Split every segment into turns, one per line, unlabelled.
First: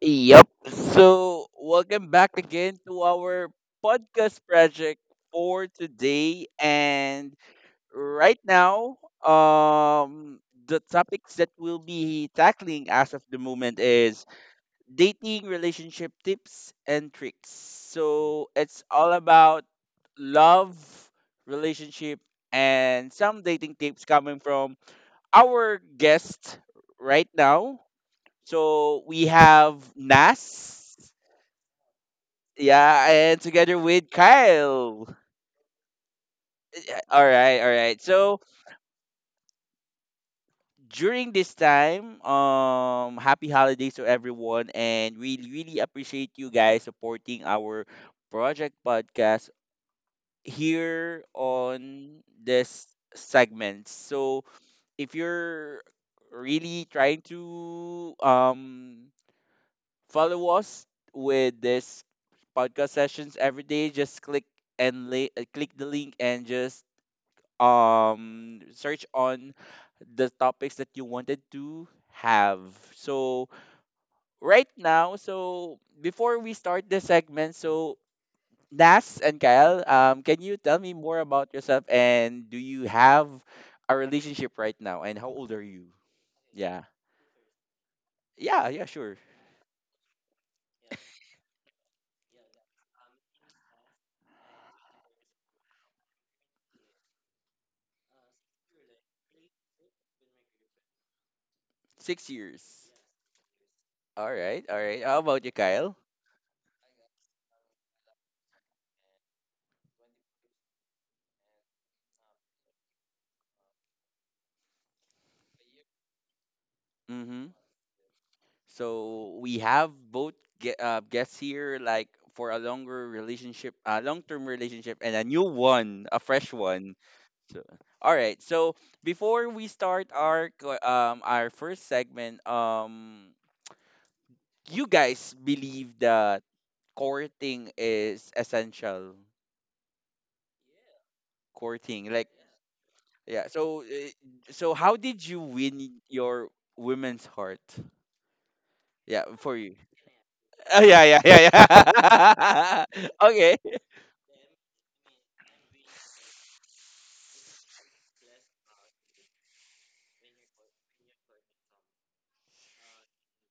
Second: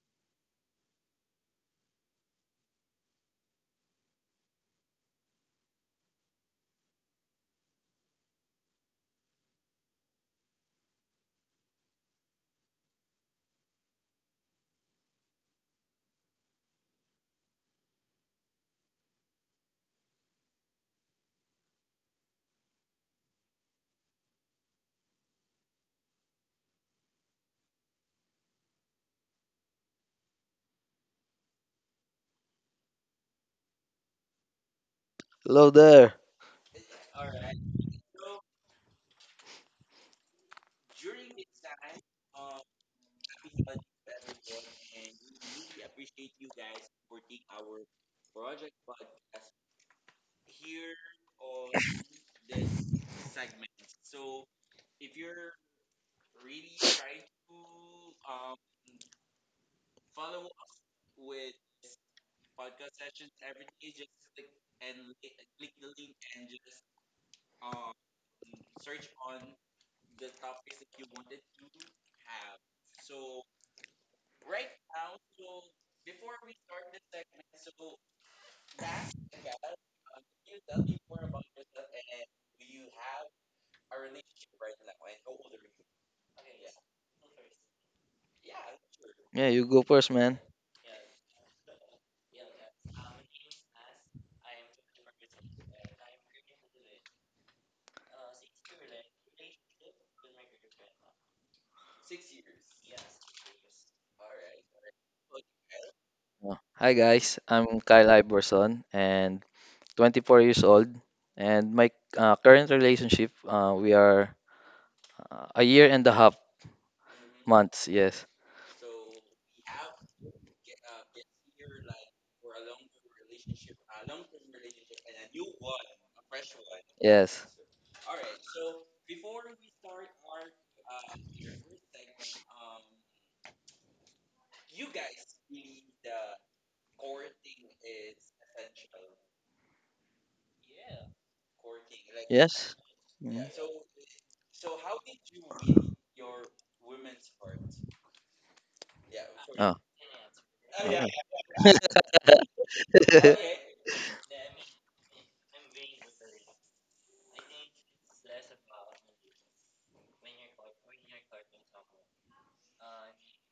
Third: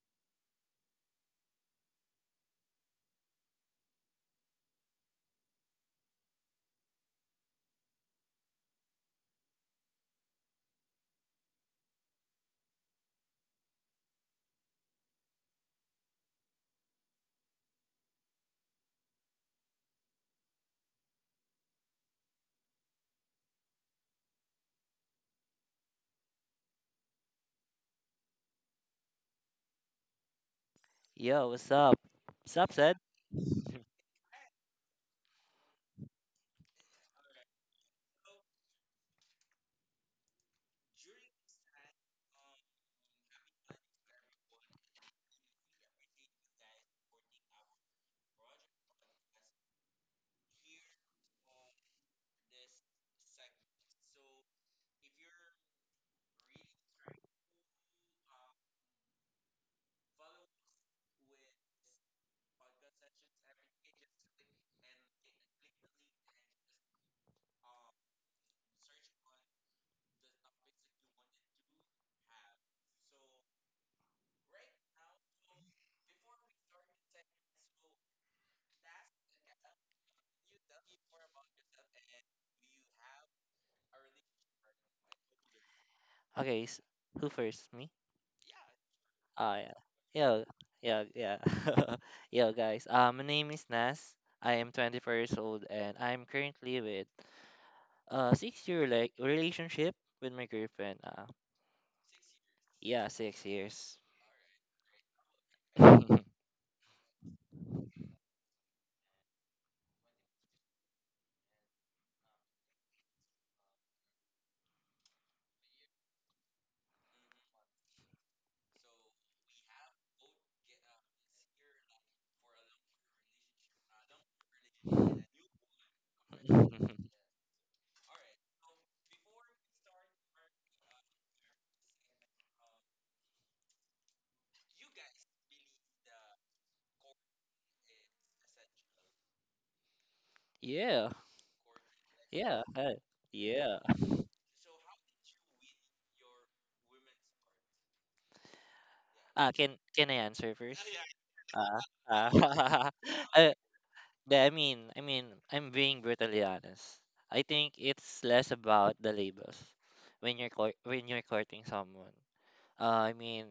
Yep. So, welcome back again to our podcast project for today. And right now, the topics that we'll be tackling as of the moment is dating relationship tips and tricks. So, it's all about love, relationship, and some dating tips coming from our guest right now. So, we have Nas.
Yo, what's up? What's up, Zed?
Yeah, and together with Kyle.
Hello there.
All right, all right. So during this time, happy holidays to everyone, and we really appreciate you guys supporting our project podcast here on this segment. So if you're really trying to follow us with this podcast sessions every day, just click and click the link and just search on the topics that you wanted to have, so right now. So before we start the segment, so Nas and Kyle, can you tell me more about yourself, and do you have a relationship right now, and how old are you?
Okay.
Yeah,
Who first? Me?
yeah sure.
Yeah,
Oh,
you
yeah.
go first, man.
Yo, yeah, yeah. Yo, guys. My name is Nas. I am 24 years old and I'm currently with a 6 year relationship with my girlfriend.
6 years.
Yeah, 6 years.
All right, all right. How about you, Kyle?
Oh. Hi guys, I'm Kyle Iverson and 24 years old. And my current relationship, we are a year and a half
Mm-hmm.
months. Yes,
So we have both guests here, like for a longer relationship, a long-term relationship, and a new one, a fresh one.
yes,
So, all right. So before we start our our first segment, you guys believe that courting is essential.
Yeah,
Courting, like,
yeah,
yes.
hi.
Mm.
yeah.
Yeah.
So so how did you win your women's heart? Yeah, for
Can
Oh.
you.
I answer first?
Oh,
Uh, uh,
yeah.
I,
Okay.
I mean, I'm being brutally honest. I think it's less about the labels when when you're courting someone. Uh, I mean,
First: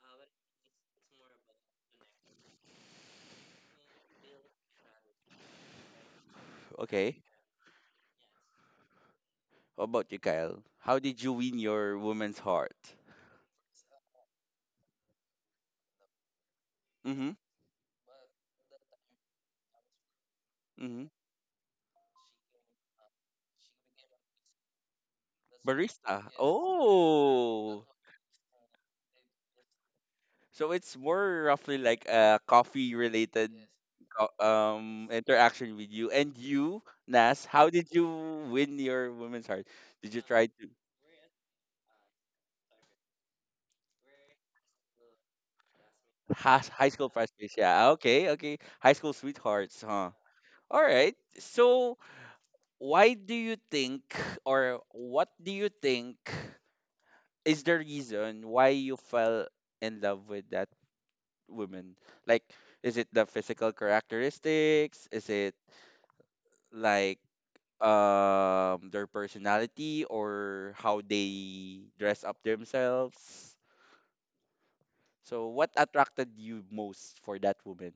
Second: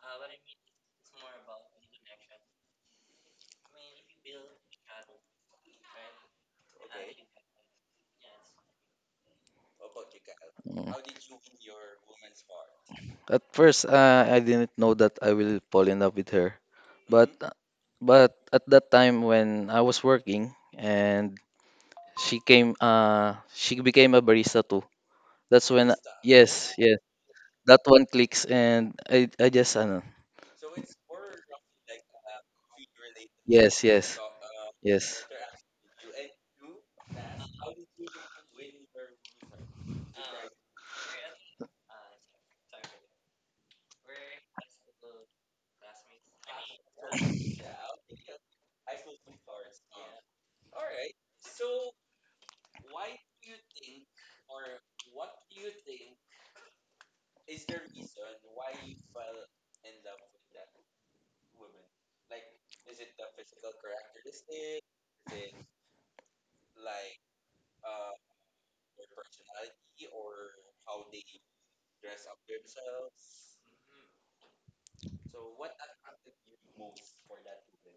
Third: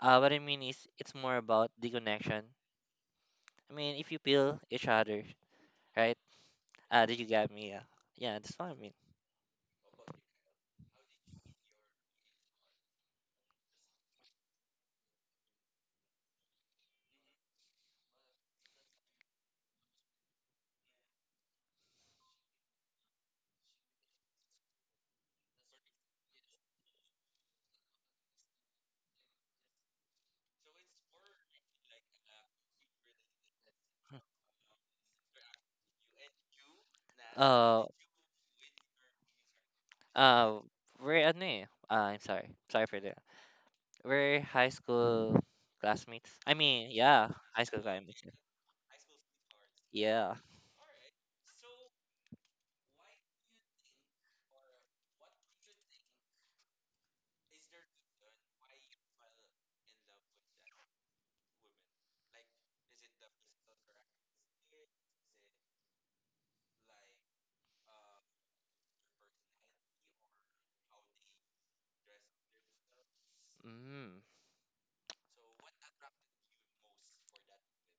what I mean is it's more about the connection. I mean, if you feel each other, right?
Okay.
Did you get me? Yeah, yeah, that's what I mean.
How about you, Kyle? How
Mm.
did you win your woman's heart?
At first, I didn't know that I will fall in love with her,
Mm-hmm.
but at that time when I was working
Mm-hmm.
and she came, she became a barista. That's when
Barista.
yes, yes. That
Oh.
one clicks and I just ano.
So it's more roughly like a coffee related
Yes, yes. Yes.
interaction with you. And you, Nas, how
Uh,
did you win your woman's heart? Did you try
uh,
to,
we're ano eh? I'm sorry, sorry for that. We're high school classmates. I
has
mean,
high school
yeah,
classmates?
high school
Yeah.
classmates.
Okay. Okay. High school sweethearts, huh?
Yeah.
All right. So, why do you think, or what do you think is the reason why you fell in love with that woman? Like, is it the physical characteristics? Is it like their personality or how they dress up themselves?
Mm.
So, what attracted you most for that woman?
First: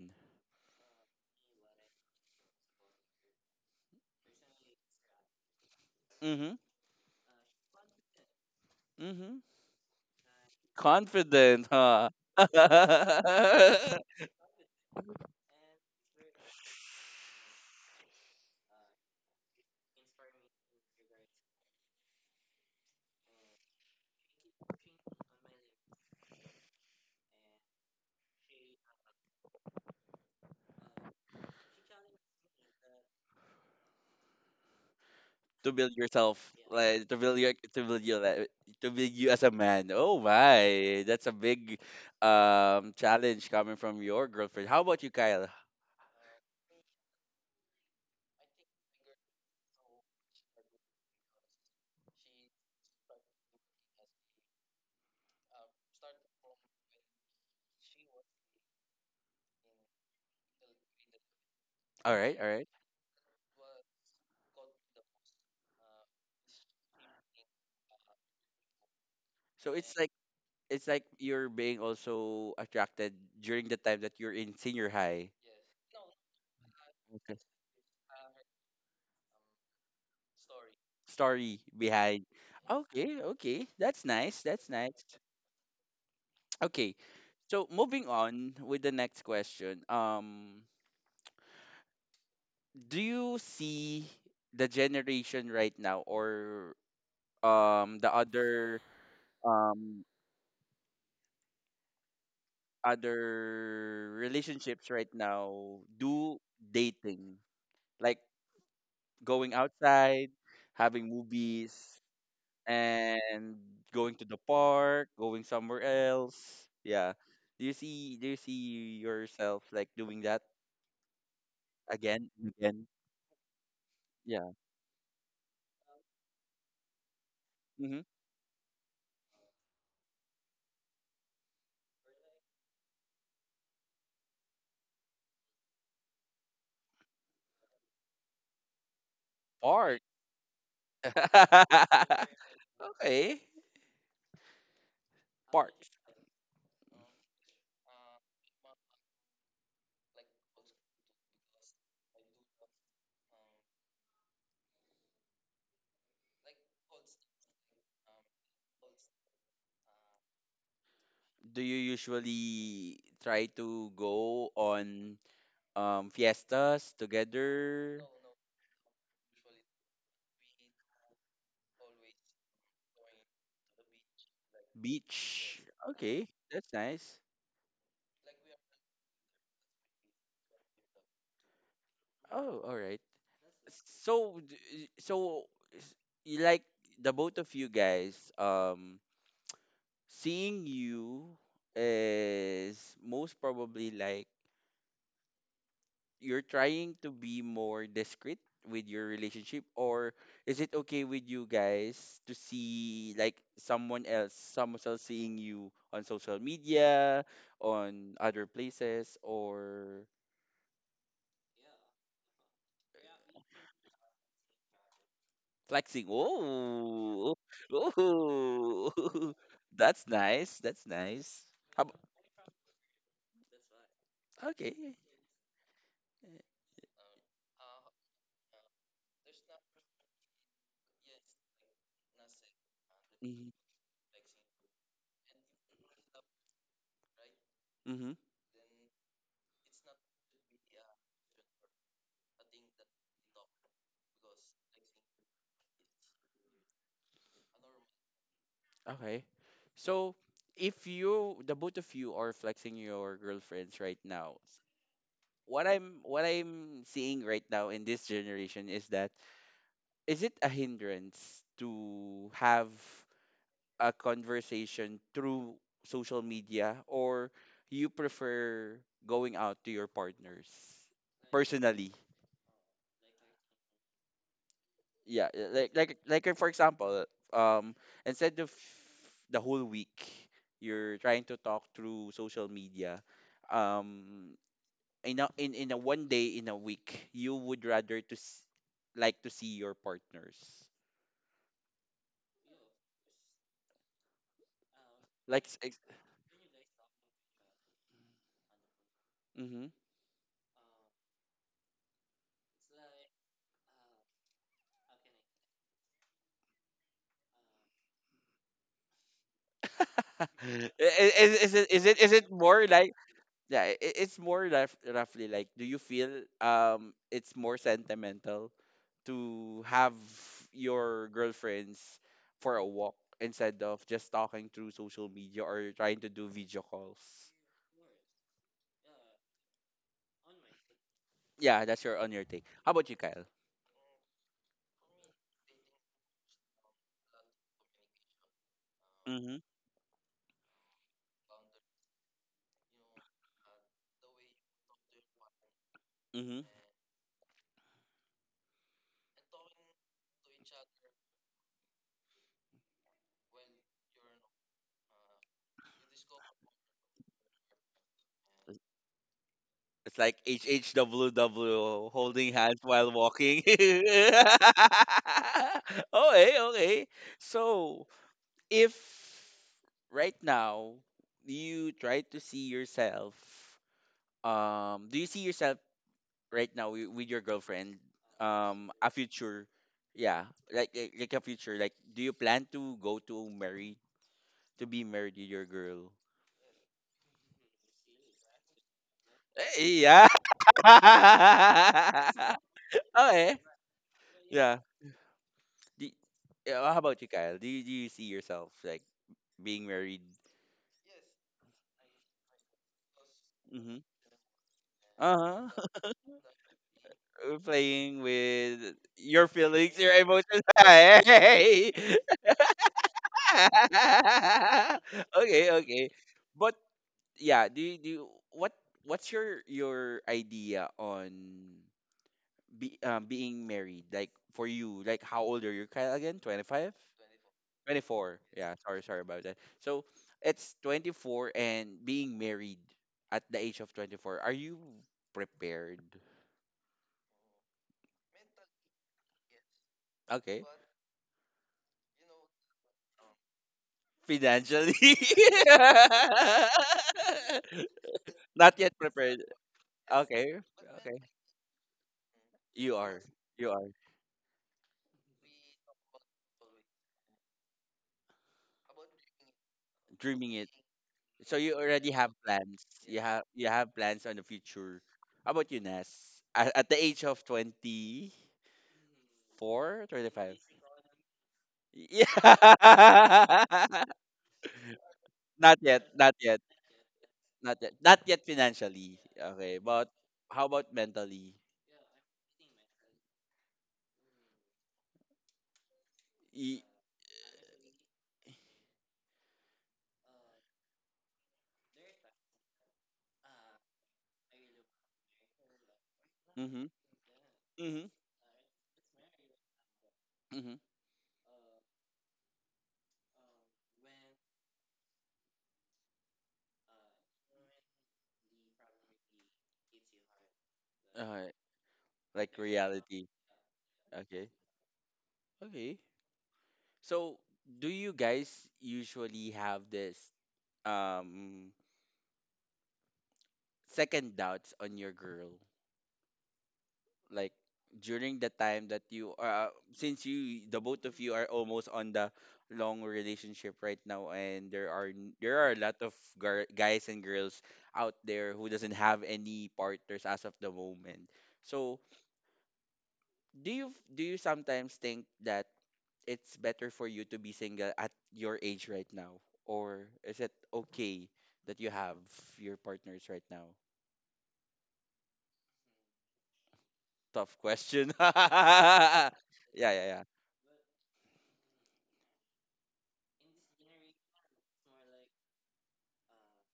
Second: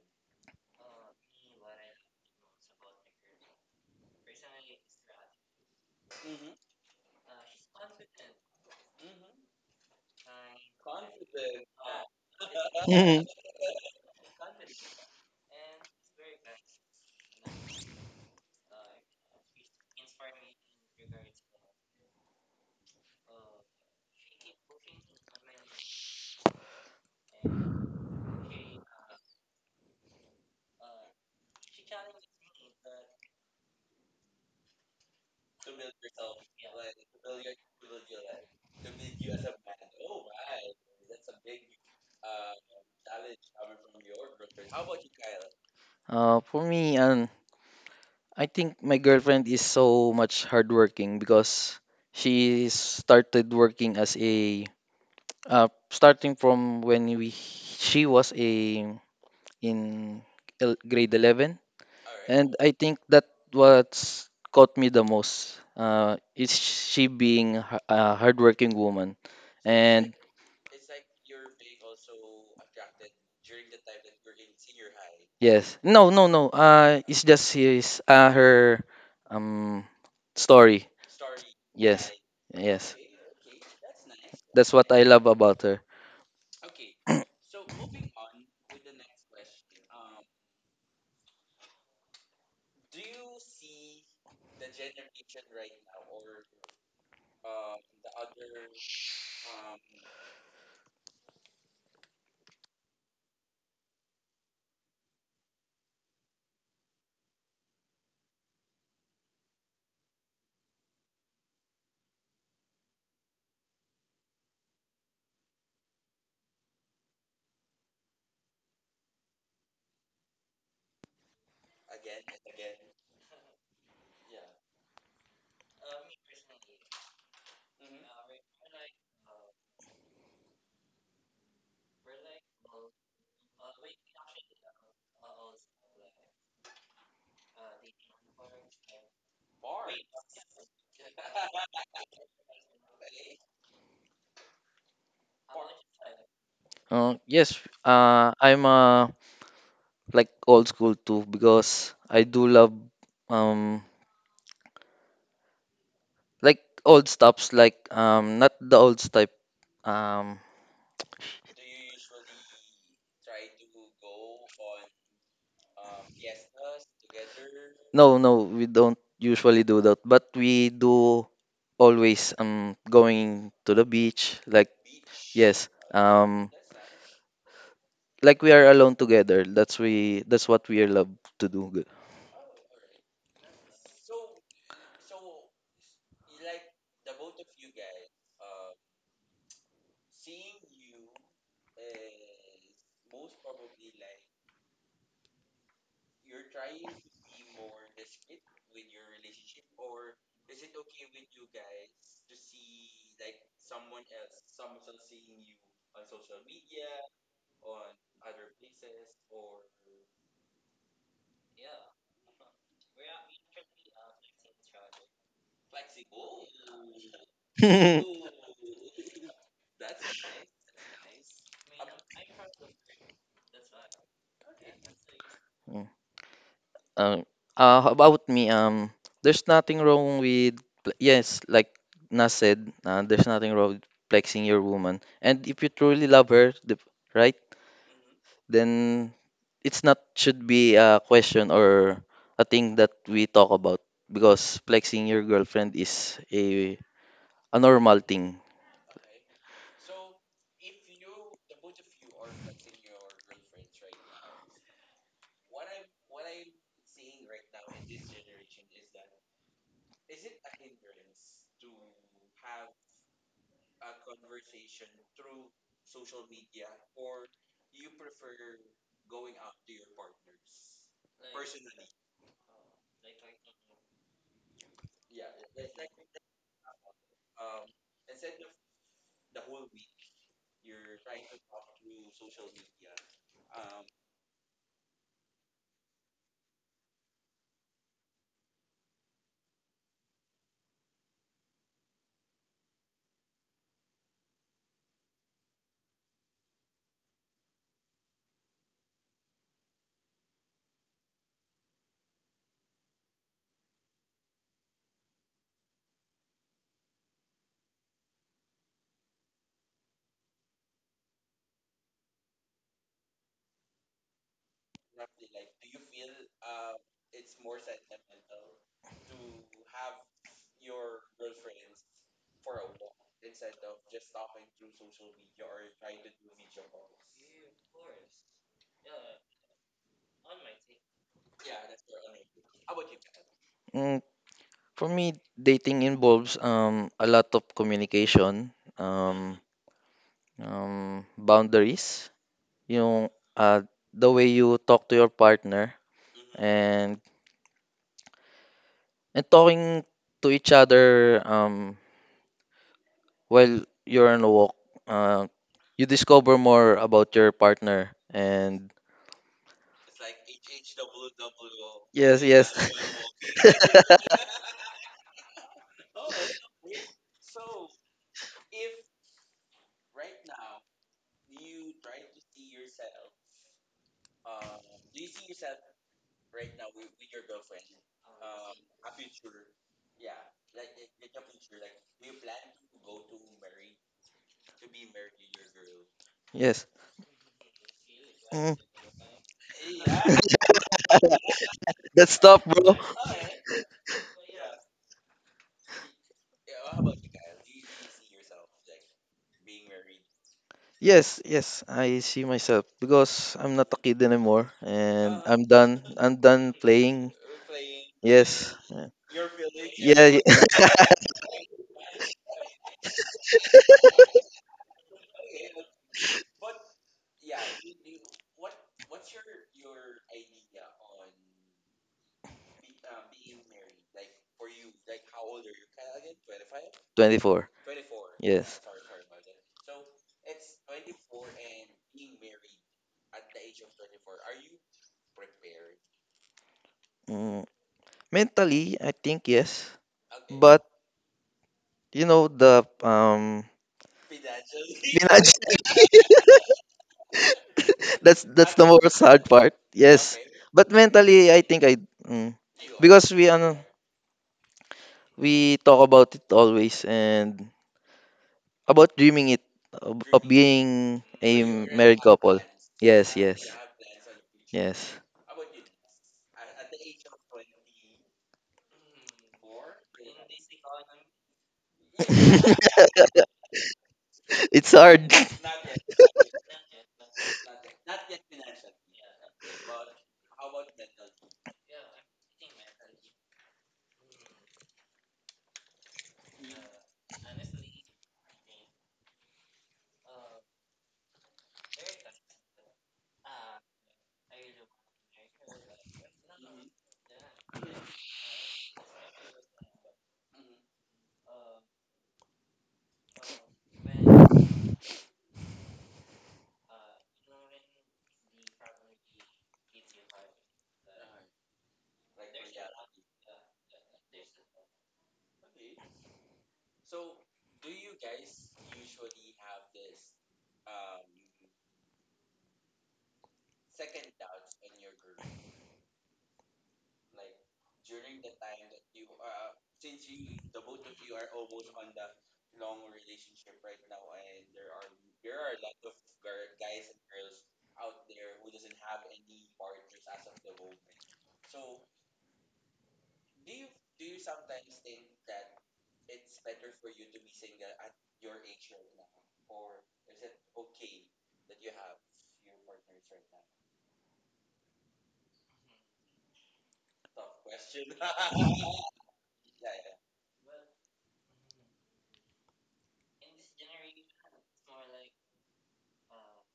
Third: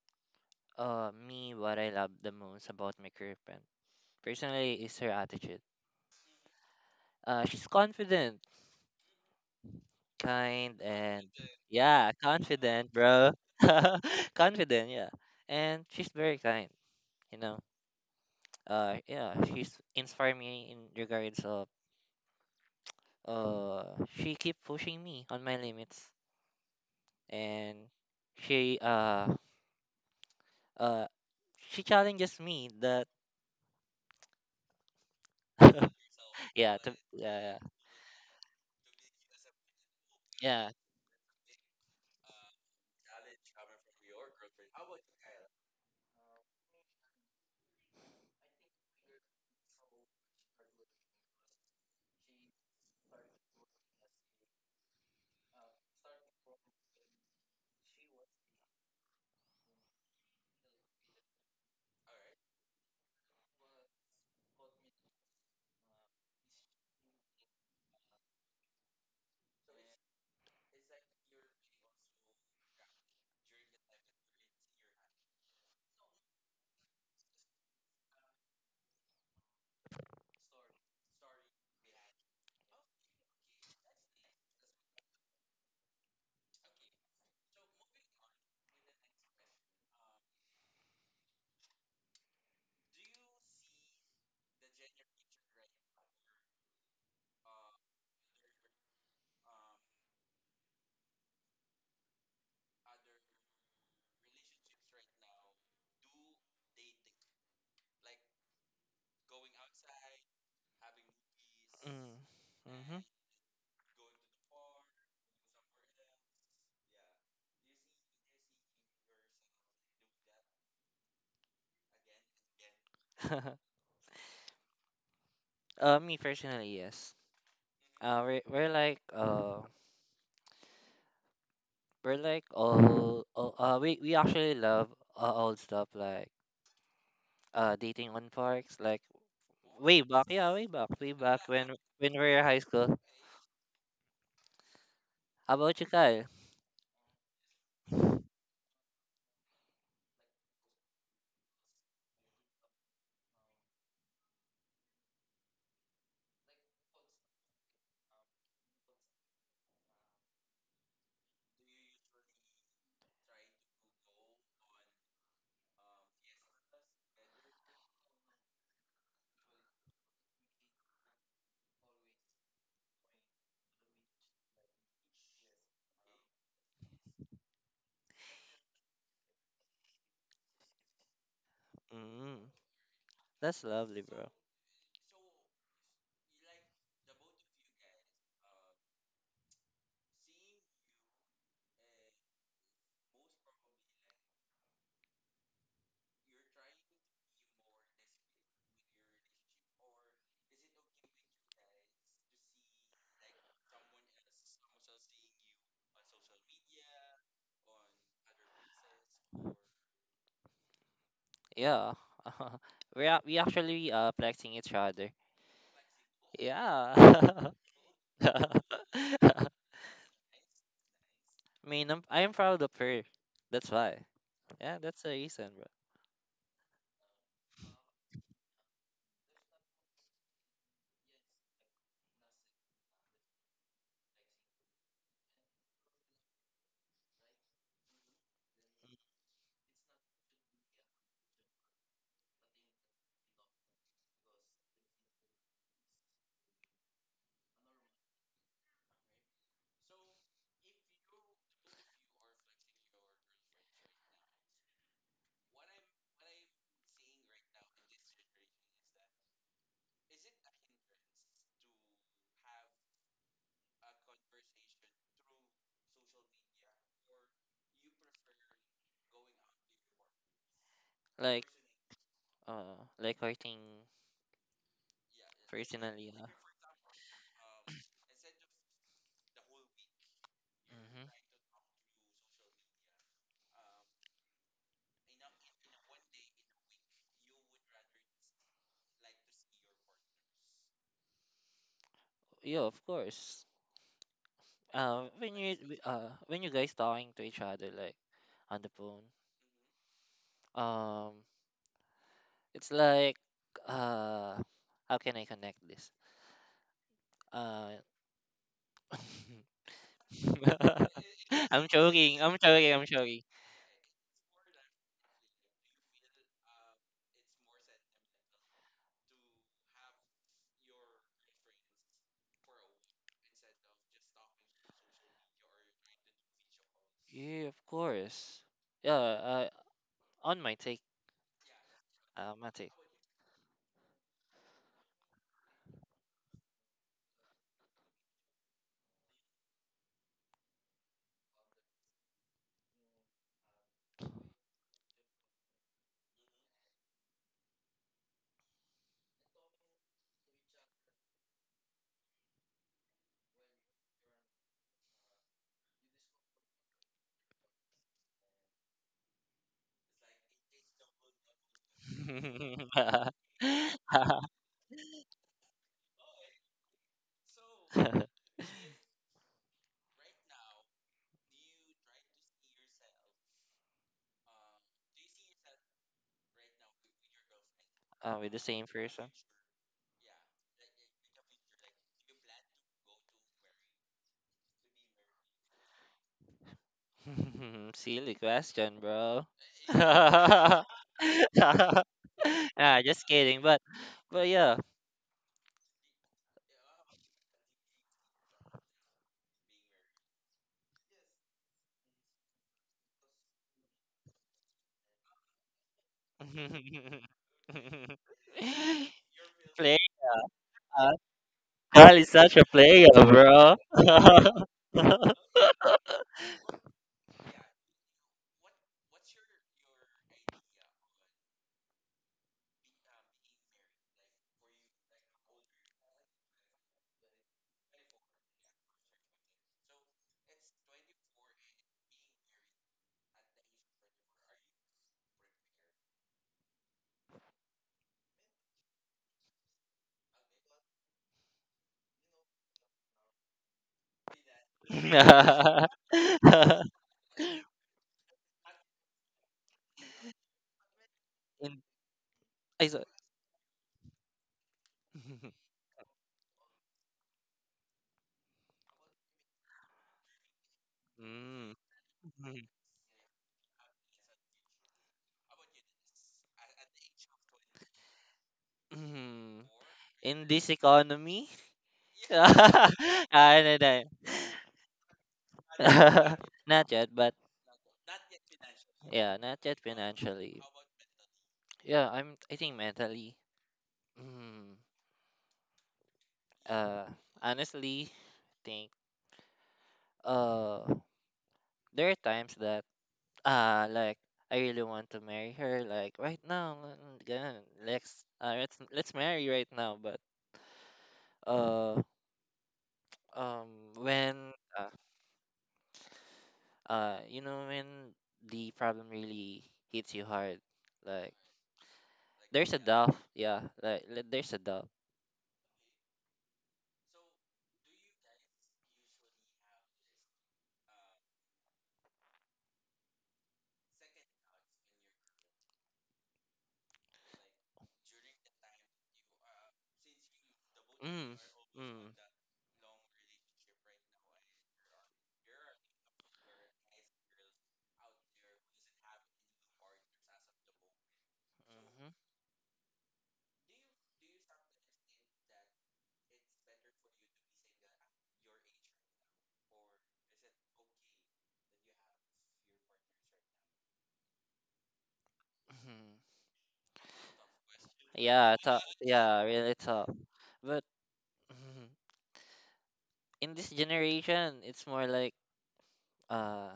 Me, what I love the most about my girlfriend personally is her attitude.
Mm-hmm.
She's confident,
Mm-hmm.
kind, and
Confident, huh?
yeah, confident, bro. Confident, yeah, and she's very kind. You know, yeah, she's inspired me in regards of uh, she keep pushing me on my limits, and she uh uh, she challenges me that.
To build yourself,
Yeah
like to build
yeah,
your,
yeah,
to build you like, to build you as a man. Oh
yeah.
my, that's a big challenge coming from your girlfriend. How about you, Kyle?
For me, I think my girlfriend is so much hardworking because she started working as a starting from when we she was a in el- grade 11.
All right, all
And
right.
I think that what's caught me the most is she being a hardworking woman.
So it's like,
And
it's like you're being also attracted during the time that you're in senior high.
yes, no, no, no. It's
Okay.
just his her um story.
Story
Yes,
behind.
yes.
Okay, okay, that's nice, that's
That's what I
nice.
love about her.
Okay. So moving on with the next question, do you see the generation right now, or the other, um other relationships right now, do dating, like going outside, having movies,
Mm,
and going to the park, going somewhere else, yeah, do you see, do you see yourself like doing that again and again?
mm-hmm.
Yeah.
Me personally, yes.
Mm-hmm.
Uh we're like all we actually love old stuff like dating on parks, like
Park.
way back, yeah, way back, way back when we were high school.
Okay.
How
Park,
about you, Kyle?
Yes, I'm like old school too because I do love um like old stuffs like not the old type um
do you usually try to go on fiestas together?
No, no, we don't usually do that, but we do always going to the beach. Like
Beach.
yes,
Okay, that's nice.
like we are alone together. That's we. That's what we love to do. Good.
Mm,
Oh, all right.
that's lovely, bro.
So so you like, the both of you guys, seeing you is most probably like you're trying to be more discreet with your relationship, or is it okay with you guys to see like someone else, someone else seeing you on social media, on other places, or
Yeah. We actually flexing each other.
flexing?
Yeah.
Oh.
I
Oh, that's nice, that's nice. How,
mean, I'm proud of her. That's why. Yeah,
okay.
that's the reason, bro.
Mm, Uh, how about me, there's nothing wrong with, yes, like Nas said, there's
Mm-hmm.
nothing wrong with flexing your woman. And if you truly love her, the, right?
Mm-hmm.
Then it's not should be a question or a thing that we talk about because flexing your girlfriend is a normal thing.
Okay. So if you, the both of you are flexing your girlfriends right now, what I'm, what I'm seeing right now in this generation is that, is it a hindrance to have a conversation through social media, or you prefer going out to your partners
Like,
personally?
like hurting
Yeah, yeah, like like
personally.
like for example, um, instead of the whole week you're
Mm-hmm.
trying to talk through social media, um, in a, in a one day in a week you would rather to like to see your partners,
Yeah, of course.
like.
When you guys talking to each other like on the phone,
Mm-hmm.
um, it's like, uh, how can I connect this? Uh,
Is, is it
I'm
is it is
joking.
it
I'm
more
joking. I'm
like,
joking.
yeah, it's more rough, roughly like, do you feel it's more sentimental to have your girlfriends for a walk instead of just talking through social media or trying to do video calls?
Yeah, of course. Yeah, on my take,
Yeah, that's your, on your take.
my
How
take.
about you, Kyle?
Mm, for me, dating involves a lot of communication, um,
Mm-hmm.
boundaries, yung uh the way you talk to your partner
Mm-hmm.
and talking to each other while you're on a walk, uh, you discover more about your partner. And
It's like HHWW,
yes,
holding
yes.
hands while walking. Okay, okay. So, if right now you try to see yourself, do you see yourself right now with your girlfriend,
Are we the same
a
person?
future, yeah, like like a future, like do you plan to go to marry, to be married to your girl?
Yes.
Silly
Mm,
question, bro.
Eh, yeah.
Nah,
that's tough, bro.
just
Okay.
kidding. But yeah.
Yeah. Do, yeah. How about you, Kyle? Do you see yourself like being married?
Yes, yes, I see myself because I'm not a
Mm-hmm.
kid anymore, and I'm
Uh huh.
done. I'm done playing.
Playing
Yes.
with
Yeah.
your feelings,
Player.
your
Yeah.
emotions.
yeah.
Hey.
Carl is such a player, bro.
Okay. Okay. But yeah. What what's your idea on be being married? Like for you, like how old are you, Kyle? Again, 25.
24.
24. Yeah,
Yes.
sorry, sorry about that. So it's 24, and being married at the age of 24. Are you prepared?
Mm, mentally, I think yes,
Okay.
but You know the
Financially.
Binaj. That's
Not
the
yet
most
prepared.
hard part. Yes,
Okay.
but
Okay.
mentally, I
In,
think I mm,
ay,
You
so-
are.
because we
You
ano
are
we talk about it always and about dreaming it of
dreaming it.
being a
So you
Mm,
already
married
have
couple.
mhm,
plans. You
Yes,
have, you
yes,
have plans on the future.
yes.
How about you, Ness? At the age of twenty
mhm.
four, twenty
In
five.
this economy? Ah,
Yeah.
no, no.
it's hard.
Not yet,
Not yet, but
not yet financially.
yeah, not
Okay,
yet
but
financially.
how about mentally?
Yeah, I'm. I think mentally. Mm,
E-
uh, honestly, think. Uh, There are times that uh like I really want to marry her like right now.
mhm,
Mm,
mhm,
Let's marry right now. But
mhm.
uh um when you know when the problem really hits you hard, like
Alright, like reality. Okay,
There's a doubt.
okay. So, do you guys usually have this um second doubts on your girl, like during the time that you are, since you, the both of you,
Mm.
are almost
Mm.
on the long relationship right now, and there are there are a lot of guys and girls out there who doesn't have any partners as of the moment, so
Mm-hmm.
do you do you sometimes think that it's better for you to be single at your age right now, or is it okay that you have your partners right now?
Mm-hmm.
Tough question.
Yeah, tough.
Yeah.
Yeah, really
yeah
tough.
yeah
But in this generation, it's more like uh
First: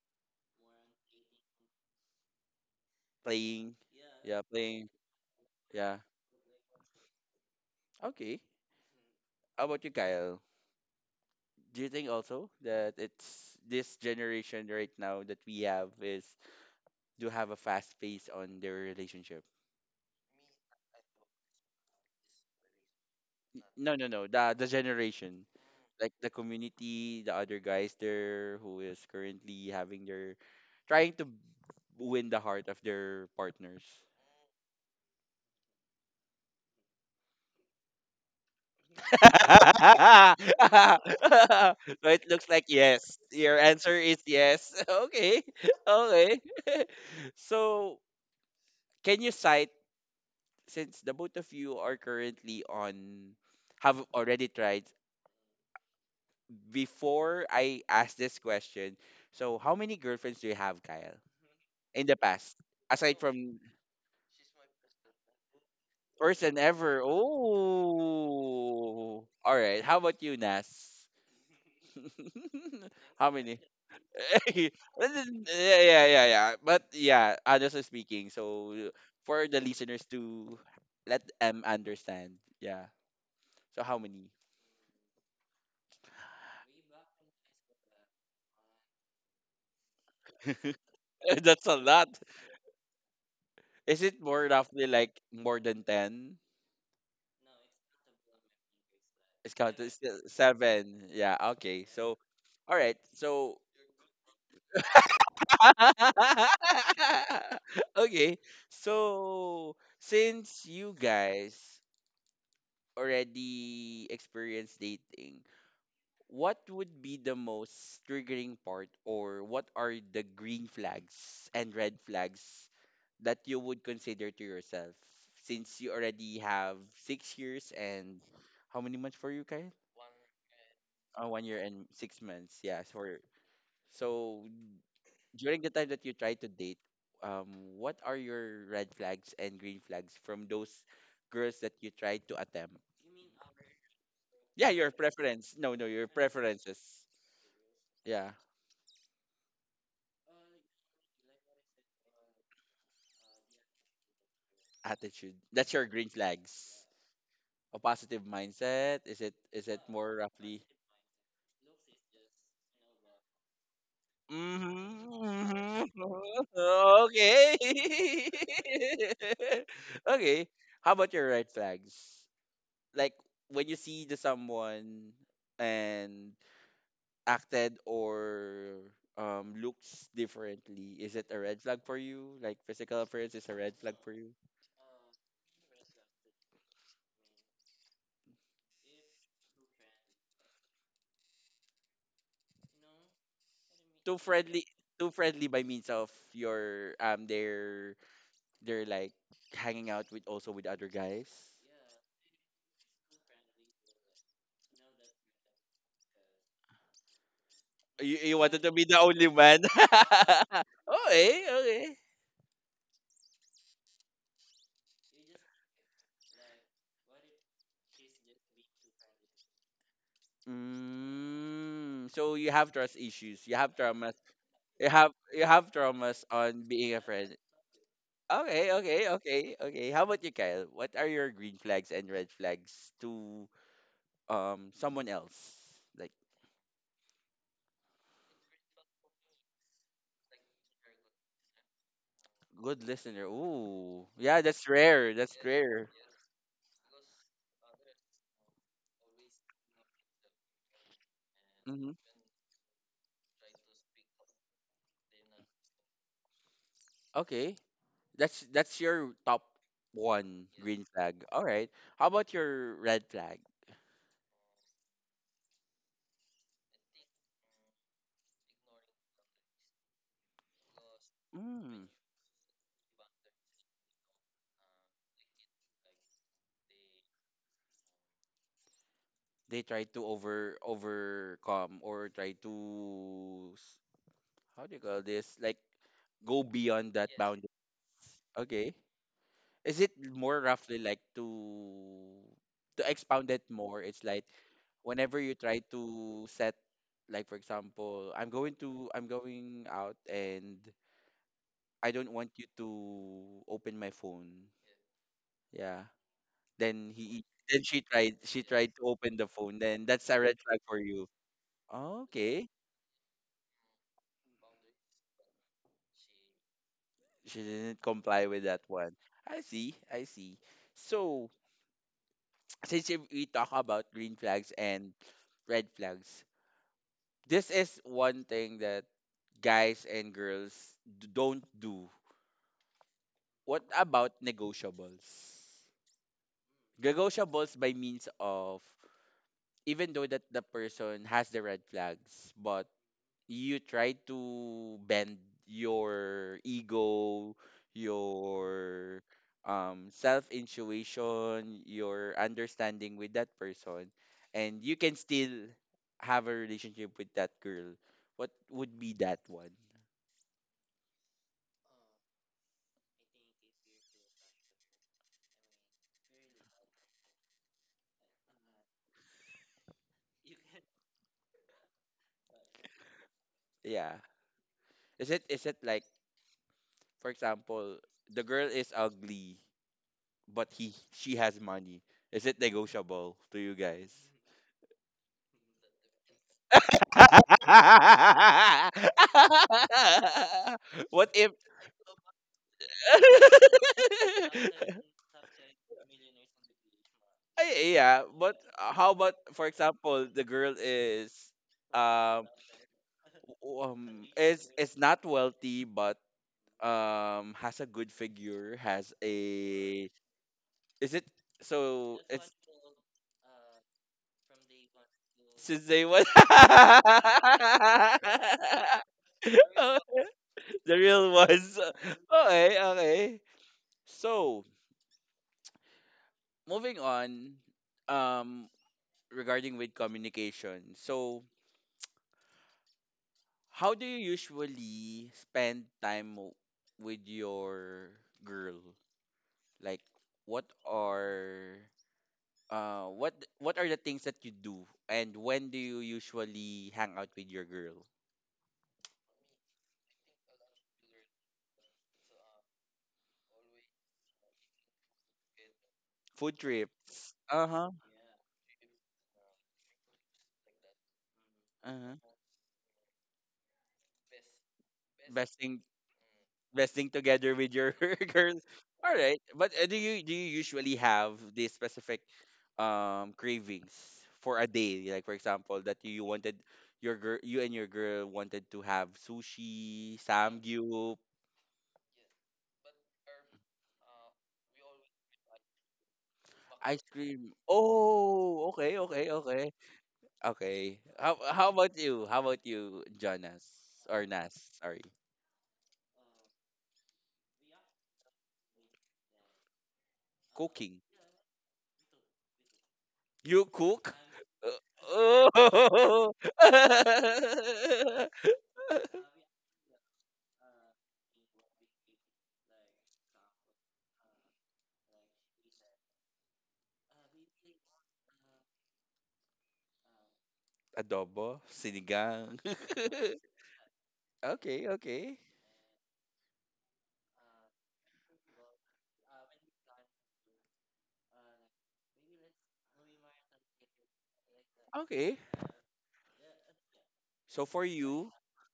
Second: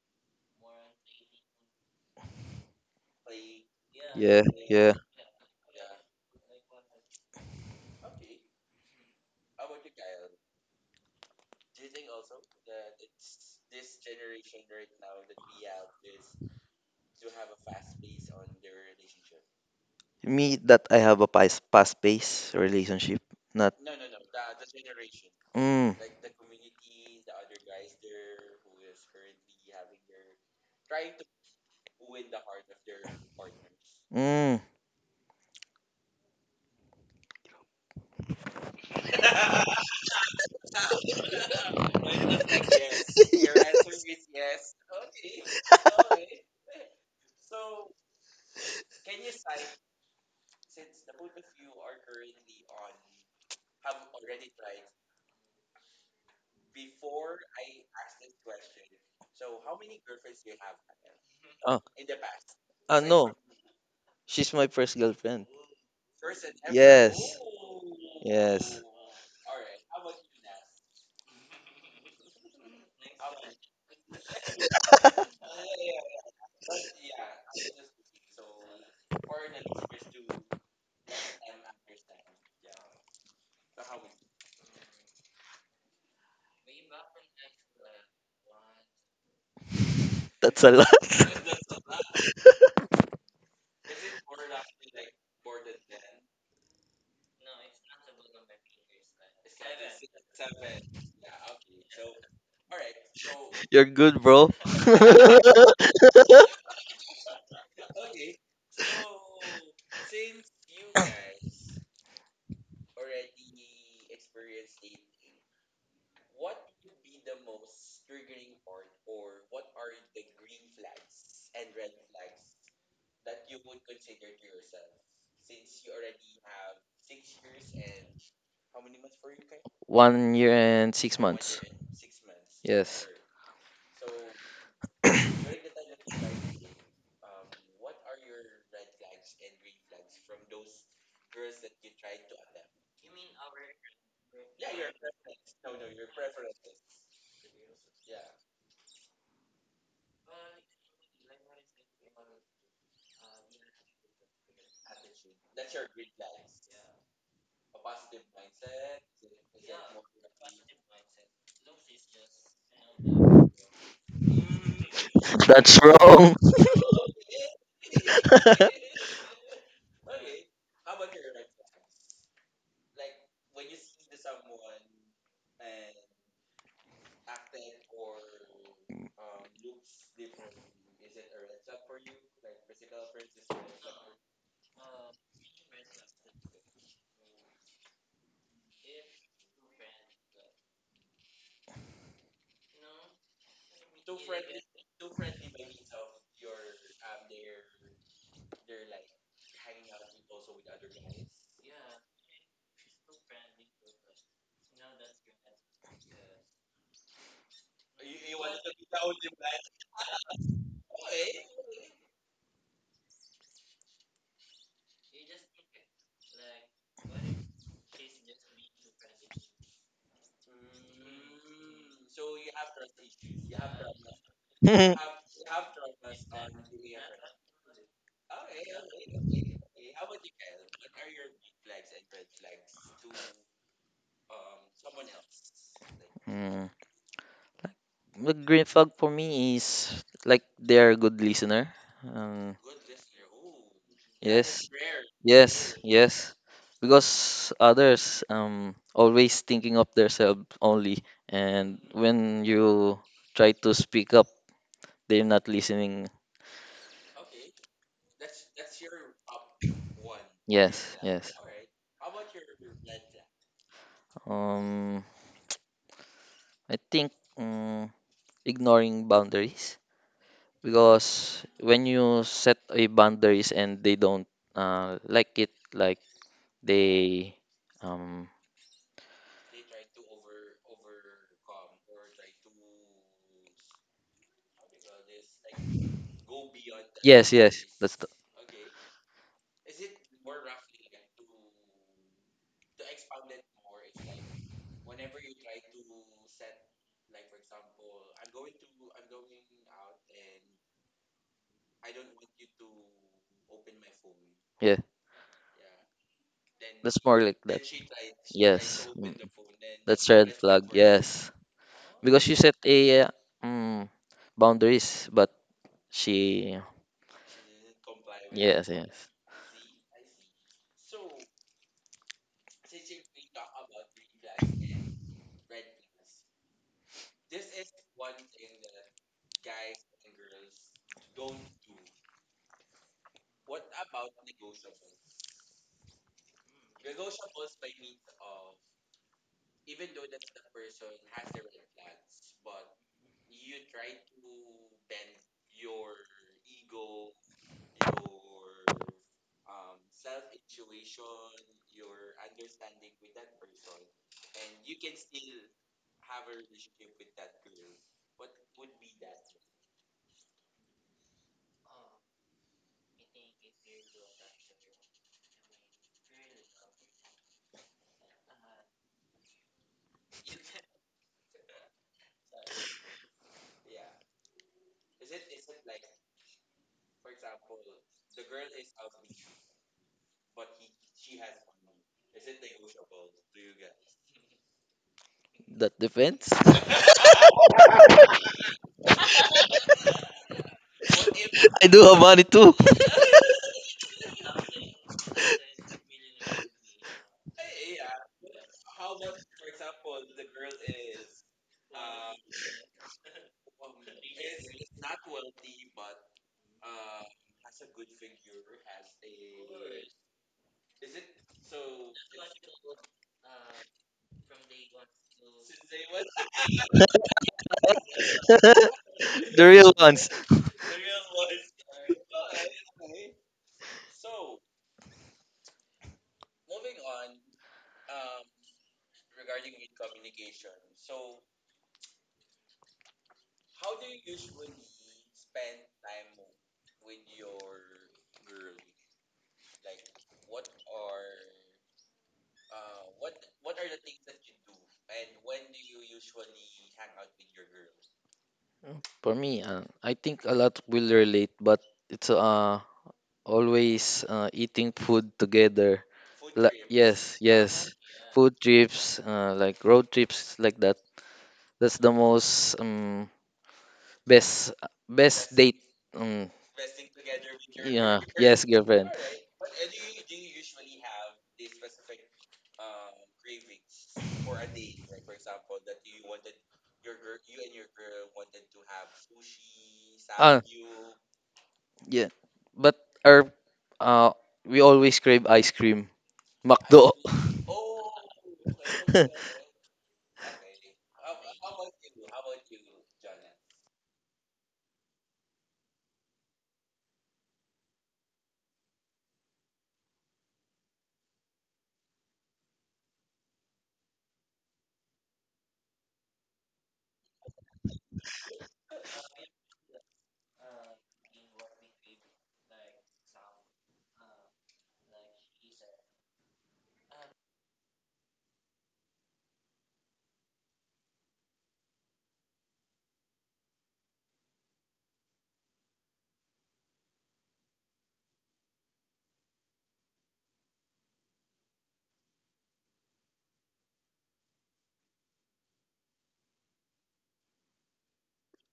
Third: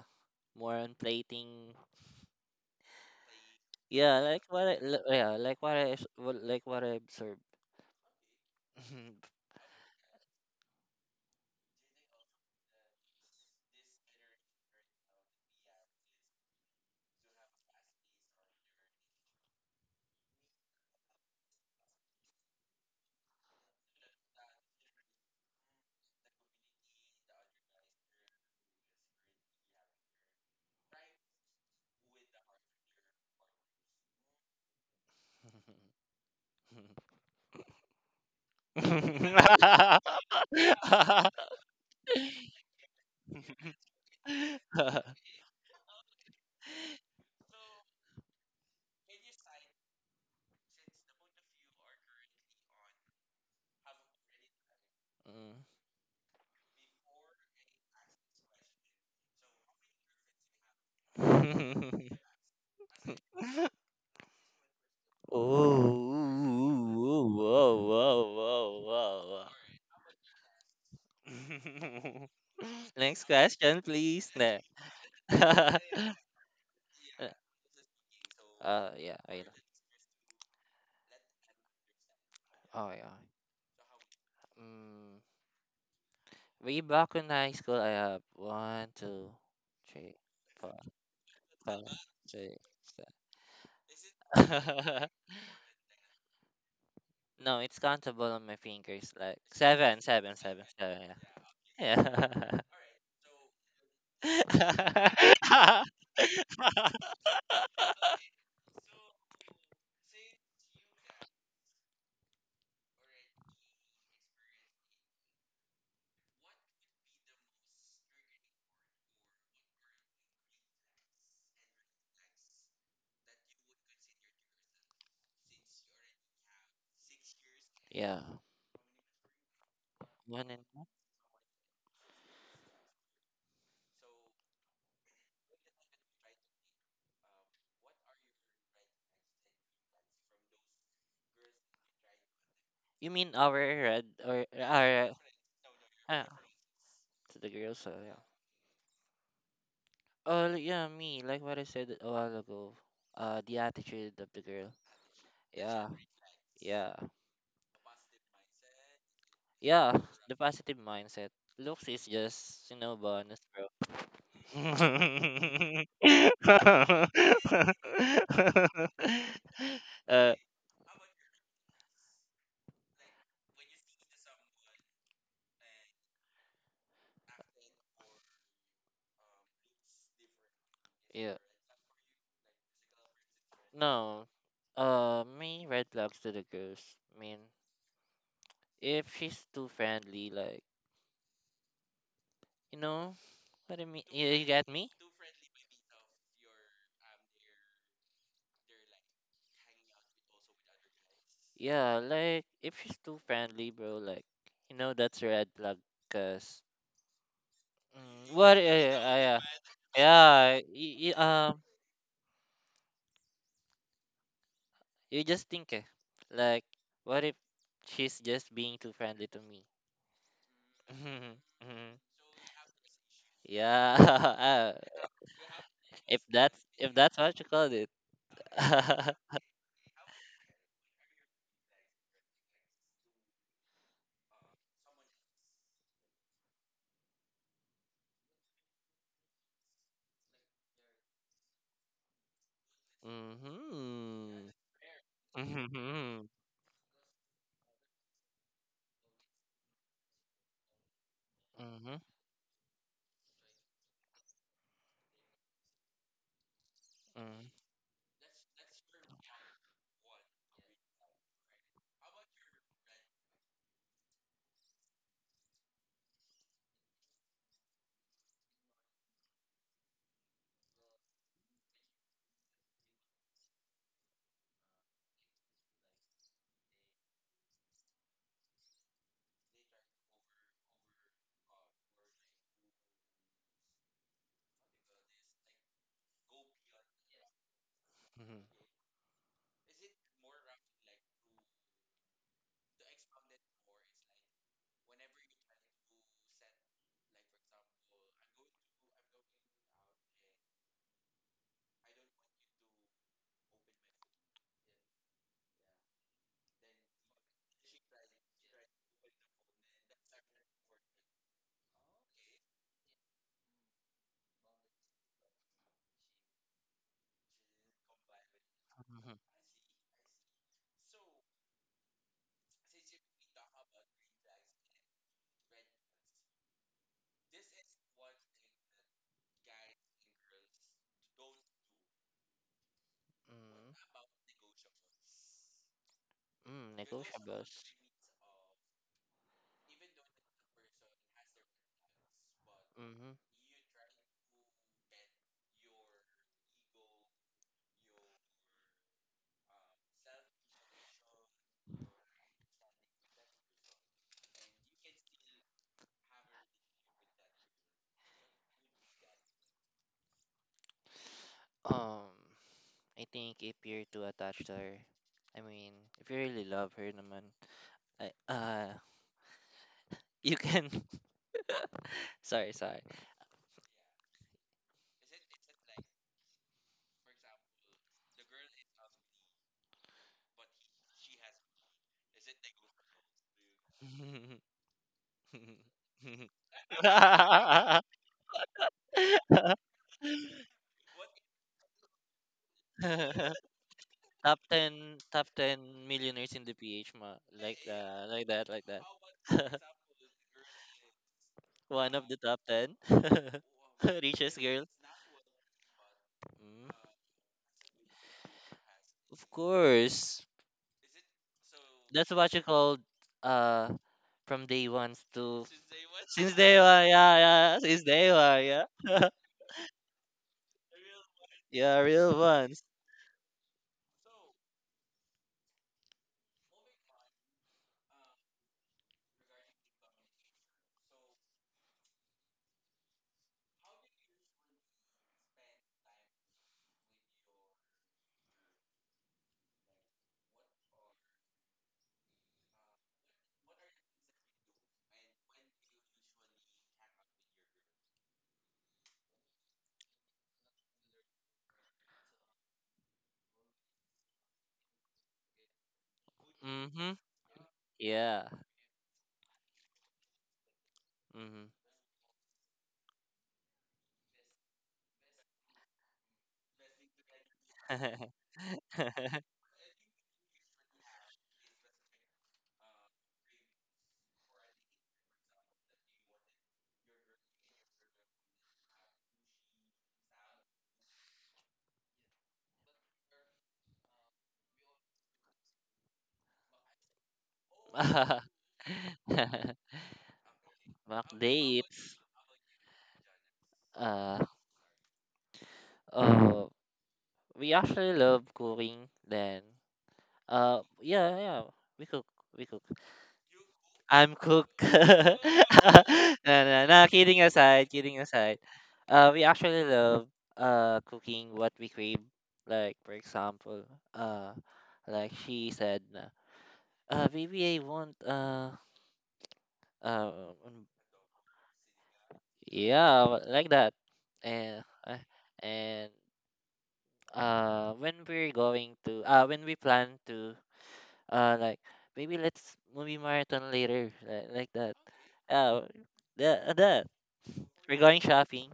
more on plating.
Playing.
Yeah,
Yeah,
Yeah,
playing.
yeah.
yeah,
Yeah.
like what I observed.
Okay. How about you, Kyle? Do you think also that it's this generation right now that we have is, do have a fast pace on their relationship?
Me that I have a past pace relationship. Not
No, no, no. The generation,
mm,
like the community, the other guys there who is currently having their, trying to win the heart of their partners.
Mm.
So
Mm.
it looks like yes. Your answer is yes. Okay. Okay. So can you cite, since the both of you are currently on, have already tried, before I ask this question. So how many girlfriends do you have, Kyle?
Oh,
In the past? Aside
no.
from,
She's my first girlfriend.
first and
Oh,
ever. Oh.
whoa,
Yes.
whoa, whoa,
Yes.
whoa,
All right. How about you, Nas?
whoa. Next
How many?
question, please. Ne.
Yeah,
uh,
yeah. But yeah, honestly speaking, so
yeah, I
for
know.
the listeners to let them understand, yeah.
Oh, yeah.
So how many?
Mm. Way back in high school, I have one, two, three,
That's a
four,
lot.
That's a
five,
lot.
six,
Is it more roughly
seven.
like more than ten?
No, it's countable on my fingers. Like
It's counted, it's
seven,
still
seven, seven,
seven.
seven.
Yeah. Okay. So,
Yeah.
all right. So.
You're good, bro.
Yeah.
Okay. So since you guys already experienced dating, what would be the most triggering part, or what are the green flags and red flags that you would consider to yourself, since you already have 6 years
Yeah.
and how many months for you, Kyle?
One
One
year
and one.
and six
1 year
months.
and 6 months. Yeah. So,
Yes.
so during the time that you try to date, what are your red flags and green flags from those girls that you try to attempt?
You mean our red or
Yeah, your
our
preference. No, no, your
uh,
preferences.
to the girls? So yeah.
Yeah.
Oh yeah, me. Like what I said a while ago. The attitude of the girl.
Attitude. That's your
Yeah.
green flags.
Yeah.
A positive mindset. Is it, is it
Yeah.
more
The
roughly?
positive mindset. Looks is just, you know, bonus, bro.
That's
Hmm.
wrong.
Okay.
uh,
Okay. How about your red flags? Like when you see the someone and acted or looks differently, is it
yeah.
a red flag for you? Like physical appearance is a red flag for
No.
you?
Me, red flags to the girls. I mean, if she's too friendly, like, you know what I mean?
Too
You
friendly,
get me?
too friendly by means of your, their, they're like hanging out with also with other guys?
Yeah, like if she's too friendly, bro, like you know that's a red flag. Cause
You,
mm,
you
what?
wanted to be
Yeah,
the only
yeah,
man?
yeah.
Okay,
Um,
okay.
you just think, eh, like, what if she's just being too friendly to me? Mhm.
Mm, so you have trust issues. You have
Yeah.
traumas. You have, you have
If
traumas
that's
on
if
being a
that's
friend.
what you called it.
Okay, okay, okay, okay. How about you, Kyle? What are your green flags and red flags to someone else? Like,
Mm. The green flag for me is like they're a good listener. Um,
good listener. Ooh, yeah,
Mhm.
yes,
that's rare. That's
Mhm.
Yes,
rare.
Mhm.
yes. Because others always thinking of themselves only and
Hmm.
Mhm.
when you try to speak up, they're not listening.
Okay. That's your top one green
Yes,
flag.
yes.
All right. How about your red flag?
Um I think ignoring boundaries because when
Mm,
you set a boundaries and they don't like it like they um
they try to over, overcome, or try to how do you call this? Like go beyond that
yes,
boundary.
yes. That's the,
Mhm.
Okay. Is it more roughly like to expound it more? It's like, whenever you try to set, like for example, I'm going to, I'm going out, and I don't want you to open my phone.
yeah.
Yeah. Then
That's more
he, e,
like that.
then she tried, she tried to
Yes.
open the phone. Then
That's
that's a
red
red flag
flag,
for you.
yes.
Oh,
Because she
okay.
set a mm, boundaries, but she
She didn't comply with that
yes,
one.
yes.
Mhm.
I see. I see. So since if we talk about green flags and red flags, this is one thing that guys and girls don't do. What
Mm.
about negotiables?
Mm,
Negotiables by
negotiables.
means of, even though that the person has the red flags, but
Mm-hmm.
you try to bend your ego, your self intuition, your understanding with that person, and you can still have a relationship with that girl. What would be that one?
Um, I think if you're too attached to her, I mean, if you really love her naman, I, you can, sorry, sorry.
Yeah. Is it like, for example, the girl is ugly but he she has money. Is it negotiable to you guys?
That depends.
what
I do have money too.
Top 10, top 10 millionaires in the PH, ma. Like
Ay, yeah,
that, like
but
that, like that.
how about, for example, the girl is
One of the
um
top 10
w- um
richest
is
girls.
is not wealthy but
Mm.
has a good figure, has
Of
a
course.
is it so
That's
it's
what you called uh from day one to
since they was
since day one, yeah, yeah, since day one, yeah.
The real ones.
the real ones.
Yeah, real
Okay,
ones.
okay. So moving on. Um, regarding with communication. So, how do you usually spend time with your girl? Like, what are uh what what are the things that you do, and when do you usually hang out with your girl?
For me, I think a lot will relate, but it's always eating food together.
Food
La-
trip.
Mm-hmm.
yes,
Uh huh.
yes.
Yeah.
Food trips, like road trips like that.
Uh
That's the
huh.
most Best best
Best
date.
thing
Mm.
resting together with your
Yeah.
girls.
Yes, girlfriend.
All right,
Mm-hmm.
but do you usually have these specific cravings for a day? Like, for example, that you wanted your girl, you and your girl wanted to have sushi,
Ah,
samgyup,
yeah. But our uh we always crave ice cream.
ice
McDo.
cream. Oh, okay, okay, okay, okay.
Mac
How about
dates.
you? How about you, Jonas or
Uh
Nas? Sorry,
oh we actually love cooking then.
cooking.
Yeah, yeah. We cook we cook
You cook?
I'm cook, No, no, no, kidding aside, kidding
Oh.
aside. We actually love cooking what we crave. Like for example, uh, like she said, na, baby, I want uh, um,
adobo, sinigang.
yeah, like that. And
Okay,
uh,
okay,
and when we're going to when we plan to like maybe let's movie marathon later, like that.
okay.
Uh, that
So for
we're going
you,
shopping.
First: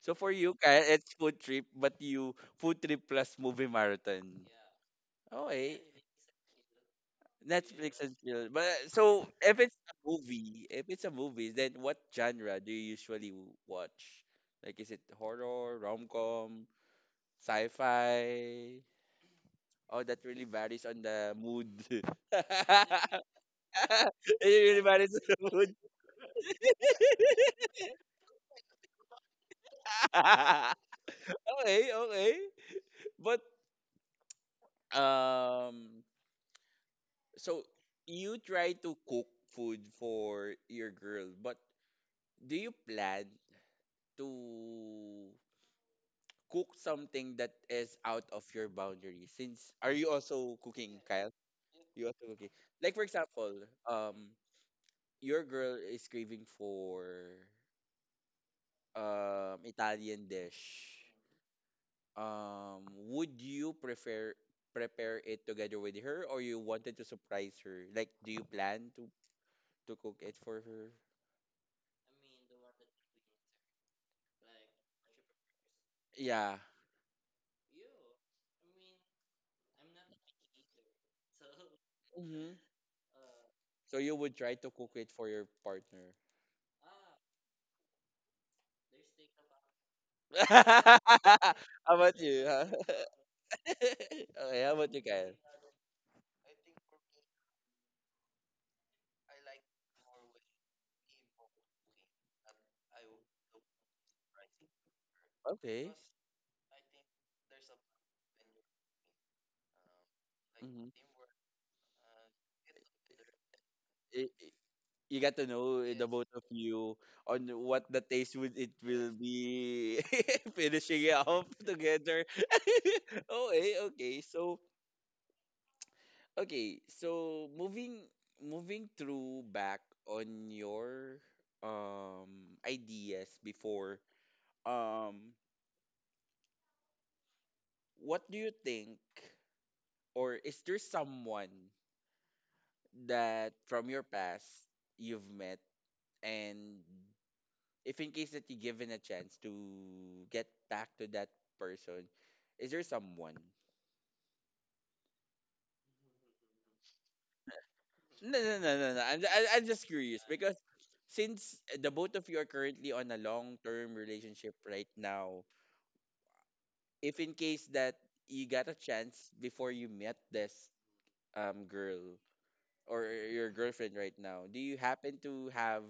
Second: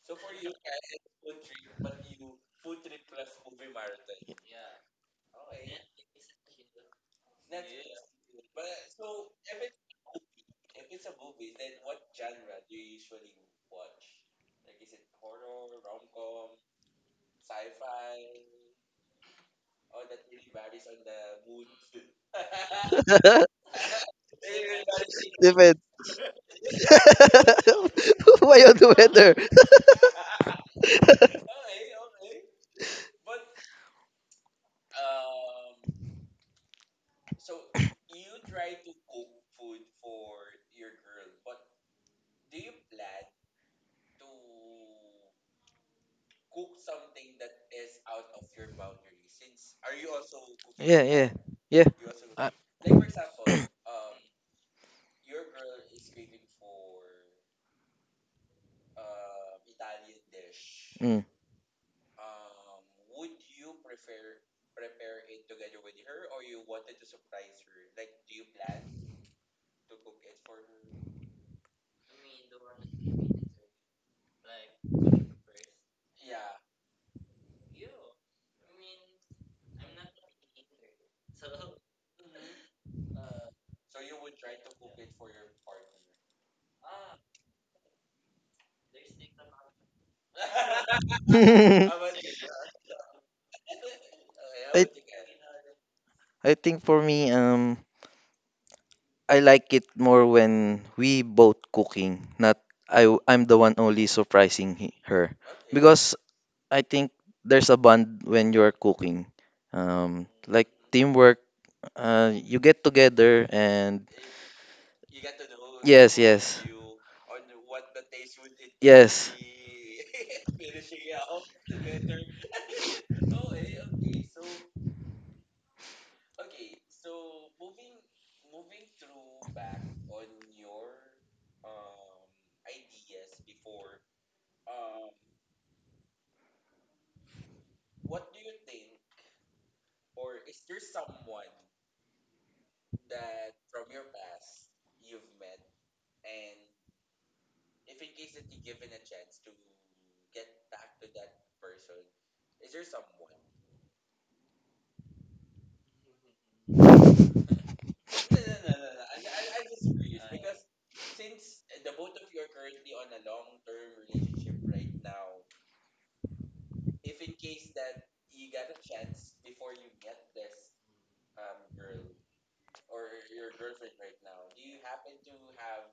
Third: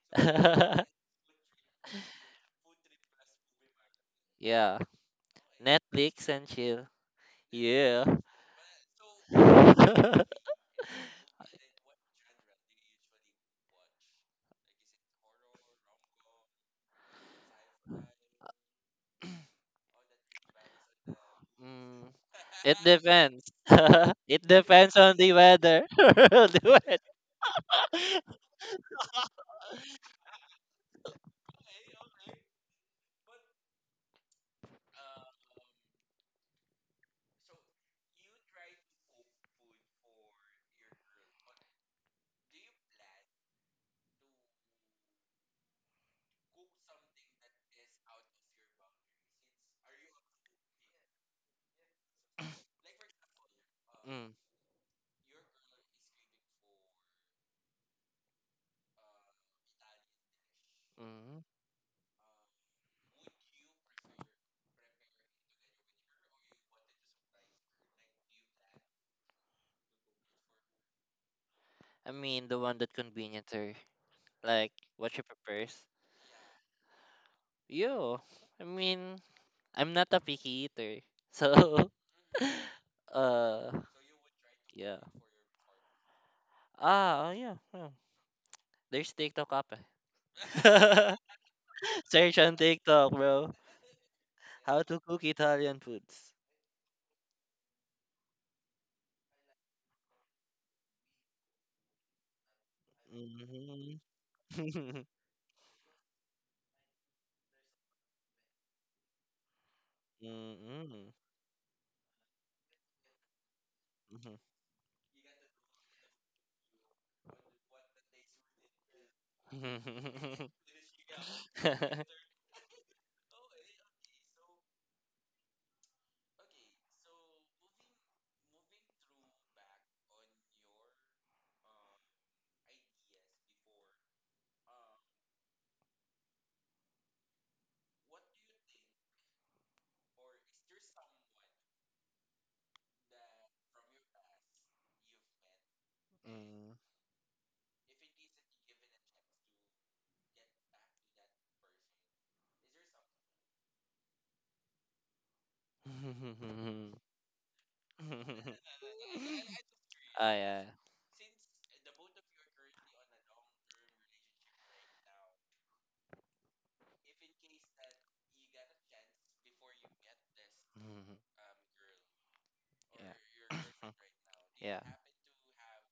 so for you, Kyle, it's food trip, but you food trip plus movie marathon.
Yeah.
Okay,
Netflix and chill.
Netflix
Yeah.
and chill. But so if it's a movie, then what genre do you usually watch? Like, is it horror, rom com, sci fi? Oh, that really varies on the mood.
Mm, it depends. It depends on
Everybody's
the
food.
Depends
weather. The weather.
Why on the weather?
Okay, okay. But um so you try to cook food for your girl, but do you plan to cook something that is out of your boundary? Since, are you also cooking,
Yeah, yeah,
Kyle?
yeah.
You also cooking.
Uh,
Like, for example,
Mm,
your girl is craving for Italian dish.
mm.
mm.
Would you prefer prepare it together with her or you wanted to surprise her? Like, do you plan to cook it for her?
I mean, the one that convenient her. Like, what she prefers.
Yeah.
Yo, I mean, I'm not a picky eater. So,
hmm
uh,
So you would try to cook
yeah.
it for your partner.
Ah, oh yeah, yeah. There's TikTok app.
how
Eh.
about
Search
you?
on
Huh?
TikTok, bro.
Okay, how
How
I,
about
to
you,
cook
Kyle?
Italian foods.
I think for me, I like it more when we both cooking, not I'm the one
Mhm.
only surprising he, her,
Okay.
because I think there's a bond when you're cooking. Like
hmm
Mhm.
teamwork, you get together and
i-
Mhm.
i- You got to know the
yes,
both of
yes,
you on what the taste would it will
yes.
be finishing it off together. Okay, okay. Okay, so moving through back on your ideas before, um, what do you think, or is there someone that from your past you've met,
Mm.
and if in case that you given a chance to get back to that person, is there someone? No, no, no, no, no. I, I'm just curious,
Ah,
because
yeah.
since the both of you are currently on a long-term relationship right now, if in case that you got a chance before you met this
Mhm.
girl or your
Yeah.
girlfriend right now, do you
Yeah.
happen to have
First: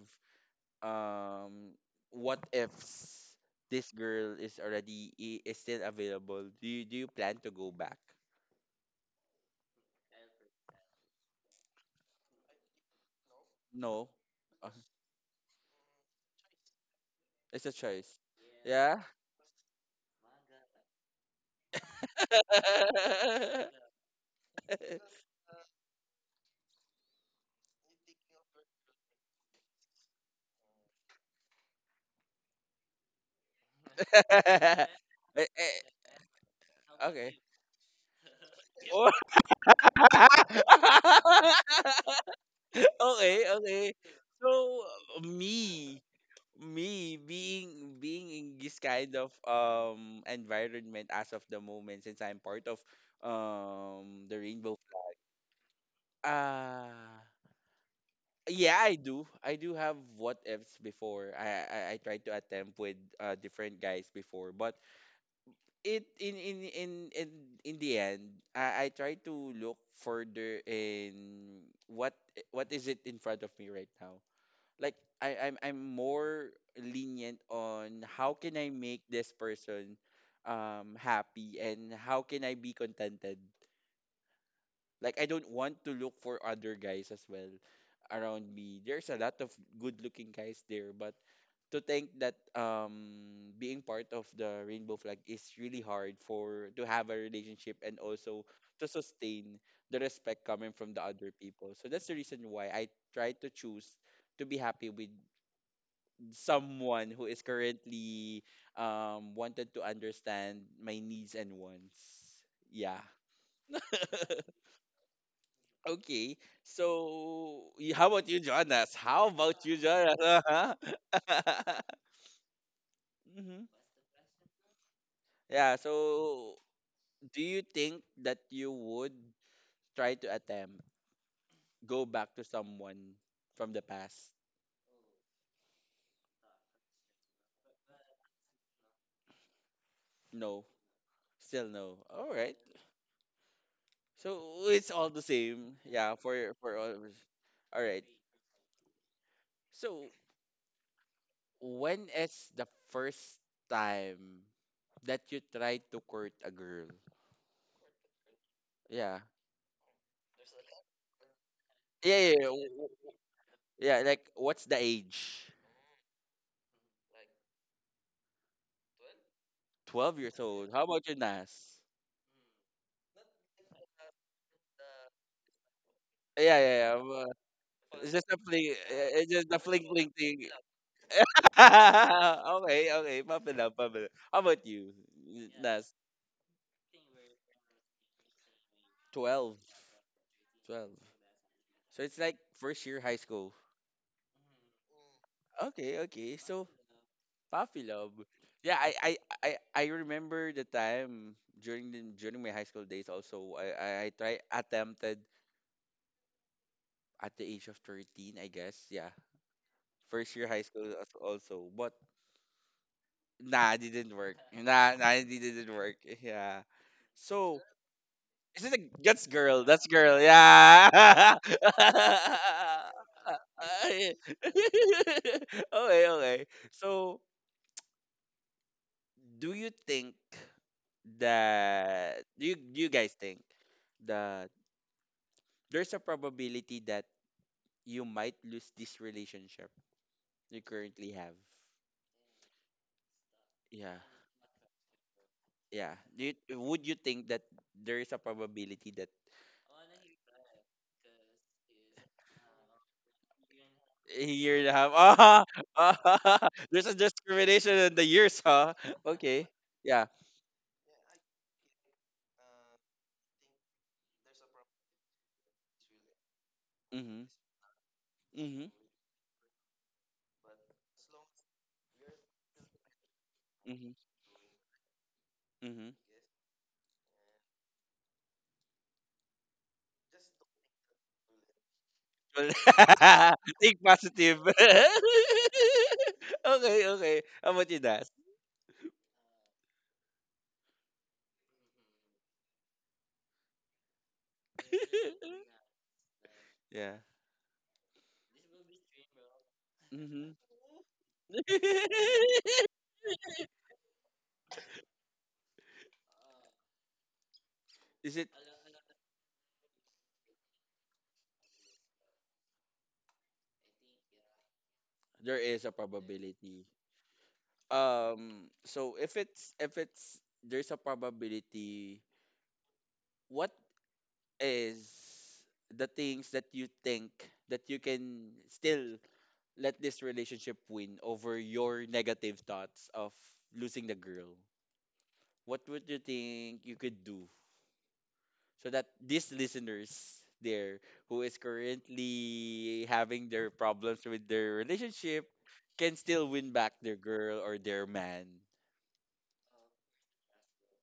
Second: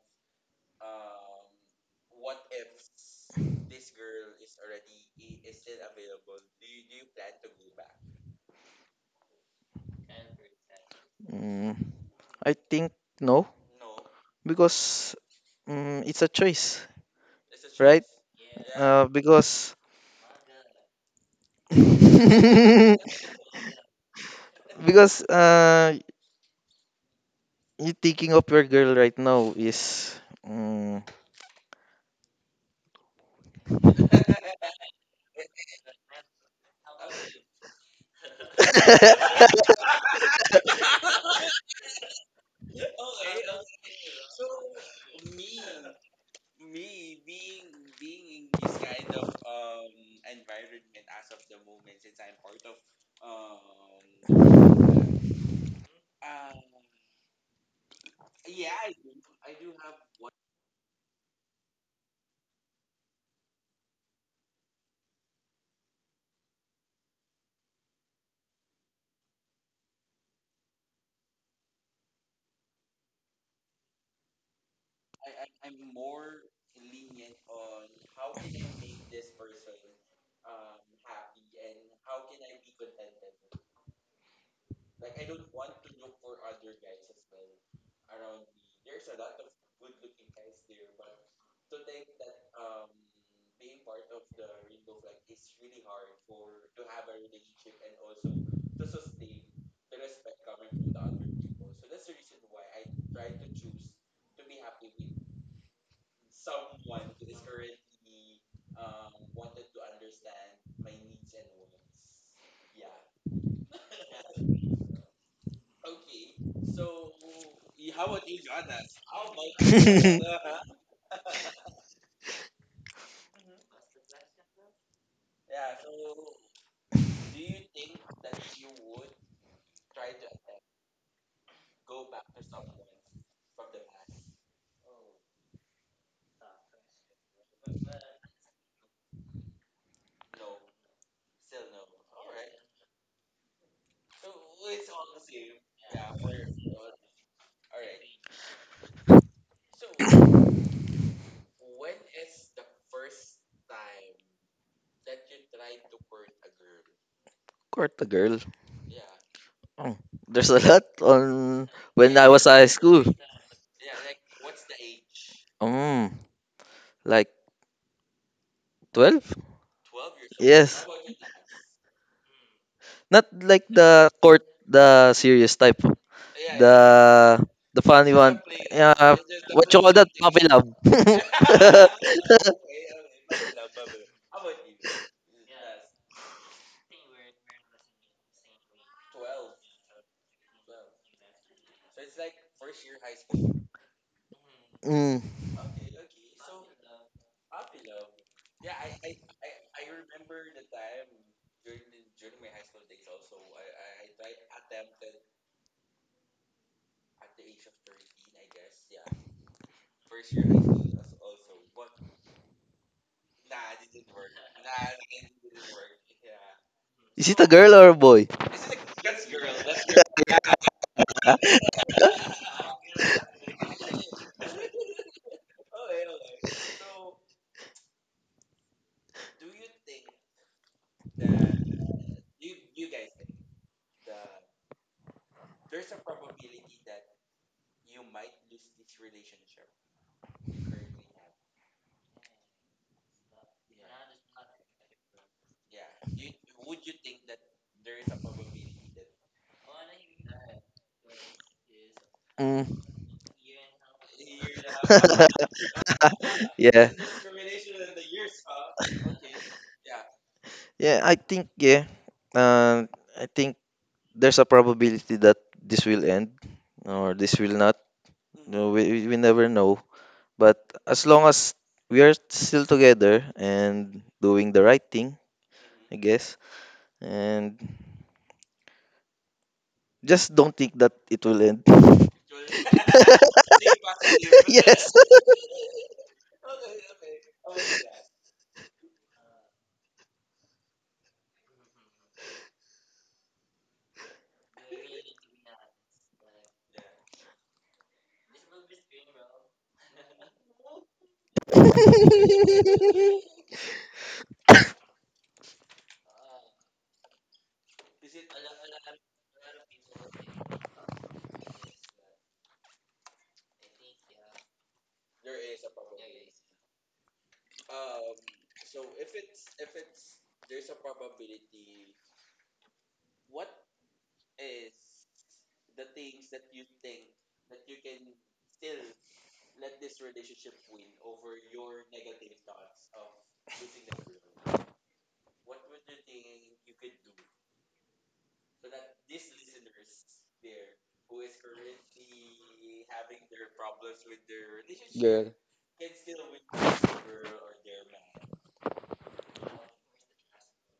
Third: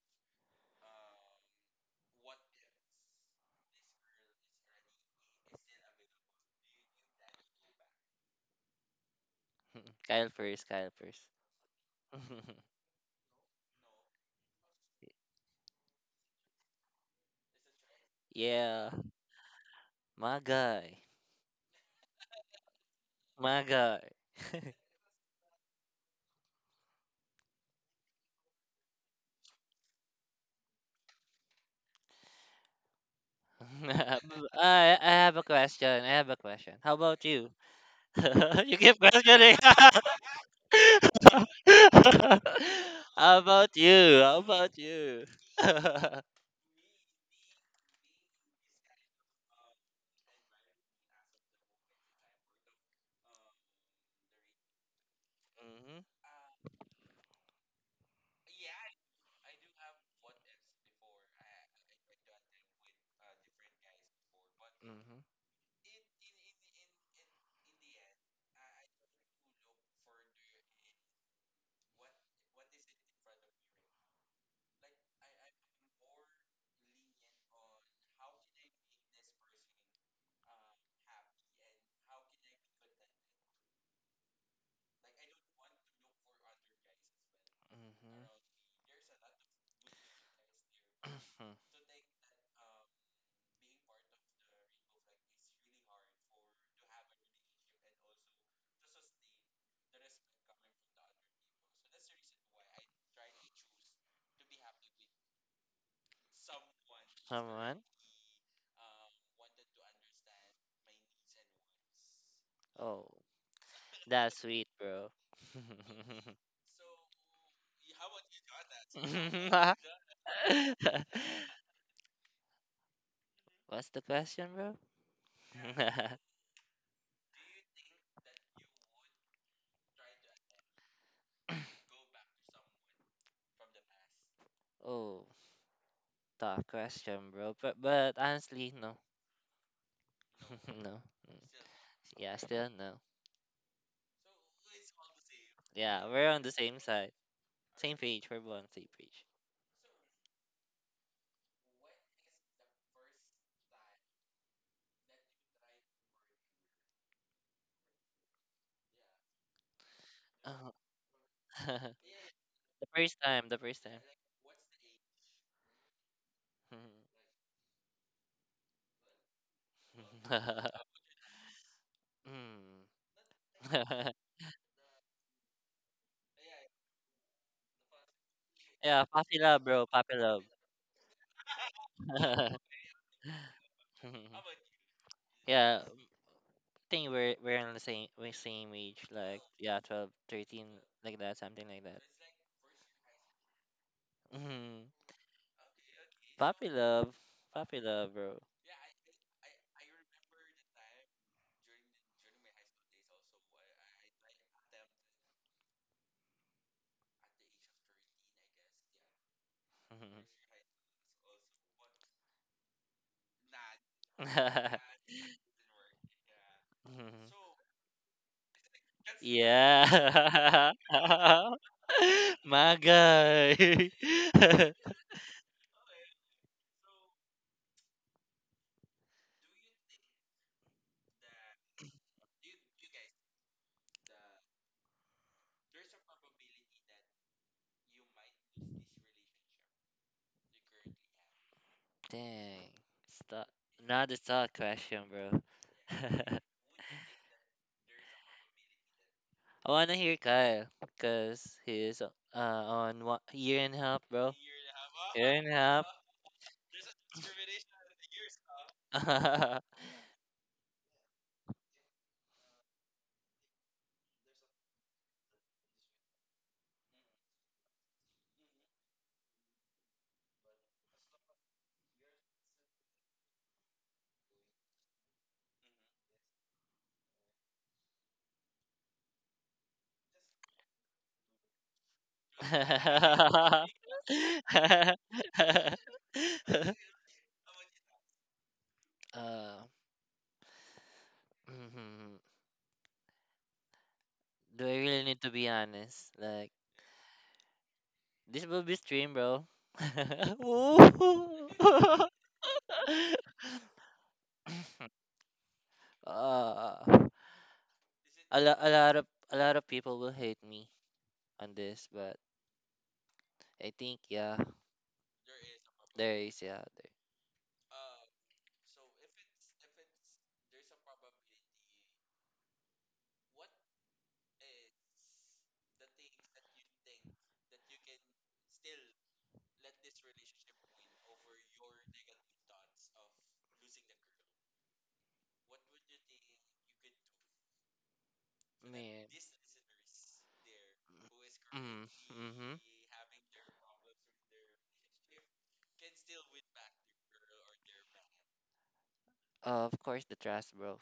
um what ifs, this girl is is still available? Do you, do you plan to go back?
Kyle first, Kyle first.
Mm, I think no,
No. Uh,
because it's a choice,
it's a
right?
choice.
Yeah,
Yeah. Yeah?
Because
my guy.
because
My guy.
uh, you thinking of your girl right now is. Mm,
I have a
Eh, eh,
question. I have a question. How about
okay.
you? You keep questioning.
okay,
How about
okay.
you? How
So
about you?
me, being in this kind of environment as of the moment, since I'm part of the rainbow.
Mm-hmm.
Uh, yeah, I do. I do have what ifs before. I tried to attempt with different guys before, but
Mm-hmm.
it in in the end, I try to look further in what is it in front of me right now. Like, I'm more lenient on how can I make this person happy and how can I be contented. Like, I don't want to look for other guys as well
Mm-hmm.
around me. There's a lot of good looking guys there, but
Mhm.
to think that being part of the rainbow flag is really hard for to have a relationship and also to sustain the respect coming from the other people. So that's the reason why I try to choose to be happy with someone who is
Someone?
currently wanted to understand my needs and wants. Yeah.
Oh, that's sweet, bro.
Okay. So, how about you, Jonas? How about you, Jonas? hmm
What's the question, bro?
Yeah. So, do you think that you would try to attempt go back to someone from the past?
Oh, tough question, bro. But honestly, no.
No.
No. Mm.
Still no. All
Yeah,
right.
still no.
So it's all the same.
Yeah,
Yeah.
we're on the
For
same
all.
side,
All
same
right.
page. We're both on the same page.
So, when is the first time that you tried to court a girl?
Court the girl.
Yeah.
Oh, there's a
uh
lot on
Yeah,
when I
yeah, yeah.
was high
The
school.
first time, the first
Yeah,
time.
like, what's the age?
Mm, like 12?
12 years old. How
Yes.
about you, Nas?
Mm.
Not like the court, the serious type.
Yeah, yeah,
The
yeah. I
the
It's
funny
just a
one.
fling,
Yeah,
Yeah,
it's
puppy
just a
love,
what you
bro,
call
fling
that?
puppy
thing.
love.
Puppy love.
okay, okay. Pump it up, pump it up. How about you,
Yeah, I
Nas?
think we're on the same age, like
12.
yeah, 12, 13,
12.
like that, something like
So
that.
it's like first year high school.
Mm.
Mm.
Okay, okay. So
Puppy love, puppy
puppy love.
love, bro.
Yeah, I remember the time during my high school days also I try attempted at the age of 13, I guess. Yeah. First year high school as- also. But nah, it didn't
Mhm.
work. Nah, nah, it didn't work. Yeah.
Is
Mhm.
it a
So
girl or a boy?
is it a that's girl,
Yeah.
yeah.
My guy.
okay, okay. Okay. So do you think that, do you guys think that there's a probability that you might lose this relationship you currently have?
Dang. Stop.
Yeah.
Not the thought question, bro.
Yeah. Do you, would you think that there is a probability that
I wanna hear Kyle, cause he is
Mm.
on 1 year and a half,
a
bro.
year and a half?
Year
Ah,
and a half.
ah, there's
yeah.
a discrimination in the years, huh? Okay.
uh,
Yeah.
Yeah. Uh, I think there's a probability that this will end or
Mhm.
this will not.
Mhm.
No, we never know. But as long as we are still together
Mhm.
and doing the right thing,
Mhm.
I guess. And just don't think that it will end.
Think positive. Okay.
yes.
Okay. How about you, Des?
mhm. Do I really need to be honest? Like,
yeah.
this will be stream, bro.
hmm
Ooh. uh,
Is it?
a lot of people will hate me on this, but I think yeah,
There is a probability.
there.
Um, so if it's, there's a probability. What is the things that you think that you can still let this relationship win over your negative thoughts of losing the girl? What would you think you could do so that
Man.
these listeners there who is
Mm, mm-hmm.
currently having their problems with their relationship can still win back their girl or their man
Of course, the trust, bro.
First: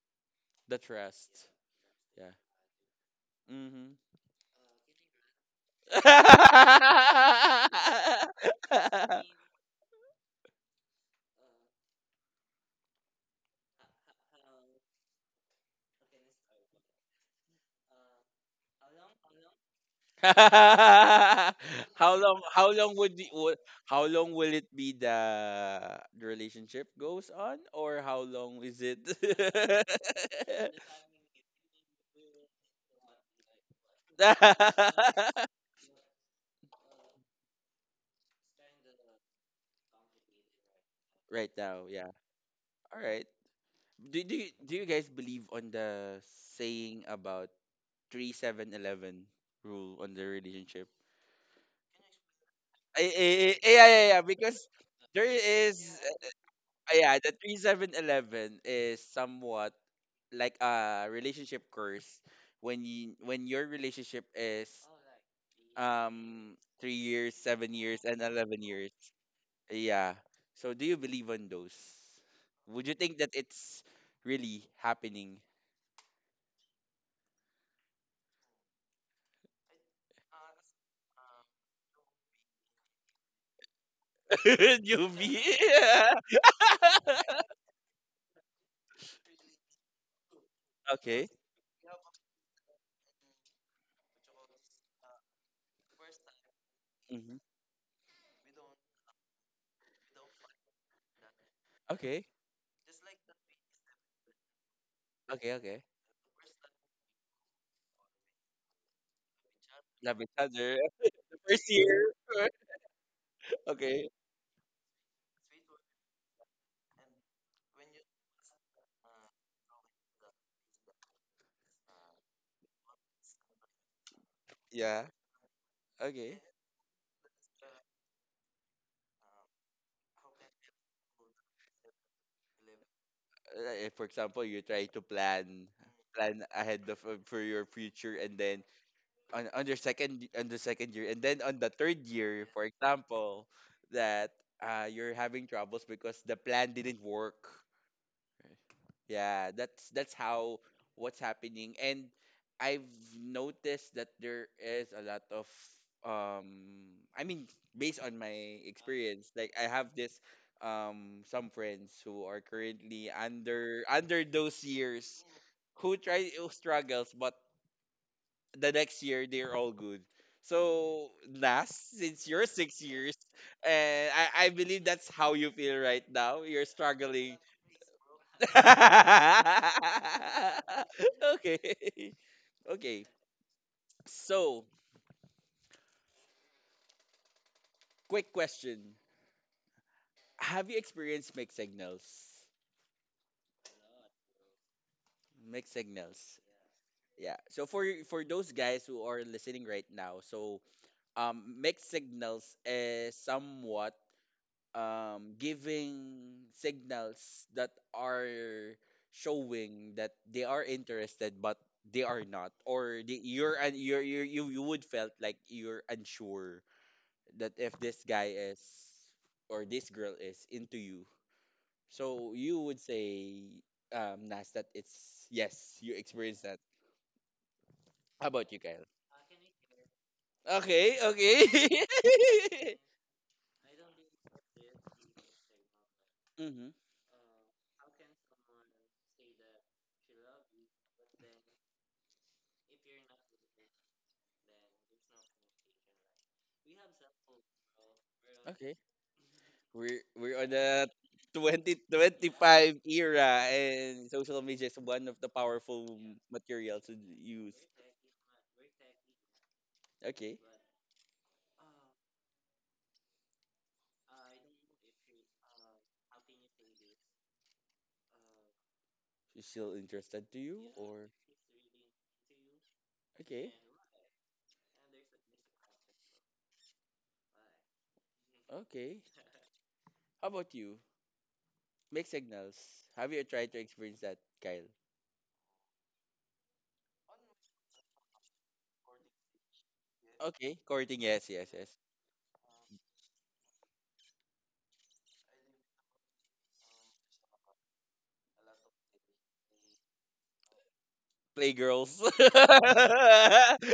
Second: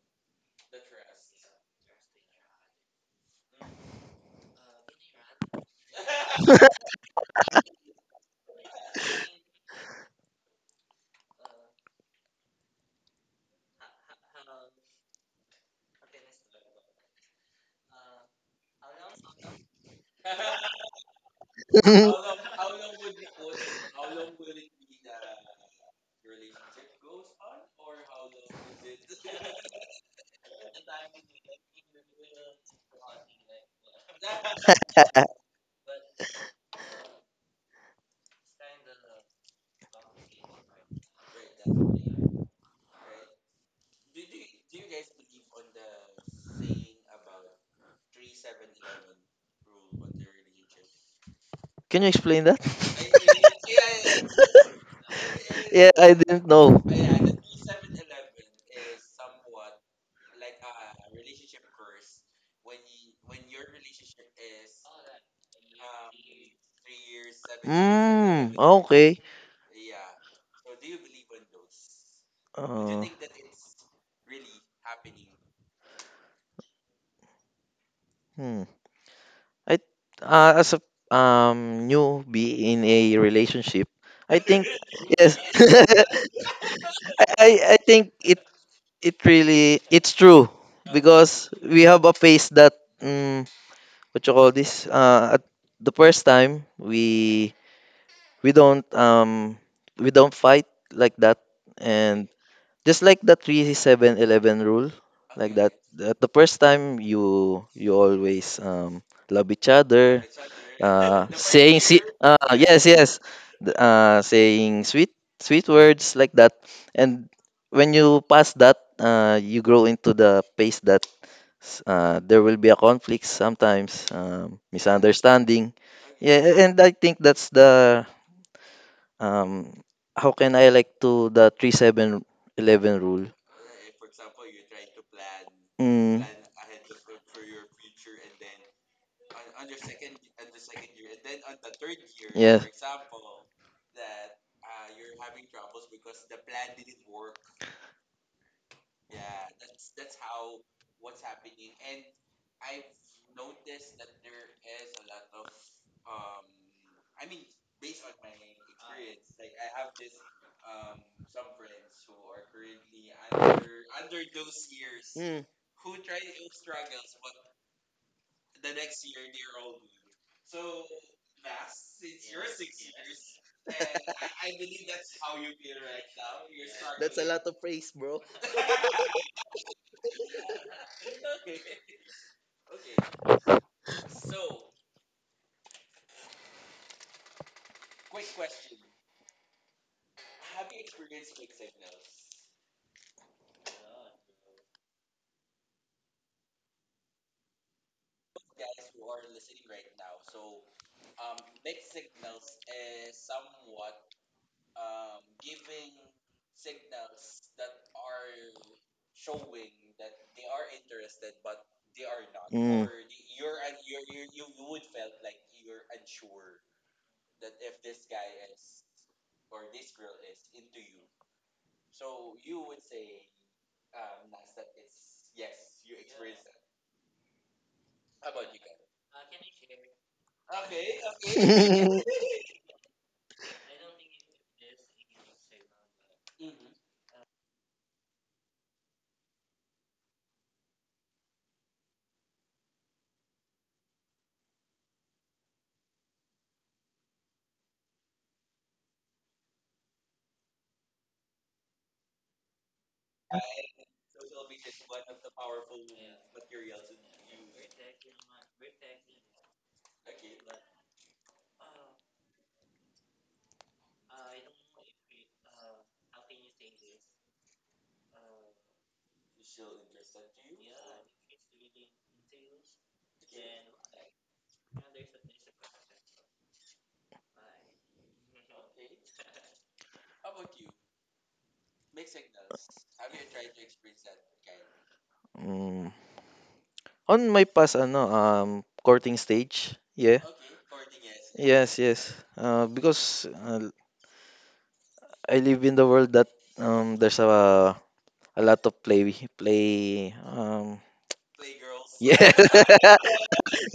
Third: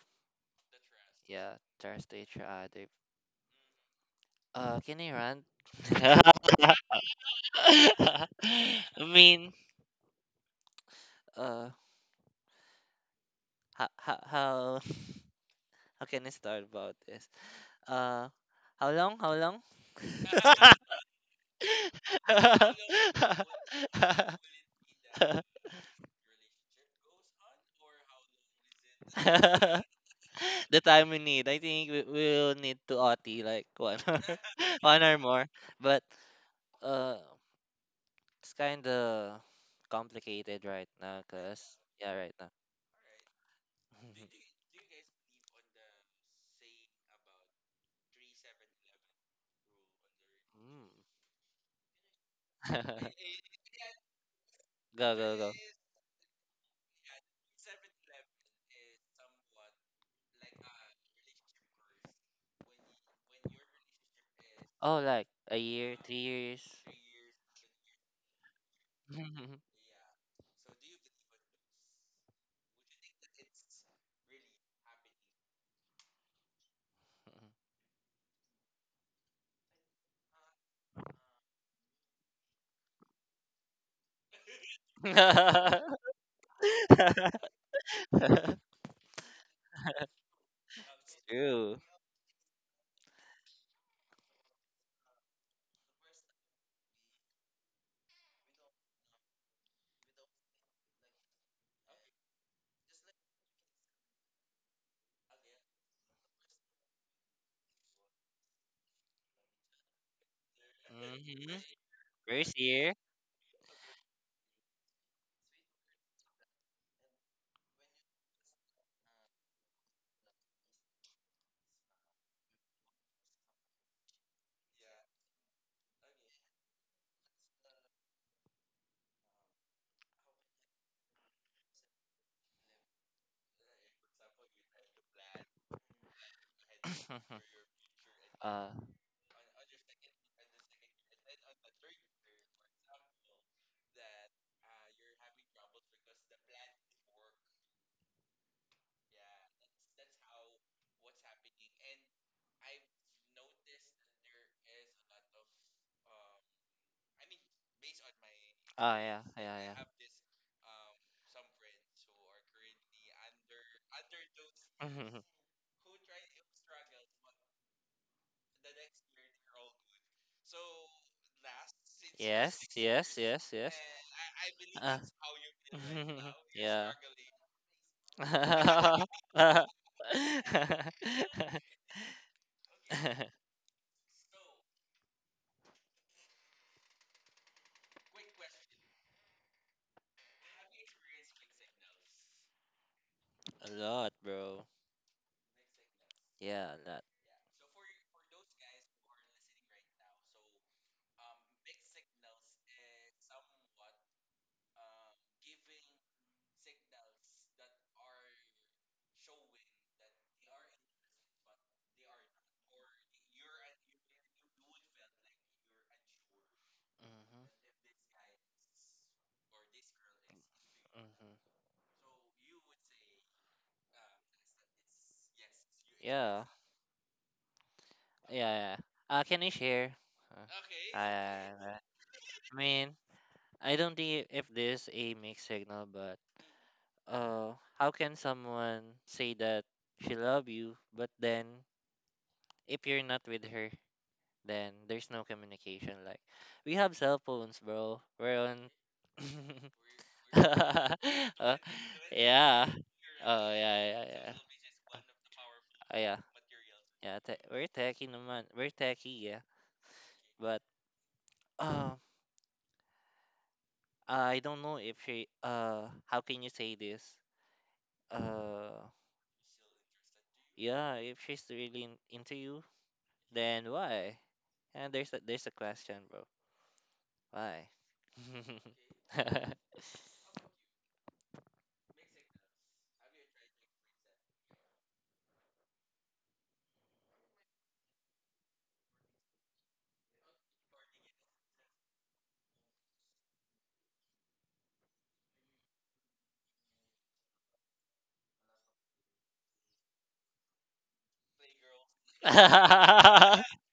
the trust
Yeah, trust to
yeah
each other.
mm-hmm.
Can I run? I mean, uh, how how can I start about this? Uh, how long? How long?
how long, how long would the how long will it be, the relationship goes on or how long is it?
The time we need. I think we will need to OT like one or one or more. But uh, it's kind of complicated right now,
Right
cause
now, yeah,
yeah, right now.
all right. Do you guys believe on the saying about 3-7-11 rule on the relationship?
Can you explain that?
Mm.
Yeah, yeah, yeah, because
Go,
there
go, go.
yeah,
is.
I didn't know.
Ah, yeah, the 3-7-11 is somewhat like a relationship curse when you, when your relationship is
Oh, like a year, three
um
years.
3 years, 7 years, and
Mm,
11 years.
okay.
Yeah. So do you believe on those? Would you
Uh,
think that it's really happening?
hmm. I as a newbie in a relationship, I think
You
yes.
be
I I I think it It really, it's true
It's
okay.
because
true.
we have a phase that mm what you call this? At the first time
hmm
we don't um we don't fight like that,
Okay.
and just like the 3-7-11 rule,
Okay.
like that,
Okay.
that the first time you always love each
Love
other,
each other.
Hmm.
First
saying
year.
First
yes,
year.
yes.
Okay.
Saying sweet words like that. And when you pass that, you grow into the pace that there will be a conflict sometimes,
Yeah.
misunderstanding.
Okay.
Yeah, and I think that's the um how can I like to the 3-7-11 rule
Uh, if for example you try to plan
Mm.
ahead of, for your future, and then
uh,
on your second, on the second year, and then on the third year,
Yeah.
for
Mm.
example, that you're having troubles because the plan didn't work. Right. Yeah, that's how what's happening. And I've noticed that there is a lot of um I mean based on my
oh yeah,
experience, like
yeah,
I
yeah.
have this some friends who are currently under, under those
Mhm.
years, who try, who struggles, but the next year they're all good. So last, since you're
Yes,
six
yes,
years
yes, yes.
and I believe
Uh,
that's how you feel right now. You're
yeah.
That's a
struggling.
lot of praise, bro.
Okay. Okay, so quick question: have you experienced mixed signals?
A lot, bro.
Mixed signals.
Yeah, a lot.
Yeah. So for those guys who are listening right now, so mixed signals is somewhat giving signals that are showing that they are interested but they are not, or the, you're, and you're, you you would felt like you're unsure
Hmm.
that if this guy is or this girl is into you.
Hmm.
So you would say, Nas, that it's yes, you experienced
Yeah,
that. How about
yeah,
you,
yeah.
Kyle?
Can I share?
Okay, okay.
Mm.
I mean, I don't think if this a mixed signal, but
mm-hmm.
how can someone say that she love you, but then if you're not with her, then there's no communication. Like we have cell phones, bro. We're on.
Okay. We're on the
Uh, yeah.
2025 era
Oh yeah, yeah,
and
yeah.
social media is one of the powerful
Yeah,
materials to
yeah.
use.
We're techie, naman. We're techie, yeah.
Okay.
But um, I don't know if she. How can you say this? Uh,
She's still interested to you
yeah.
or
If she's really into you,
okay.
then why? And there's a question, bro. Why?
Okay. How about you? Mixed signals. Have you tried to experience that, Kyle?
Mm. On my past ano courting stage, yeah.
Okay, courting, yes, yes, yes.
Yes, yes. Because I live in the world that there's a lot of play play um
Playgirls.
yeah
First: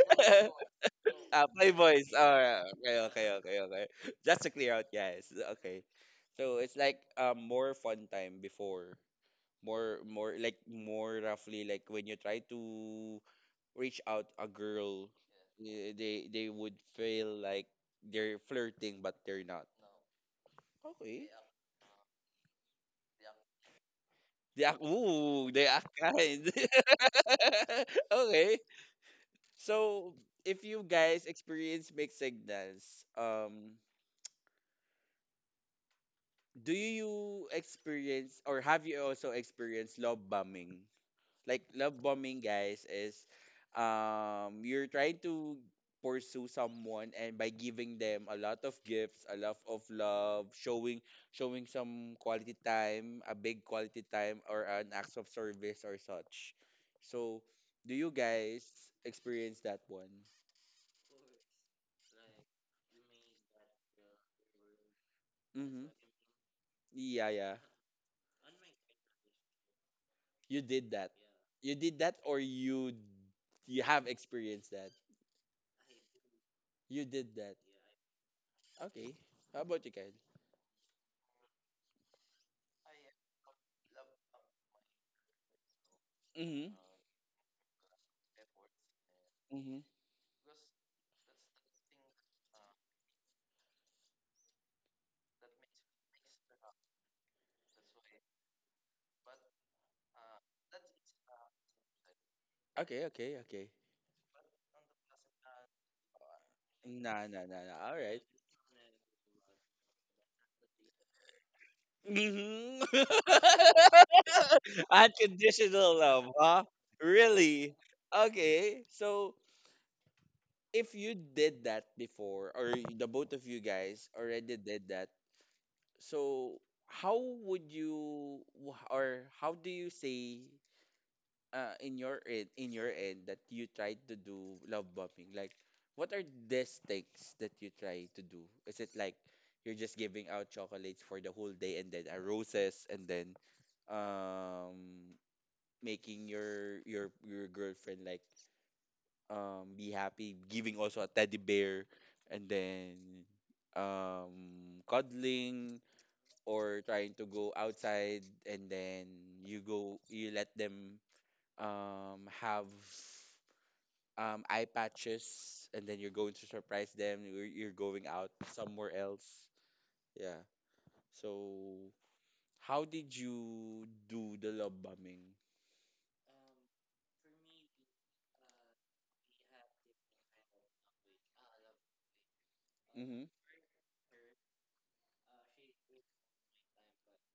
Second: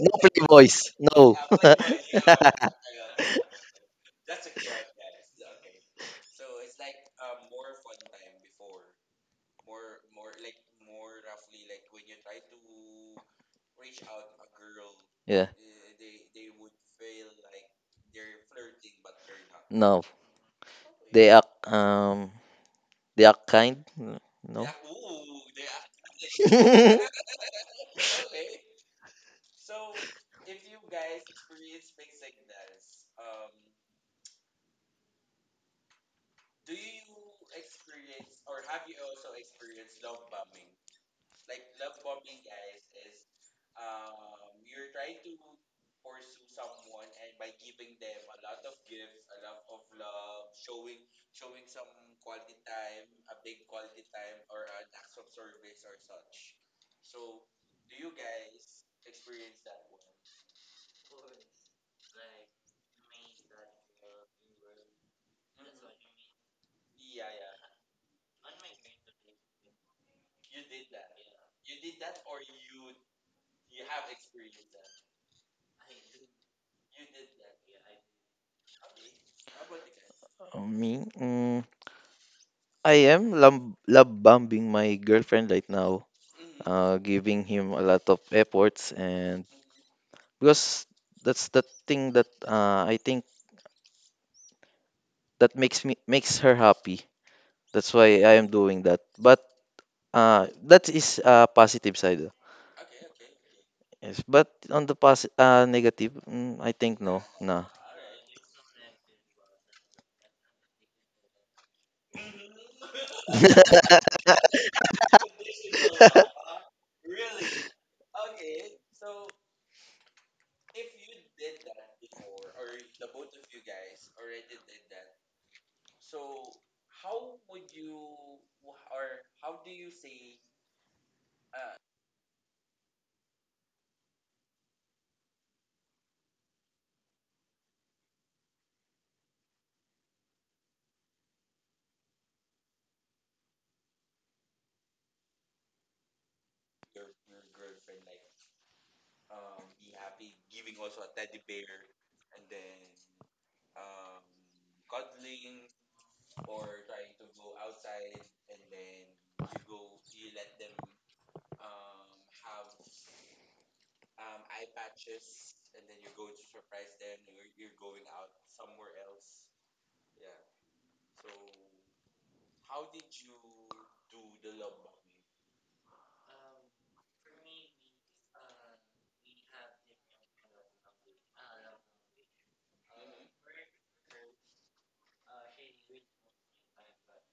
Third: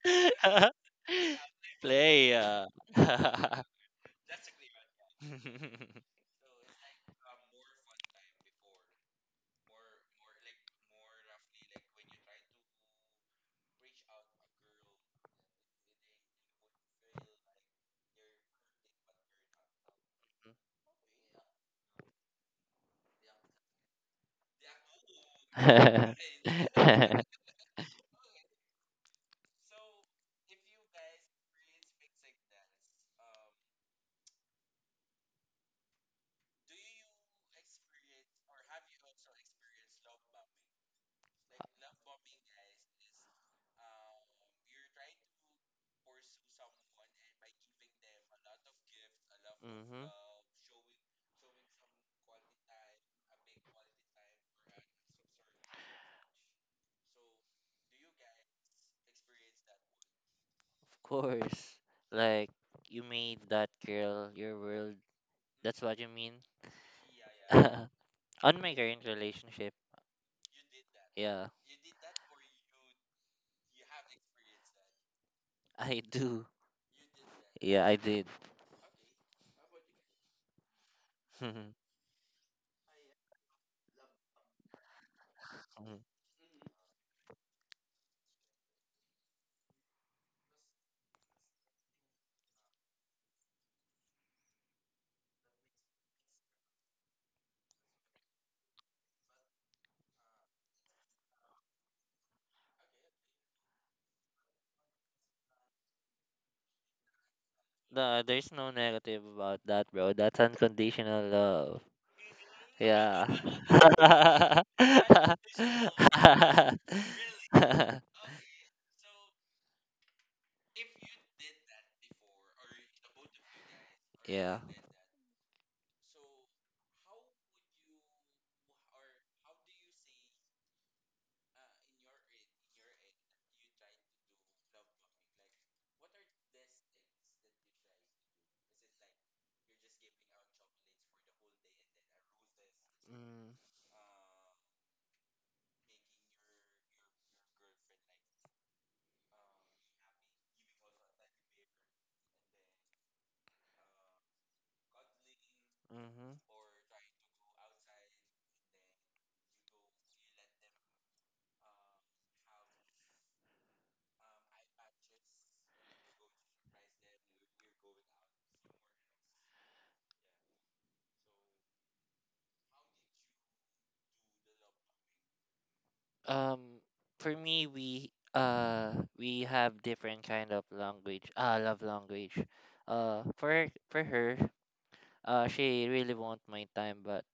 no play boys no
Ah, playboys.
Play. Uh.
Alright, okay, okay, okay, okay. Just to clear out, yes, okay. So it's like more fun time before, more like more roughly, like when you try to reach out a girl,
yeah
eh, they would feel like they're flirting but they're not.
no
Okay.
they act they act kind no
They act, ooh, they act kind. Okay. So, if you guys experience mixed signals, do you experience or have you also experienced love bombing? Like love bombing, guys, is you're trying to pursue someone and by giving them a lot of gifts, a lot of
Mhm.
love, showing some quality time, a big quality time or an acts of service or such. So, do you guys experience that one?
Of course. Like you made that girl your world. That's
Mm-hmm.
what you mean?
Yeah, yeah.
On my current relationship,
You did that.
yeah,
You did that or you have experienced that.
I do.
You did that.
Yeah, I did.
Okay. How about you guys?
me I am love bombing my girlfriend right now,
Mm-hmm.
giving him a lot of efforts, and
Hmm.
because that's the thing that I think that makes me makes her happy. That's why I am doing that. But that is a positive side.
Okay, okay, okay.
Yes, but on the negative, I think no,
Nah, nah, nah,
nah.
nah. All
No,
right.
there's no negative about that, bro. That's unconditional love. Yeah.
Mm-hmm. Unconditional love, huh? Really? Okay. So if you did that before, or the both of you guys already
Yeah.
did that, so how would you, or how do you say in your end that you tried to do love bombing? Like, what are these things that you try to do? Is it like you're just giving out chocolates for the whole day and then roses and then
Mm,
um making your girlfriend like be happy, giving also a teddy bear and then cuddling
mhm.
or trying to go outside and then you let them have eye patches and then you're going to surprise them you're going out somewhere else, yeah. So how did you do the love bombing?
Um, for me, we have different kind of language. Love language.
Mm-hmm.
For her, she really want my time, but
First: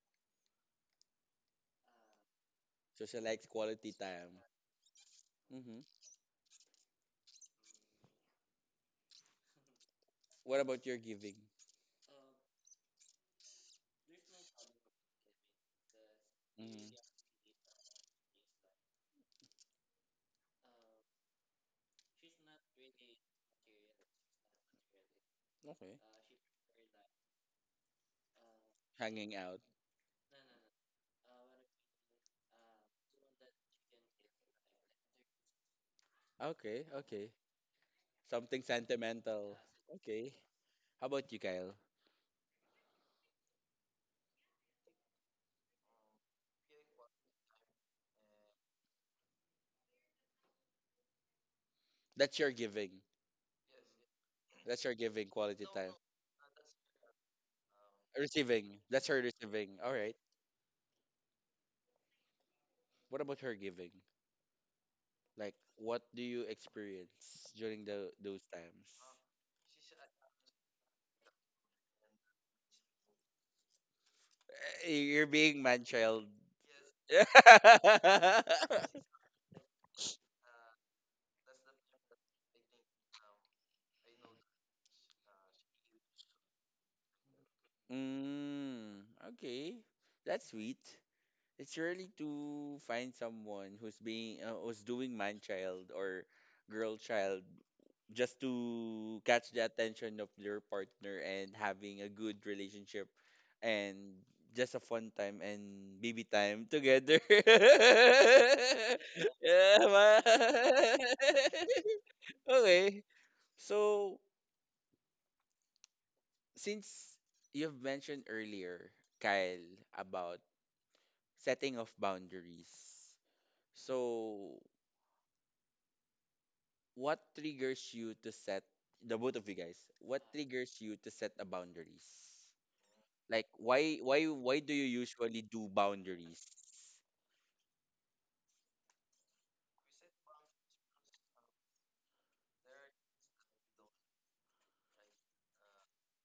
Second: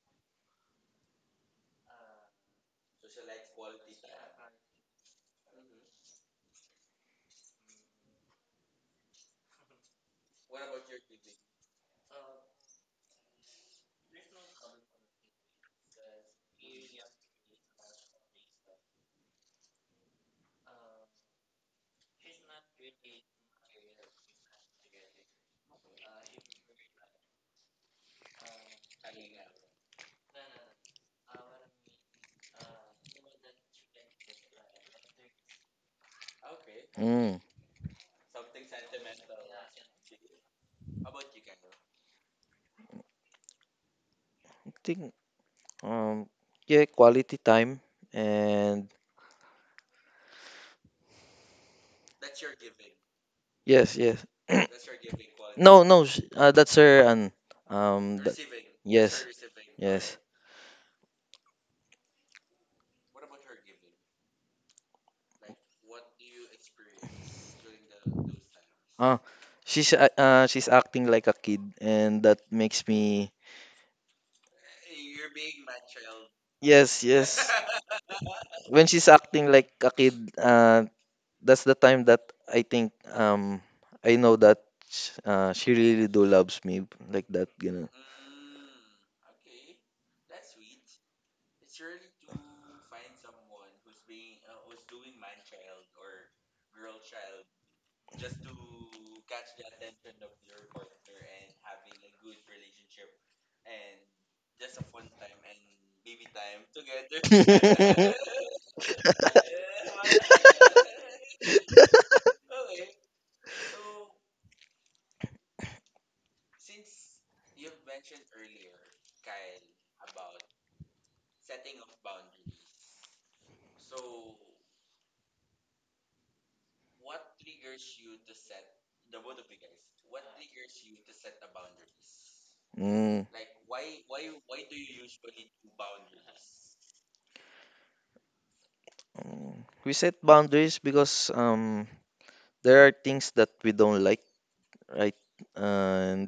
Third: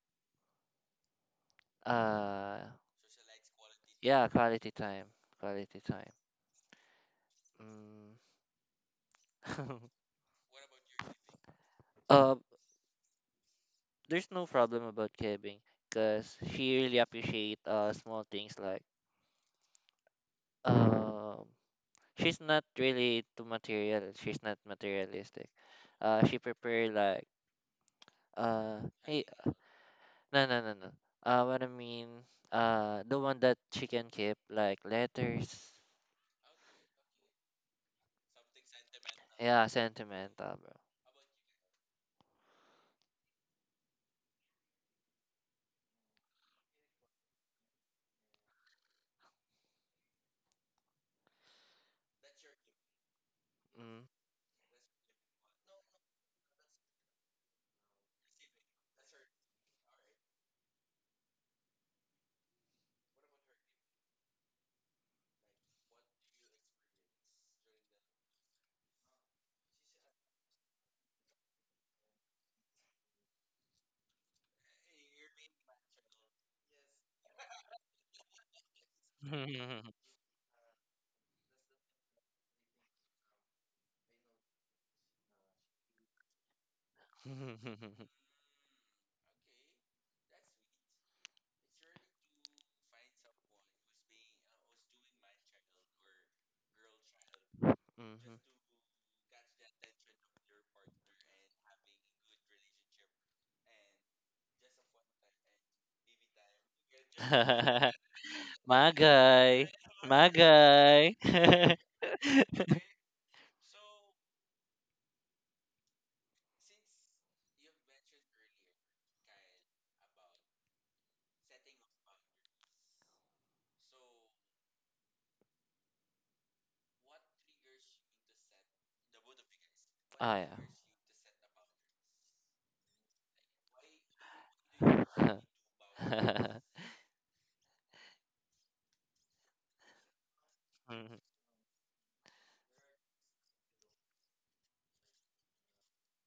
Uh,
So she likes quality
yeah,
time.
quality time,
Mm-hmm.
quality time. Mm.
What about your giving?
uh, there's no problem about Kevin because she
Mm-hmm.
really appreciate small things like um she's not really too material. She's not materialistic.
Okay.
She prepare like uh hey,
Hanging out.
no no no no. What I mean The one that she can keep, like letters.
Okay, okay.
Mm.
Something sentimental.
Yeah,
Okay.
sentimental, bro.
How about you, Kyle?
I think um yeah, quality time and
That's your giving.
Yes, yes.
That's her giving quality
No,
time.
no, that's her and that,
Receiving. That's her
yes.
receiving. All right.
Yes.
What about her giving? Like, what do you experience during the those times?
Uh she's she's acting like a kid and that makes me
Eh, you're being man child.
Yes, yes. When she's acting like a
Mm.
kid, that's the time that I think I know that she really do loves me like that, you know.
Mhm.
Mm, okay, that's sweet. It's really to find someone who's being who's doing man child or girl child just to catch the attention of your partner and having a good relationship and just a fun time and baby time together.
My guy.
Yeah,
My
ma-
guy.
okay. So, since you've mentioned earlier, Kyle, about setting of boundaries. So, what triggers you to set the both of you guys? What
Oh, yeah.
triggers you to set a boundaries?
Mm,
Like why do you usually do boundaries?
mm. We set boundaries
Mhm.
because there are things that we don't like, right? And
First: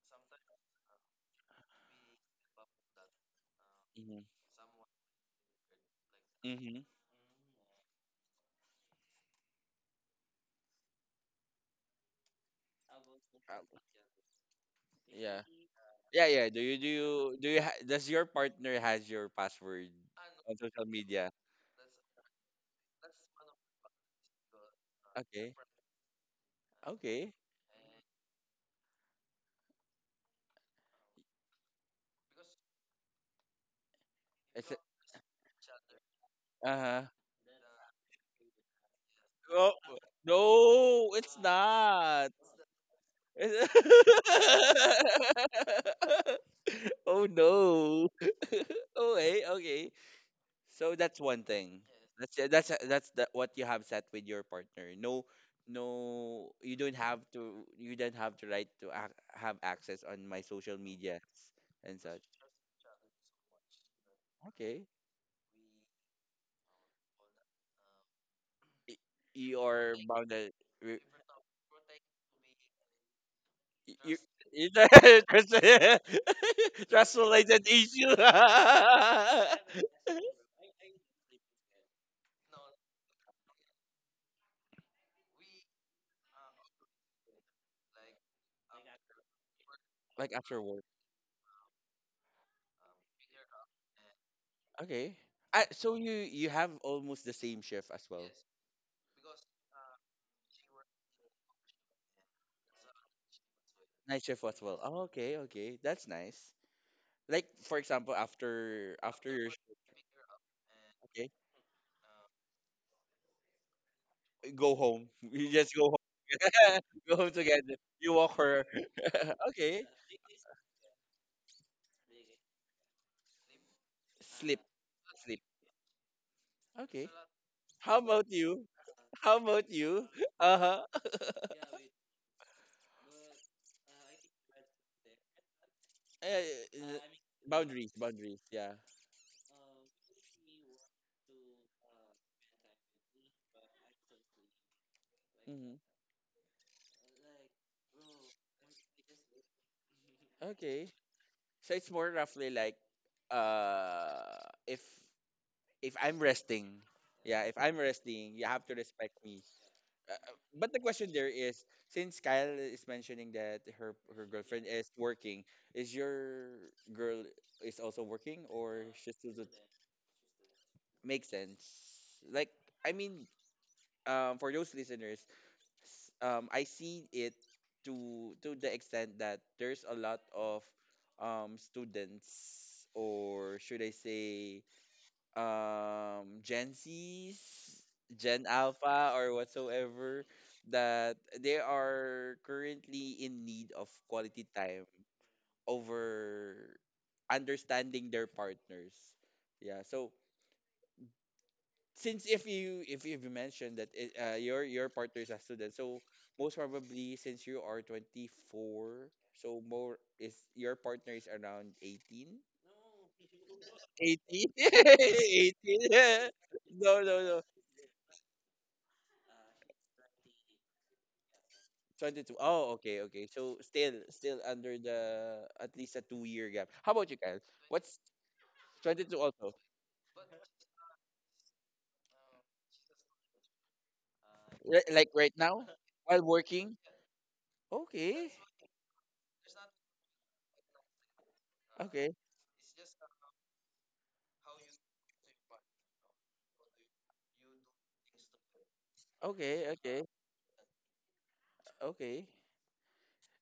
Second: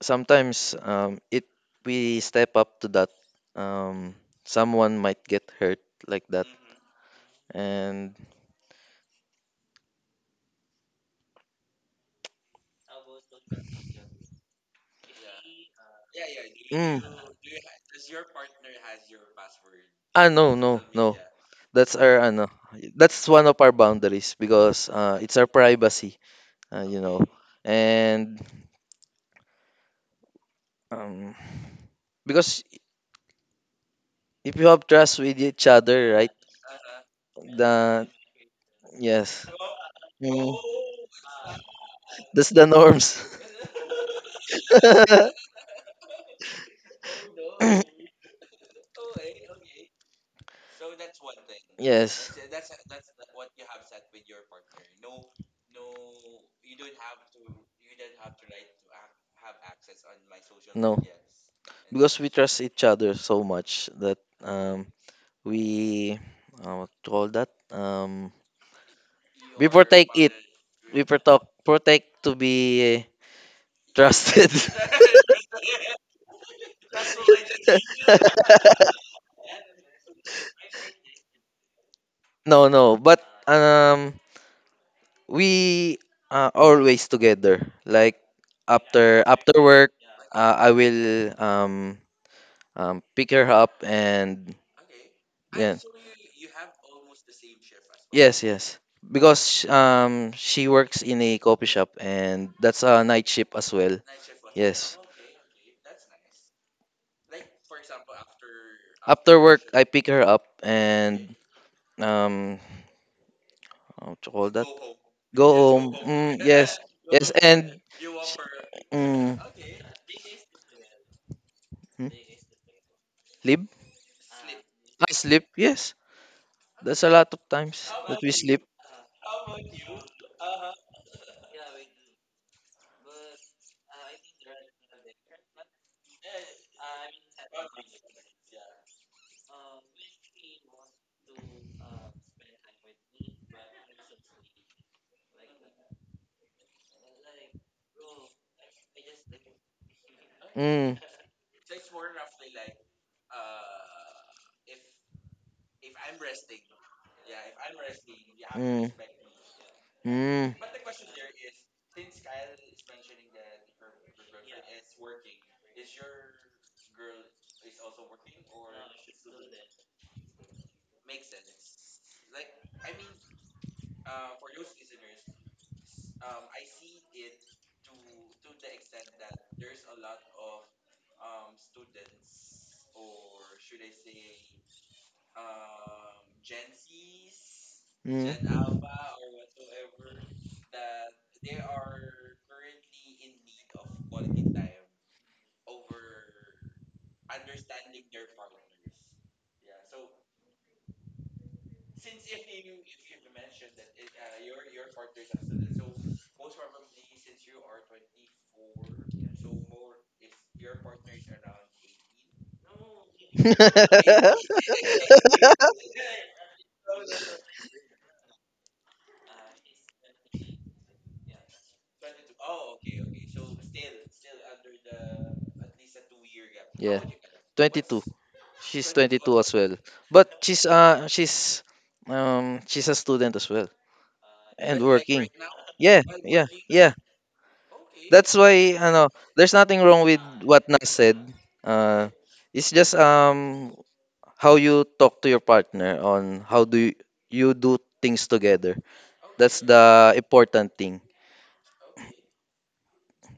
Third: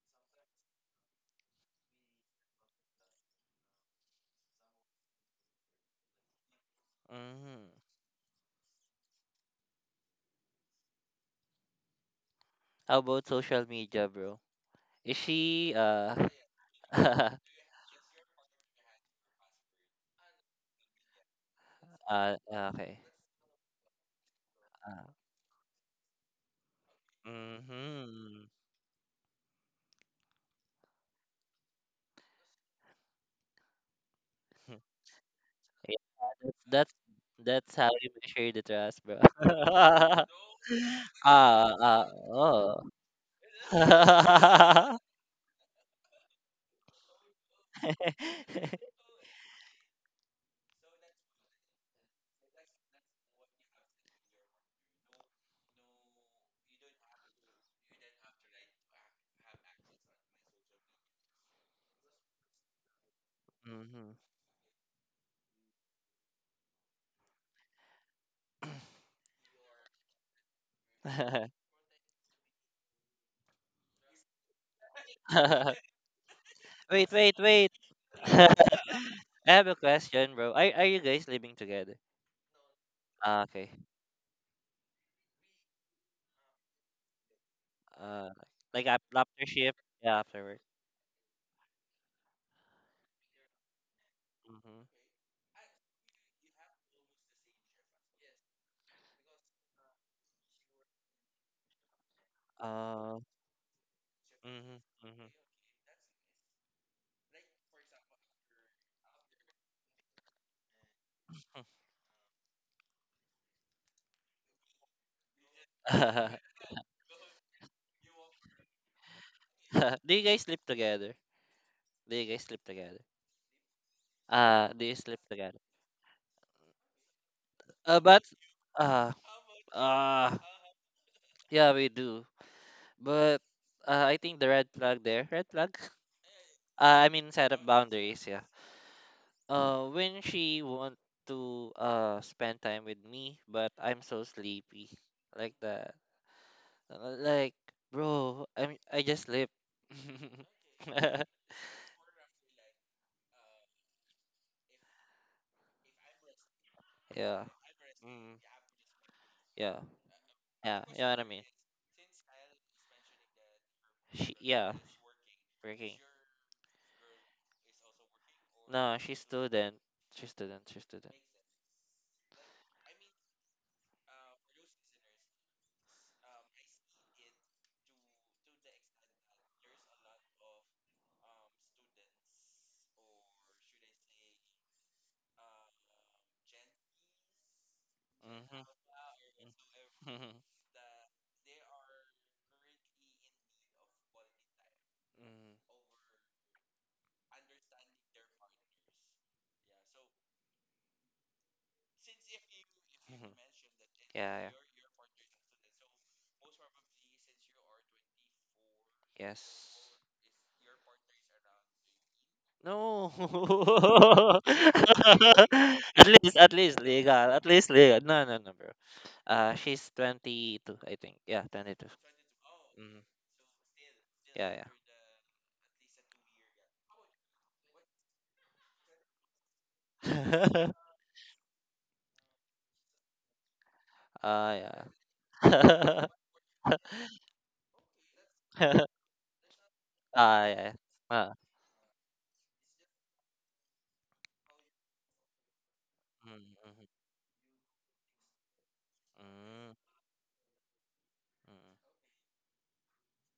sometimes it we step up to that um
Mm-hmm.
someone might get hurt like that.
Mm-hmm.
Mhm.
And
How about social media, bro? Is
Yeah.
she
Yeah, yeah. Do you do
mm,
you do you ha- does your partner has your password
ah no
on
no
social
no
media?
that's our ano
okay.
that's one of our boundaries because
Uh,
it's our
Okay.
privacy you know
Okay.
and
mhm.
um because if you
It's
have trust with each
Yeah,
other, right?
that's that's
uh-huh.
The
that's how you measure the trust, bro.
yes,
Oh,
Mm.
no, it's
Ah, ah,
not.
That's the
oh.
norms.
Oh no. Okay, okay. So that's one thing.
yes.
That's the, what you have set with your partner. No, no, you don't have to. You don't have the right to ac have access on my social
No,
media and
because
such.
we trust each other so much
Mhm.
that um
Okay,
we what to call that
you
we
are
protect
bound
it.
to. Re-
We protect to be
you,
trusted.
you trust,
Wait,
trust
wait,
related
wait.
issue.
I have a question, bro. Are you guys living together?
no, no, but
Ah, okay.
um, we always together. Like
Uh,
after
after
after
shift,
work,
yeah,
Like
after work.
after
I
work.
will pick her up and
Mm-hmm.
Okay. Ah,
yeah.
so you have almost the same shift as well.
Yes, yes. Because she works in a coffee shop and that's a
Uh,
night shift as well.
Night shift as well.
mm-hmm,
Oh,
Yes.
mm-hmm.
okay, okay. That's nice. Like for example, after after
After
your
work, I
shift,
pick her up
okay,
and um to call that
go home. You
go
just go
home.
home.
Mm, yes,
Go home
yes,
together.
and
You walk her.
mm,
Okay.
Do you guys sleep together?
hmm,
Do you guys sleep together?
live,
Sleep.
Do you sleep
Sleep.
sleep.
together?
Yes, that's
Okay.
a lot of times
How
that
But
about
we sleep.
you?
uh,
How about you?
uh,
Uh-huh.
yeah, we do. But I think the red flag there, red flag.
Uh, uh,
I mean, set up
boundaries,
boundaries.
boundaries.
Yeah.
Yeah.
When she want to spend time with me, but I'm so sleepy, like
Hmm.
that. Like, bro, I just sleep.
Okay.
Mm,
So it's more roughly like uh if if I'm resting, yeah,
Yeah.
if I'm resting,
Mm,
you have to
mm,
respect me.
yeah.
mm,
But the
Yeah. You
question
know what I
there
mean?
is, since Kyle is mentioning that her her
She,
girlfriend
yeah.
is working, is
Working.
your girl is also working or
No,
she's
she's
still
student. She's student. She's student.
makes sense? Like I mean, for those listeners, I see it to the extent that there's a lot of students or should I say Gen Zs, Gen
mm.
Mhm.
Alpha or
Mhm.
whatsoever
Mhm.
that they are currently in need of quality time over understanding their partners. Yeah, so since if you if you've
Mhm.
mentioned that it,
Yeah, yeah.
your partner is a student, so most probably since you are 24, so more
Yes.
is your partner is around 18,
No.
18, 18.
At least
No, no,
legal.
no.
At least legal. No, no, no, bro. She's 22, I think. Yeah, 22.
22. Oh, okay,
Mm.
okay. So still still
Yeah, yeah.
under the at least a 2 year gap. How
yeah,
about you, Kyle? What's
22. She's
22
22
also?
as well. But she's uh she's um she's a student as well
Ah,
and
Ri- like
working.
right now
Yeah,
yeah.
while
yeah,
working?
yeah.
Okay.
That's why I know there's nothing wrong with
Ah, yeah,
what
yeah.
Nas said.
Ah.
Uh
Okay.
it's just how you talk to your partner on
Mm,
how
mhm.
do you do things together. That's
Okay.
Mm,
Okay.
the important thing.
mm, mm.
Okay.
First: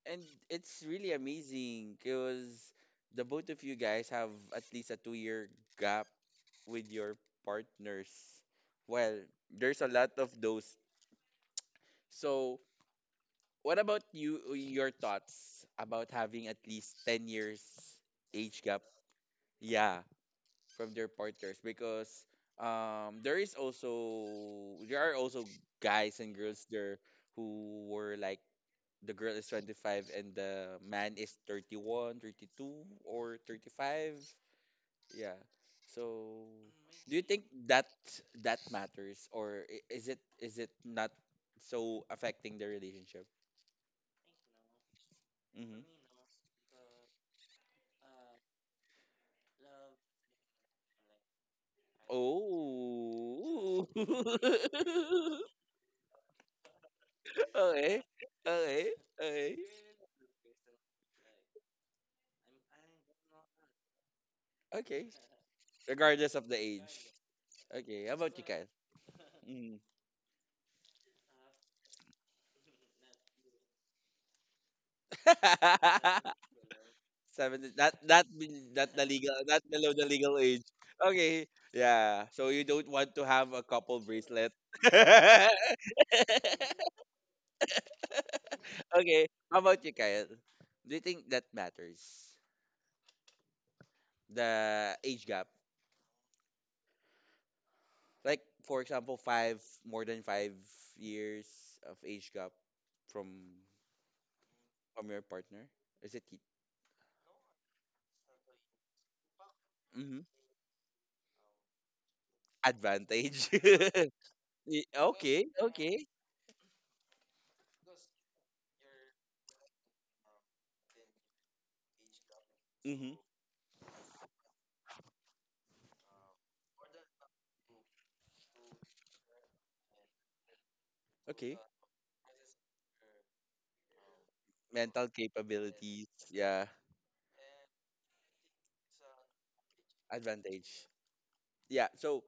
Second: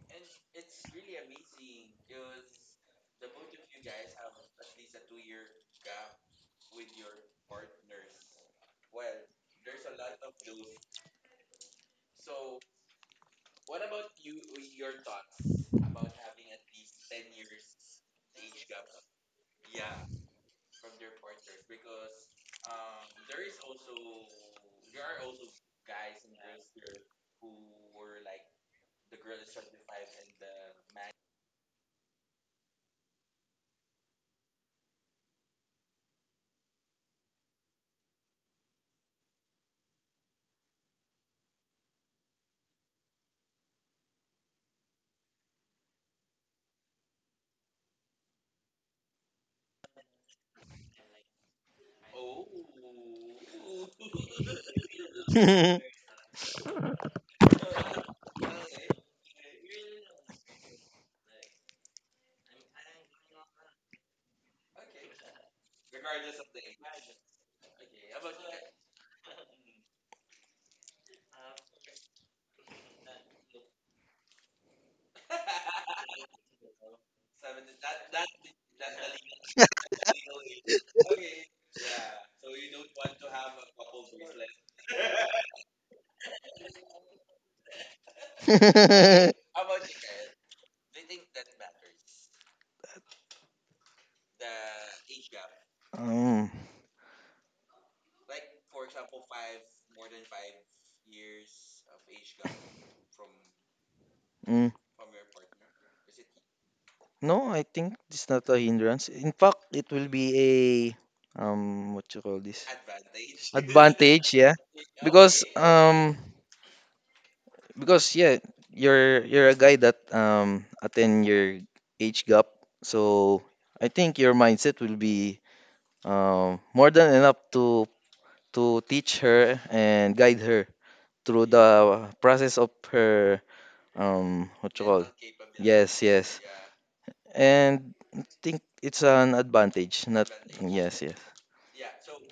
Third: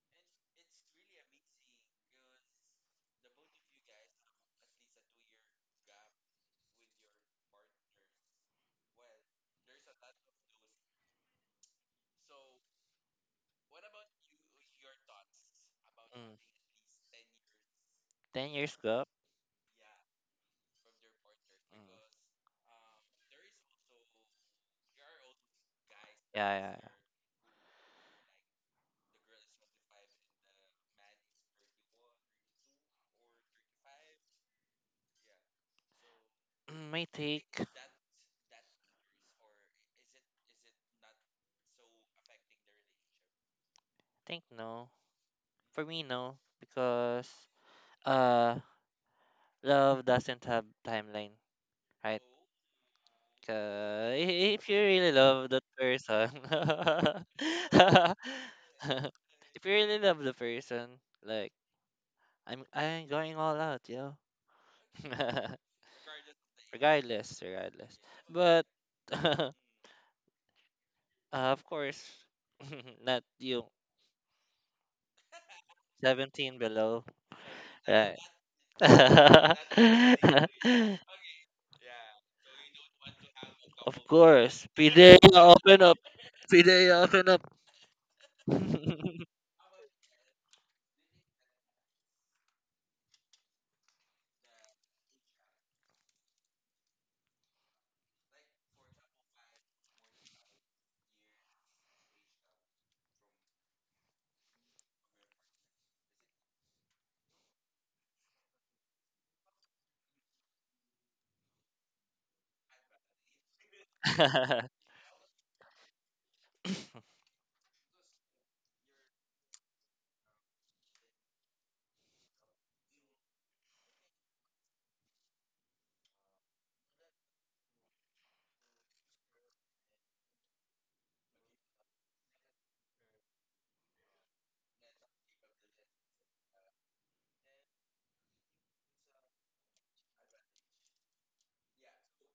And it's really amazing because the both of you guys have at least a 2 year gap with your partners. Well, there's a lot of those. So, what about you? Your thoughts about having at least 10 years
10
age
years
gap?
gap?
Yeah, from their partners
Mm.
because there is also there are also guys and
Yeah, yeah,
girls
yeah.
there who were like the girl is 25 and the man is 31, 32, or 35. Yeah. So
My
mm, do you
take,
think
I
that that matters or is it not so affecting the relationship?
think no.
For hmm no.
For me, no. Because, uh, love doesn't have timeline, right?
So.
If you really love that person,
Oh. Okay. Okay. Okay.
if you really love the person, like I'm going all out, you
Okay.
know.
Regardless of the age.
Regardless, regardless.
Okay. How about you,
But
guys?
uh,
Mm.
of course, not you. 17 below,
Seven. That
right?
that be- that the legal that below the legal age. Okay. Yeah. So you don't want to have a
Of
couple bracelet.
course, Pidea, open up. Pidea, open up. Mhm.
Okay. How about you, Kyle? Do you think that matters? The age gap.
um,
Like for example, five more than 5 years of age gap from
mm.
from your partner. Is it
No, I think it's not a hindrance. In fact, it will
mm-hmm.
be a what you call this?
Advantage?
Advantage, yeah. Because
Okay. Okay.
um because yeah, you're a guy that attend your age gap.
Mm-hmm.
So I think your mindset will be more than enough to teach her and guide her through
Okay.
the process of her what you call.
Mental
Yes,
capabilities.
yes.
Yeah.
And I think it's an advantage. Not
Advantage.
yes, yes.
Yeah. So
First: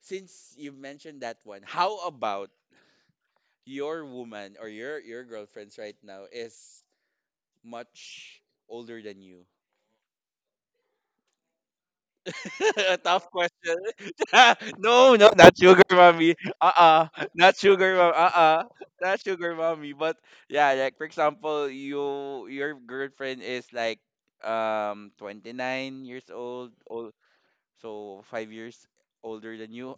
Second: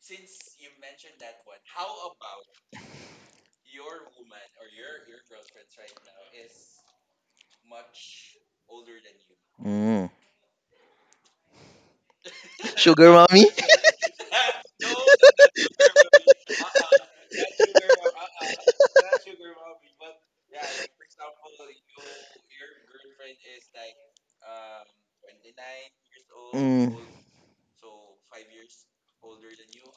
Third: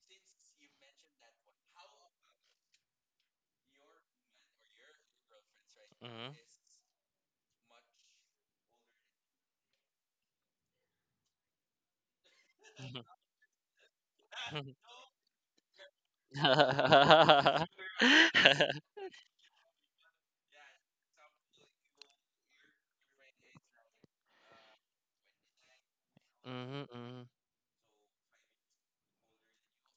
since you mentioned that one, how about your woman or your girlfriends right now
Mhm,
is much older than you?
Mm. Sugar
Tough
mommy.
question. No, no, not sugar mommy. Uh-uh. Not
mhm.
sugar mom. Uh-uh. Not sugar mommy. But yeah, like for example, you your girlfriend is like 29 years old,
Mm.
old so 5 years older than you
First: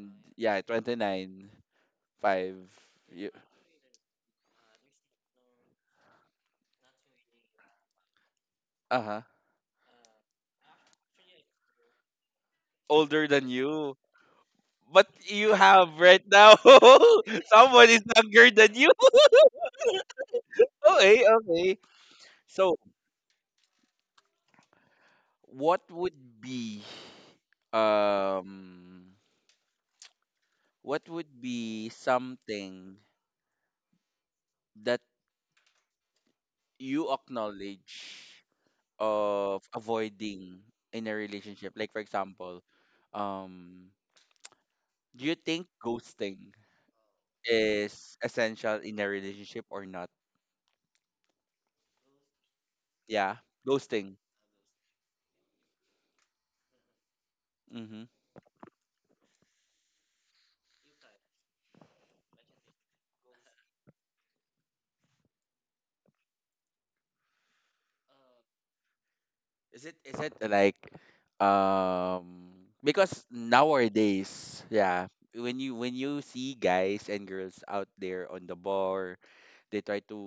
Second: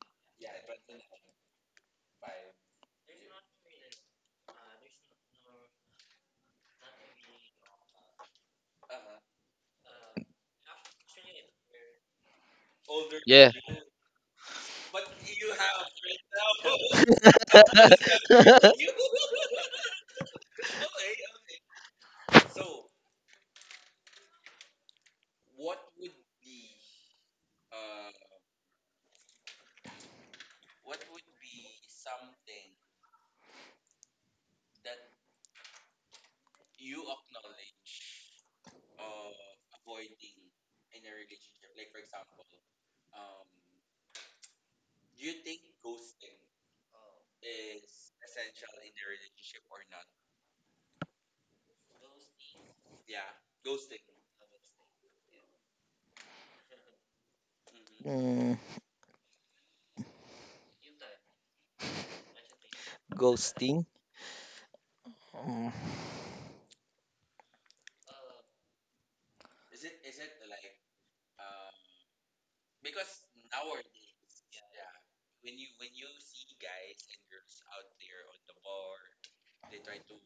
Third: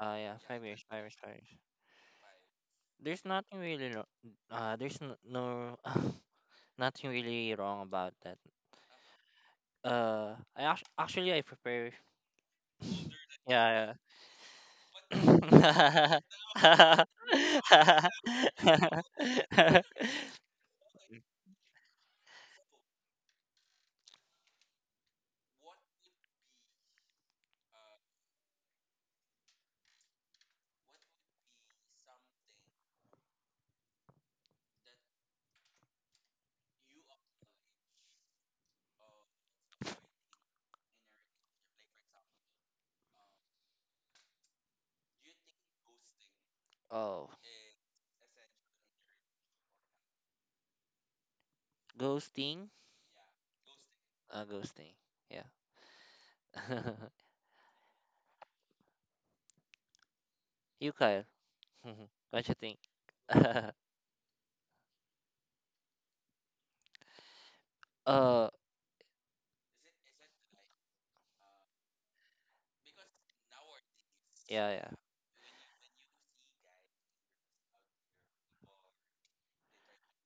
Oh yeah,
yeah,
5 years, 5 years, five
29.
years.
Five
There's
year.
nothing really, there's no, no nothing really wrong about that.
Uh huh.
Actually I prepare.
Older than
Yeah, yeah.
you. But you have right now. Someone is younger than you. Okay, okay. So, what would be um what would be something that you acknowledge of avoiding in a relationship? Like for example, um do you think ghosting
Oh,
is essential in a relationship or not?
ghosting.
Yeah, ghosting.
Ghosting. Yeah.
Mhm.
Mm.
You, Kyle. What you think? uh,
Ghosting. Mm.
Is it like um because nowadays,
yeah, yeah,
yeah, when you see guys and girls out there on the bar, they try to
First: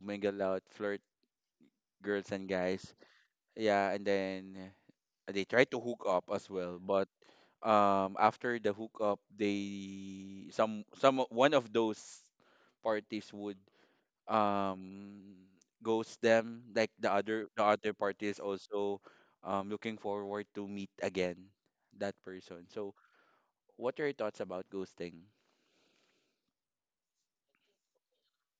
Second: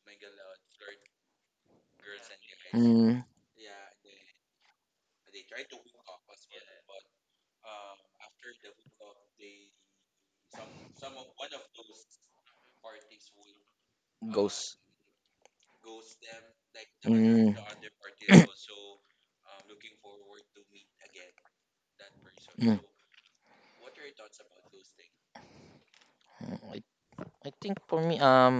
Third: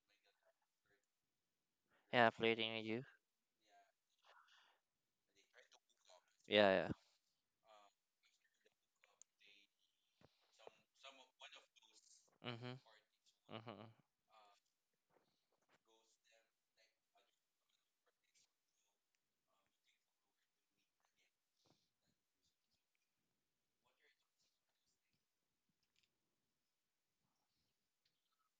mingle out, flirt girls
yeah.
and
Flirting
guys.
with you.
Mm.
Yeah, and then they try to hook up as
Yeah,
well,
yeah.
but after the hook up, they some one of those
Mhm,
parties would
mhm.
Ghost.
um ghost them like
Mm.
the other party is also looking forward to meet again that person, so what are your thoughts about ghosting?
Mm. I think for me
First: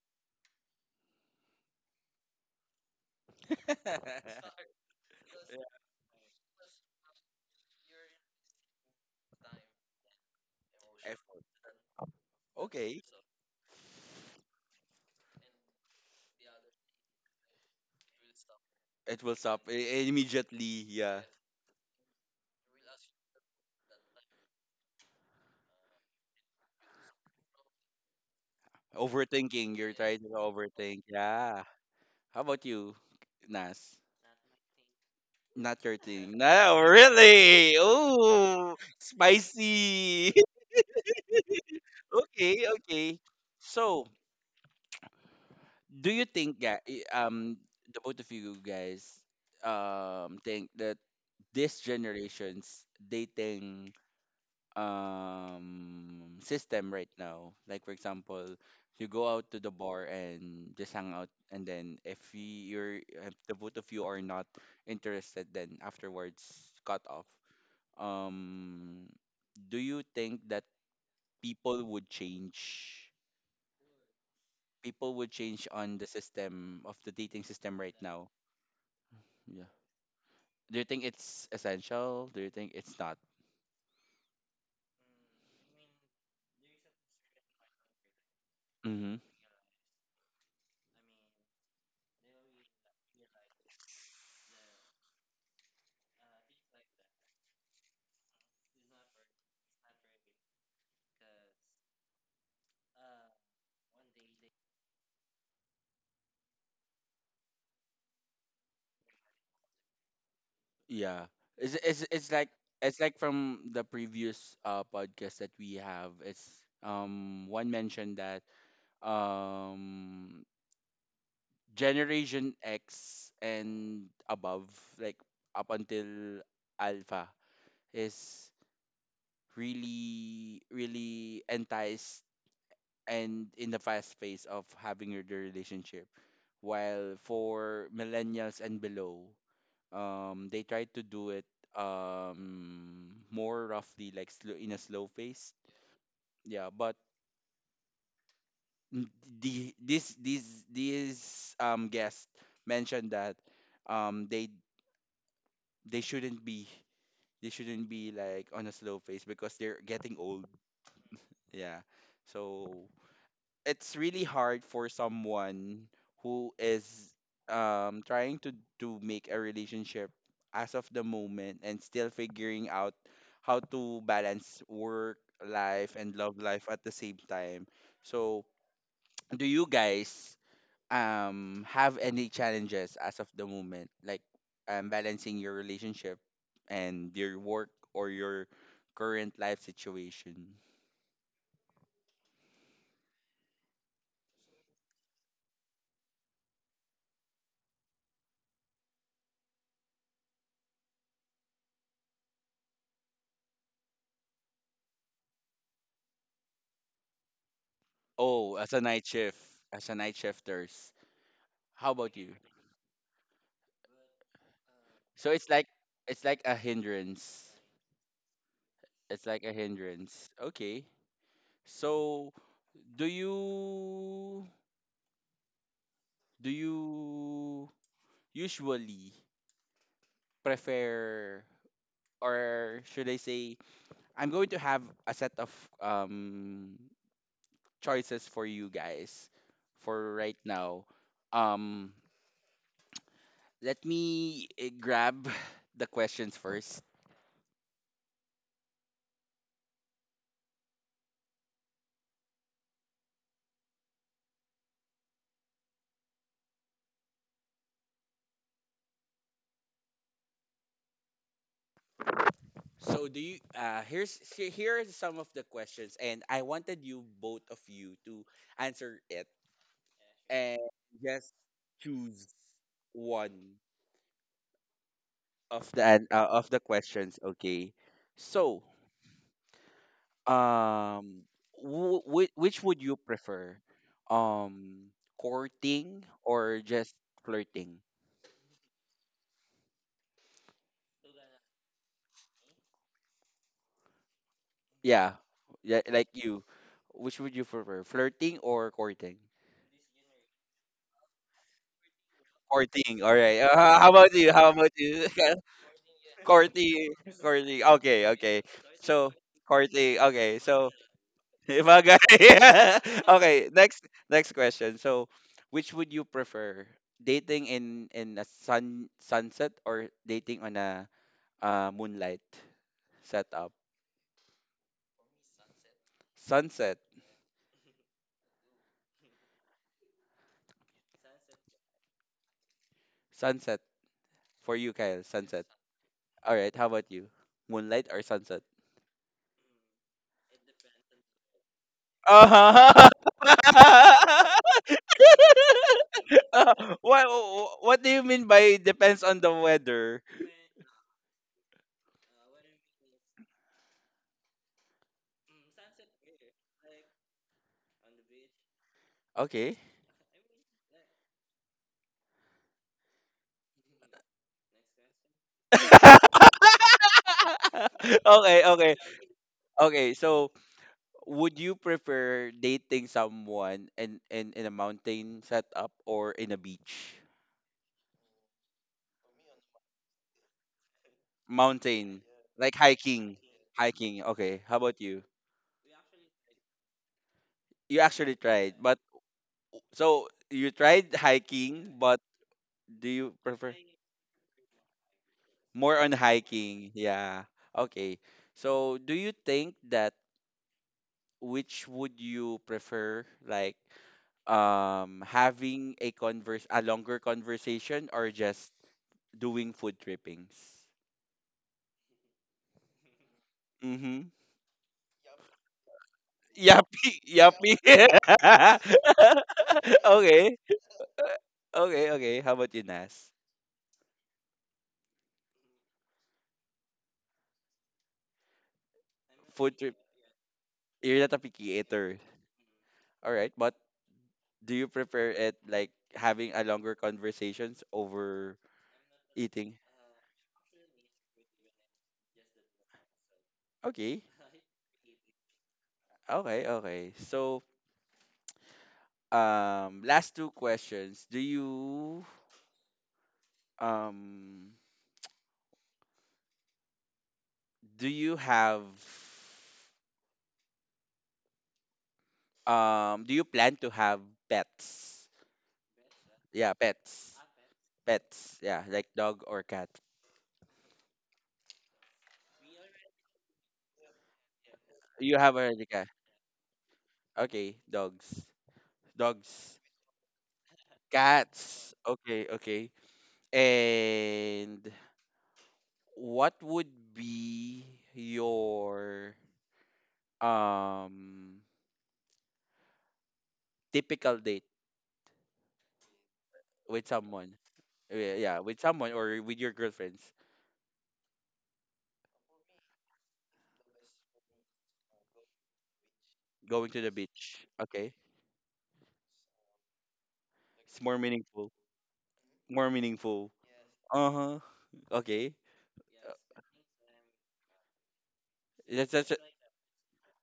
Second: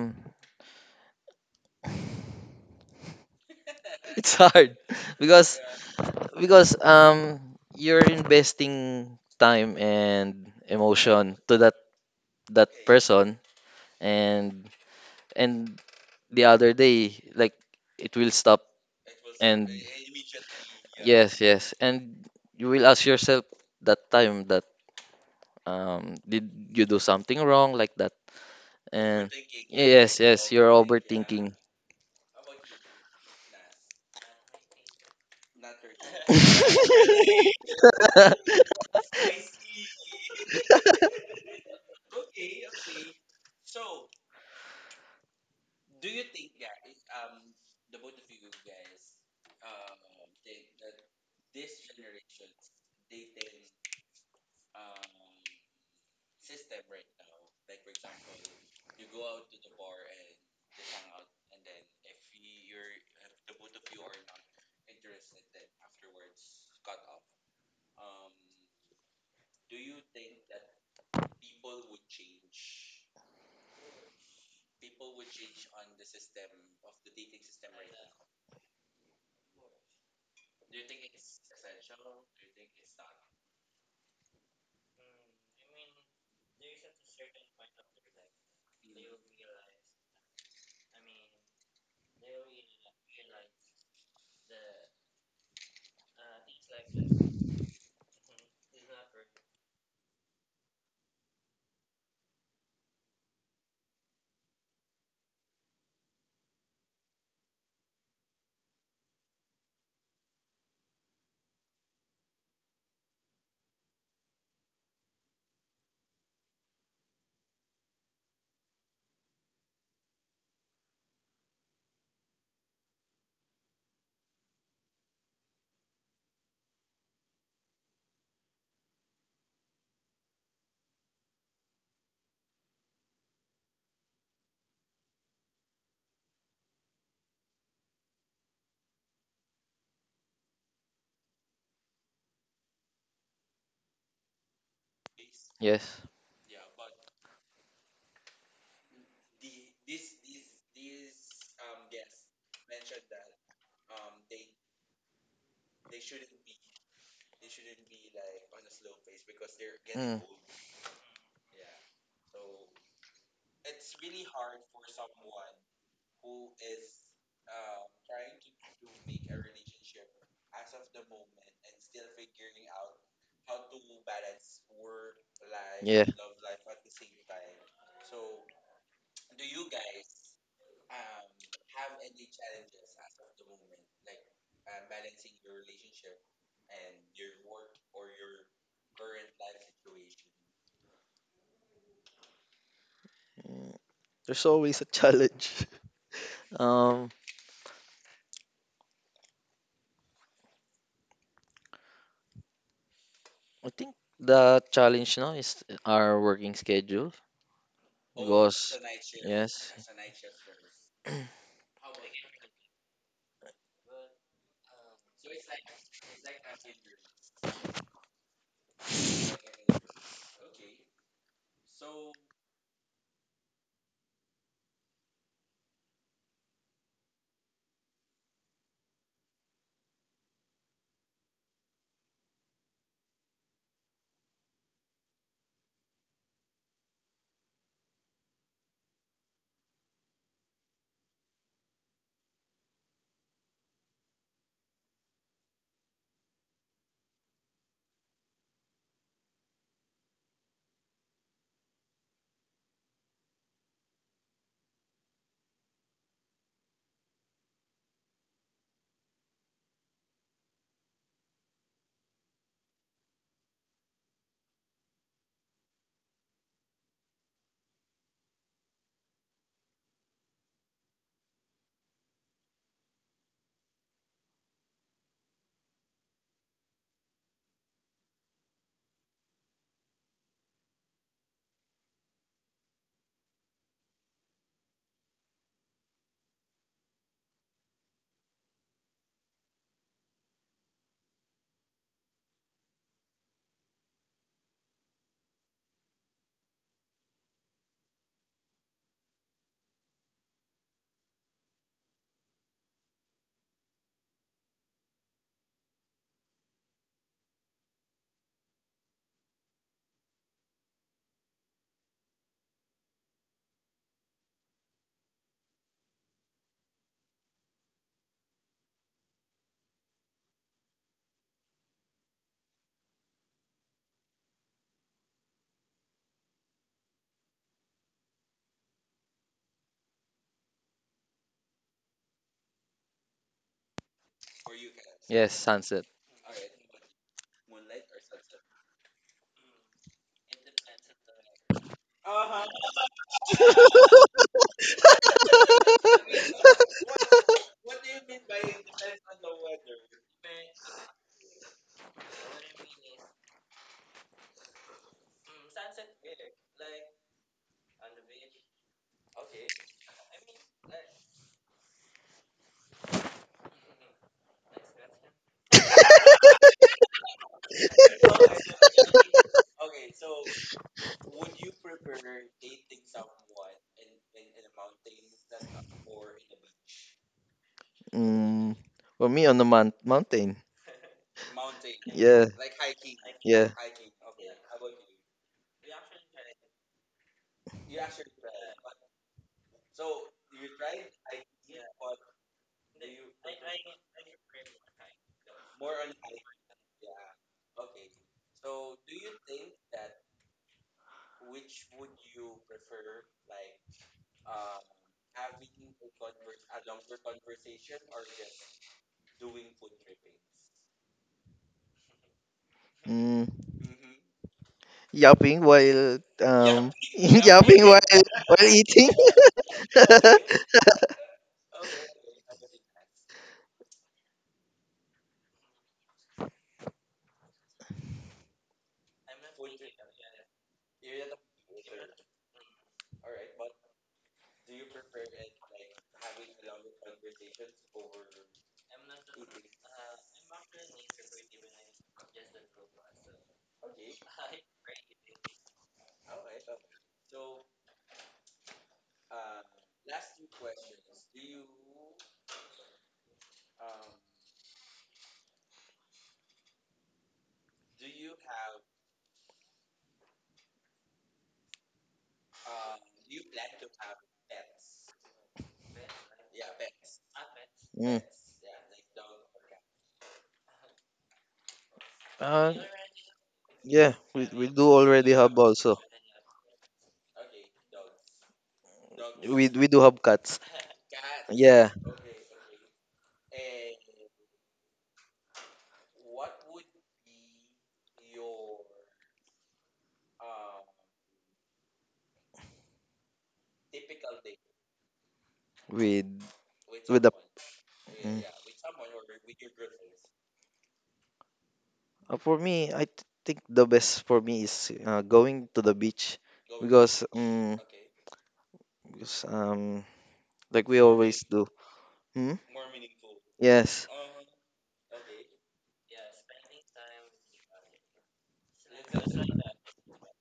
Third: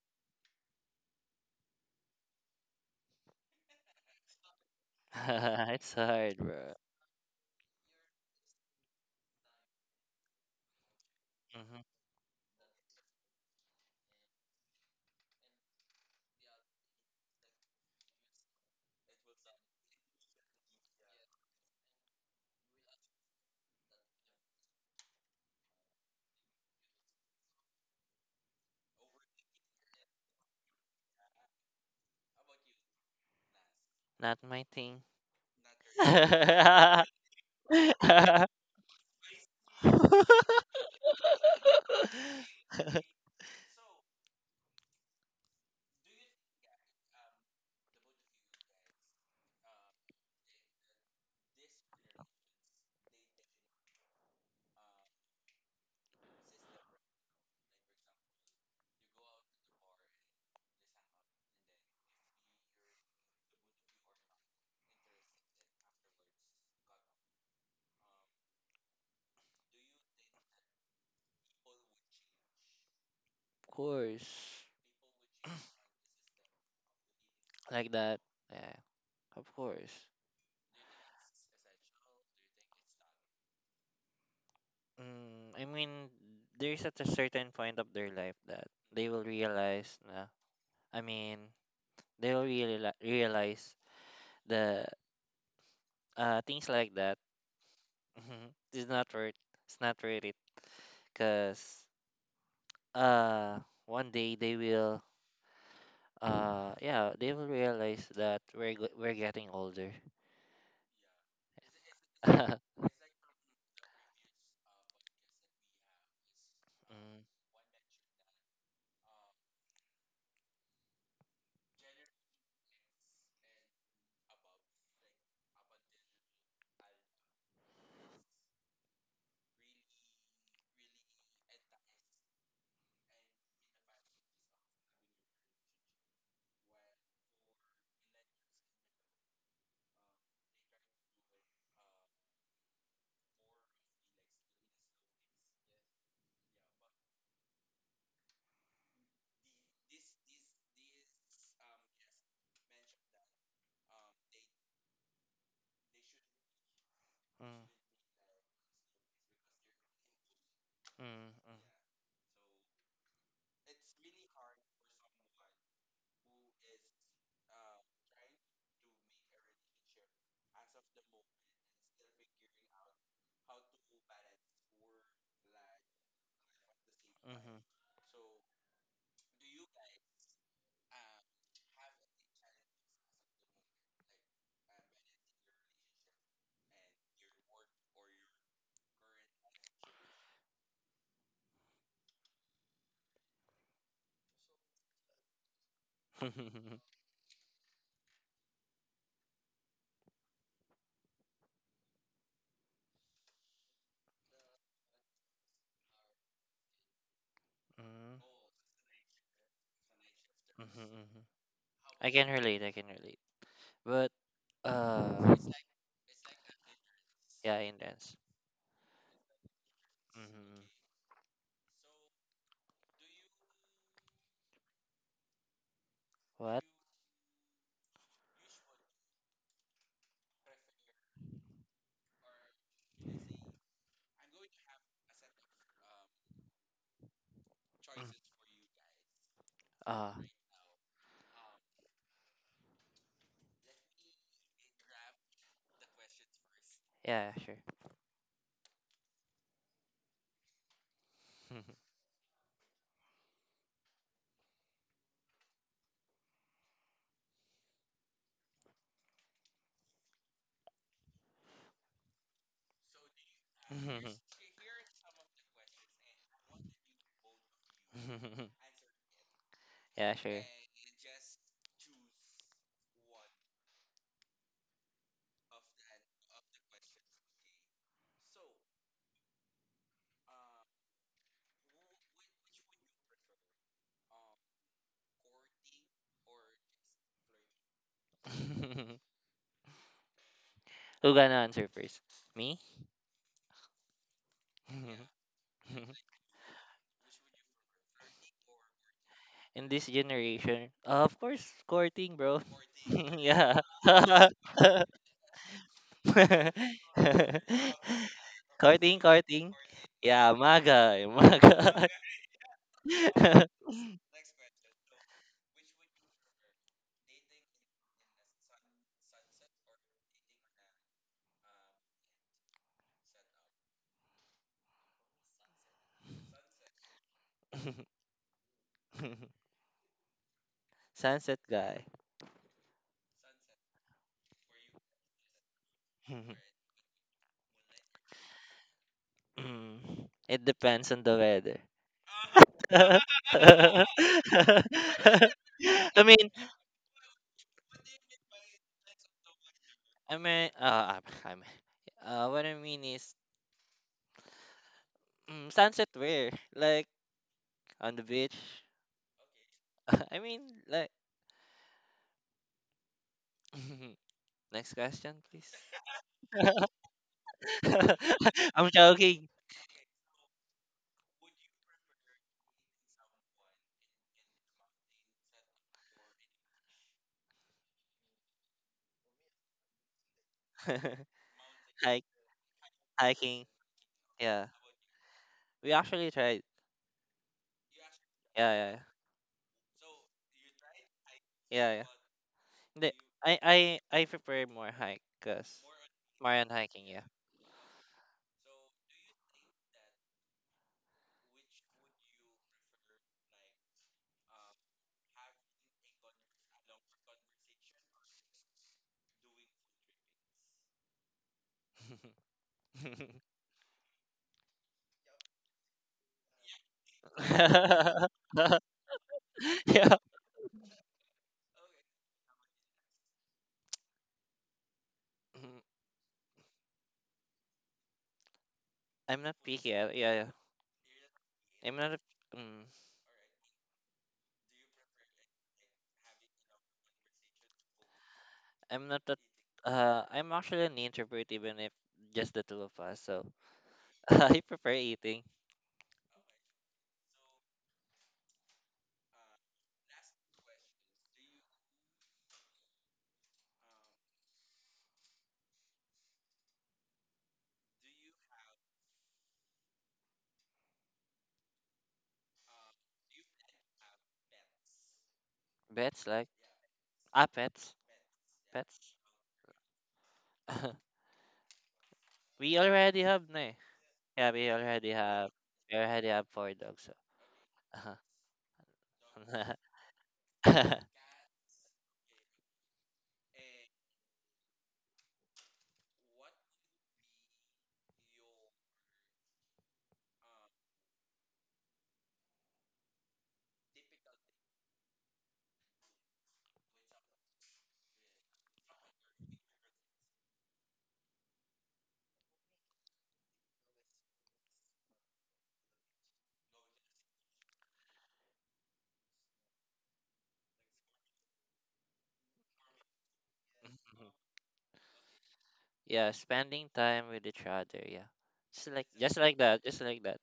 it's hard because
It's hard, bro.
you're investing time and
Yeah,
emotion
effort.
to that
Mhm.
that
Okay,
person and and the other day like it will stop
it will stop
and
immediately, yeah.
yes yes and you will ask yourself that time that did you do something wrong like that and
Overthinking, you're trying
yes
to
yes you're
overthink,
overthinking
yeah. How about you, Nas?
Not my thing.
Not your thing. No, really? Oh, spicy. Okay, okay. So do you think that um the both of you guys think that this generation's dating system right now, like for example, you go out to the bar and just hang out and then if you're if the both of you are not interested then afterwards cut off, um do you think that people would change
Of course,
people would change on the system of the dating system
like
right
that.
now?
Yeah, of
Yeah.
course.
Do you think it's essential? Do you think it's not?
Mm, I mean, there's at a certain point of their life that they
Mm-hmm.
will realize. Nah, I mean, they will really realize the things like that is not worth, it's not worth it because uh one day they will yeah they will realize that we're getting older.
Yeah. It's like
Mm,
it's like from the previous podcast that we have. It's one mentioned that um generation X and above, like up until alpha, is really enticed and in the fast pace of having the relationship. While for millennials and below they try to do it more roughly like slow, in a slow pace,
yes
yeah, but n- the this these guests mentioned that um they they shouldn't be they
mm,
shouldn't be like on a slow pace because they're getting
Mm.
old,
mm,
yeah. So it's really hard for someone who is trying to make a relationship as of the moment and still figuring out how to balance work life
Yeah,
and love life at the same
mm,
time. So, do you guys have any challenges as of the moment like balancing your relationship and your work or your current life situation?
there's always a challenge.
mhm.
Um, I think the challenge now is our working schedule
Oh, as
because
a night shift,
yes,
as a night
Mm, mhm,
shifters.
mhm.
How
I
about
can
you?
relate I can relate but
So
uh
it's like a hindrance.
yeah in dance.
It's like a hindrance.
Mm-hmm.
Okay. So do you do
What?
you usually prefer or should I say I'm going to have a set of um
Mm.
choices for you guys
Uh,
for right now. Um let me eh, grab the questions first.
yeah, sure.
So do you here's here are some of the questions and I wanted you both of you to answer it
Yeah, sure.
and just choose one of the of the questions, okay? So, um which would you prefer? Um courting or just flirting?
Who gonna answer first? Me?
Yeah. Yeah, like you. Which would you prefer? Flirting or courting?
In this generation, of course, courting, bro.
Courting. All right.
Yeah.
How about you? How about you? Courting. Courting. Okay. Okay.
Courting,
So
courting.
courting.
Yeah,
Okay. So
maga, eh, maga.
bagay. Okay. Next. Next question. So, which would you prefer? Dating in a sunset or dating on a moonlight setup? Sunset.
Sunset guy.
Sunset for you, Kyle.
yes,
Sunset.
sunset.
All right. How about you? Moonlight or sunset?
Mm, it depends on the weather.
Uh-huh.
I mean,
Uh, what what do you mean by depends on the weather?
I mean, uh, I mean, what I mean is, mm, sunset where? Like on the beach?
Okay.
I mean, like. Next question, please.
Okay,
I'm
okay.
joking.
Okay, so would you prefer dating someone in, in a mountain setup or in a beach?
Mm, for me on the mountain.
Mountain,
Hike,
Yeah,
like hiking.
hiking.
yeah.
Hiking. Okay,
Yeah,
how about you?
we actually tried.
You actually tried,
Yeah,
but so you tried
yeah, yeah,
hiking, but
yeah.
do
The,
you prefer
I prefer more hike, cause
more on
more on
hiking?
hiking, yeah.
Yeah. Okay. So, do you think that which would you prefer, like having a converse a longer conversation or just doing food trippings?
Mm,
Mm-hmm.
yapping while um
Yuppie, yuppie.
yapping while eating.
Yeah.
okay okay okay, how about you, Nas?
Mm, I'm not
Food
picky.
trip.
Yeah, yeah, yeah.
You're not a picky
I'm not a,
eater.
mm,
All right, but do you prefer it, like, having a longer conversations over
I'm not that
eating?
I'm actually an introvert even if just the two of us. So
okay
I prefer eating
okay okay. So last two questions. Do you um do you have do you plan to have pets?
pets like
Yeah, pets.
ah pets.
mm.
Pets, yeah, like
Pets.
dog or cat?
Uh,
We already have na, eh.
Yeah, we,
Yeah,
we do already
You have
have
already
we
also.
cat?
already have four dogs.
Okay,
So.
dogs.
We
Dogs,
we do have cats. Yeah,
cats. Okay, okay. And what would be your um typical date
with
with
with the.
someone? Yeah,
Mm.
yeah, with someone or with your girlfriends?
For me, I think the best for me is going to the beach
Going to the
because
beach. Okay.
because um like
It's
we
more
always do.
meaningful.
Hmm?
More meaningful.
Yes,
Uh-huh. Okay.
Yeah,
Uh,
spending time with each other. Yeah,
that's
just like that, just like that.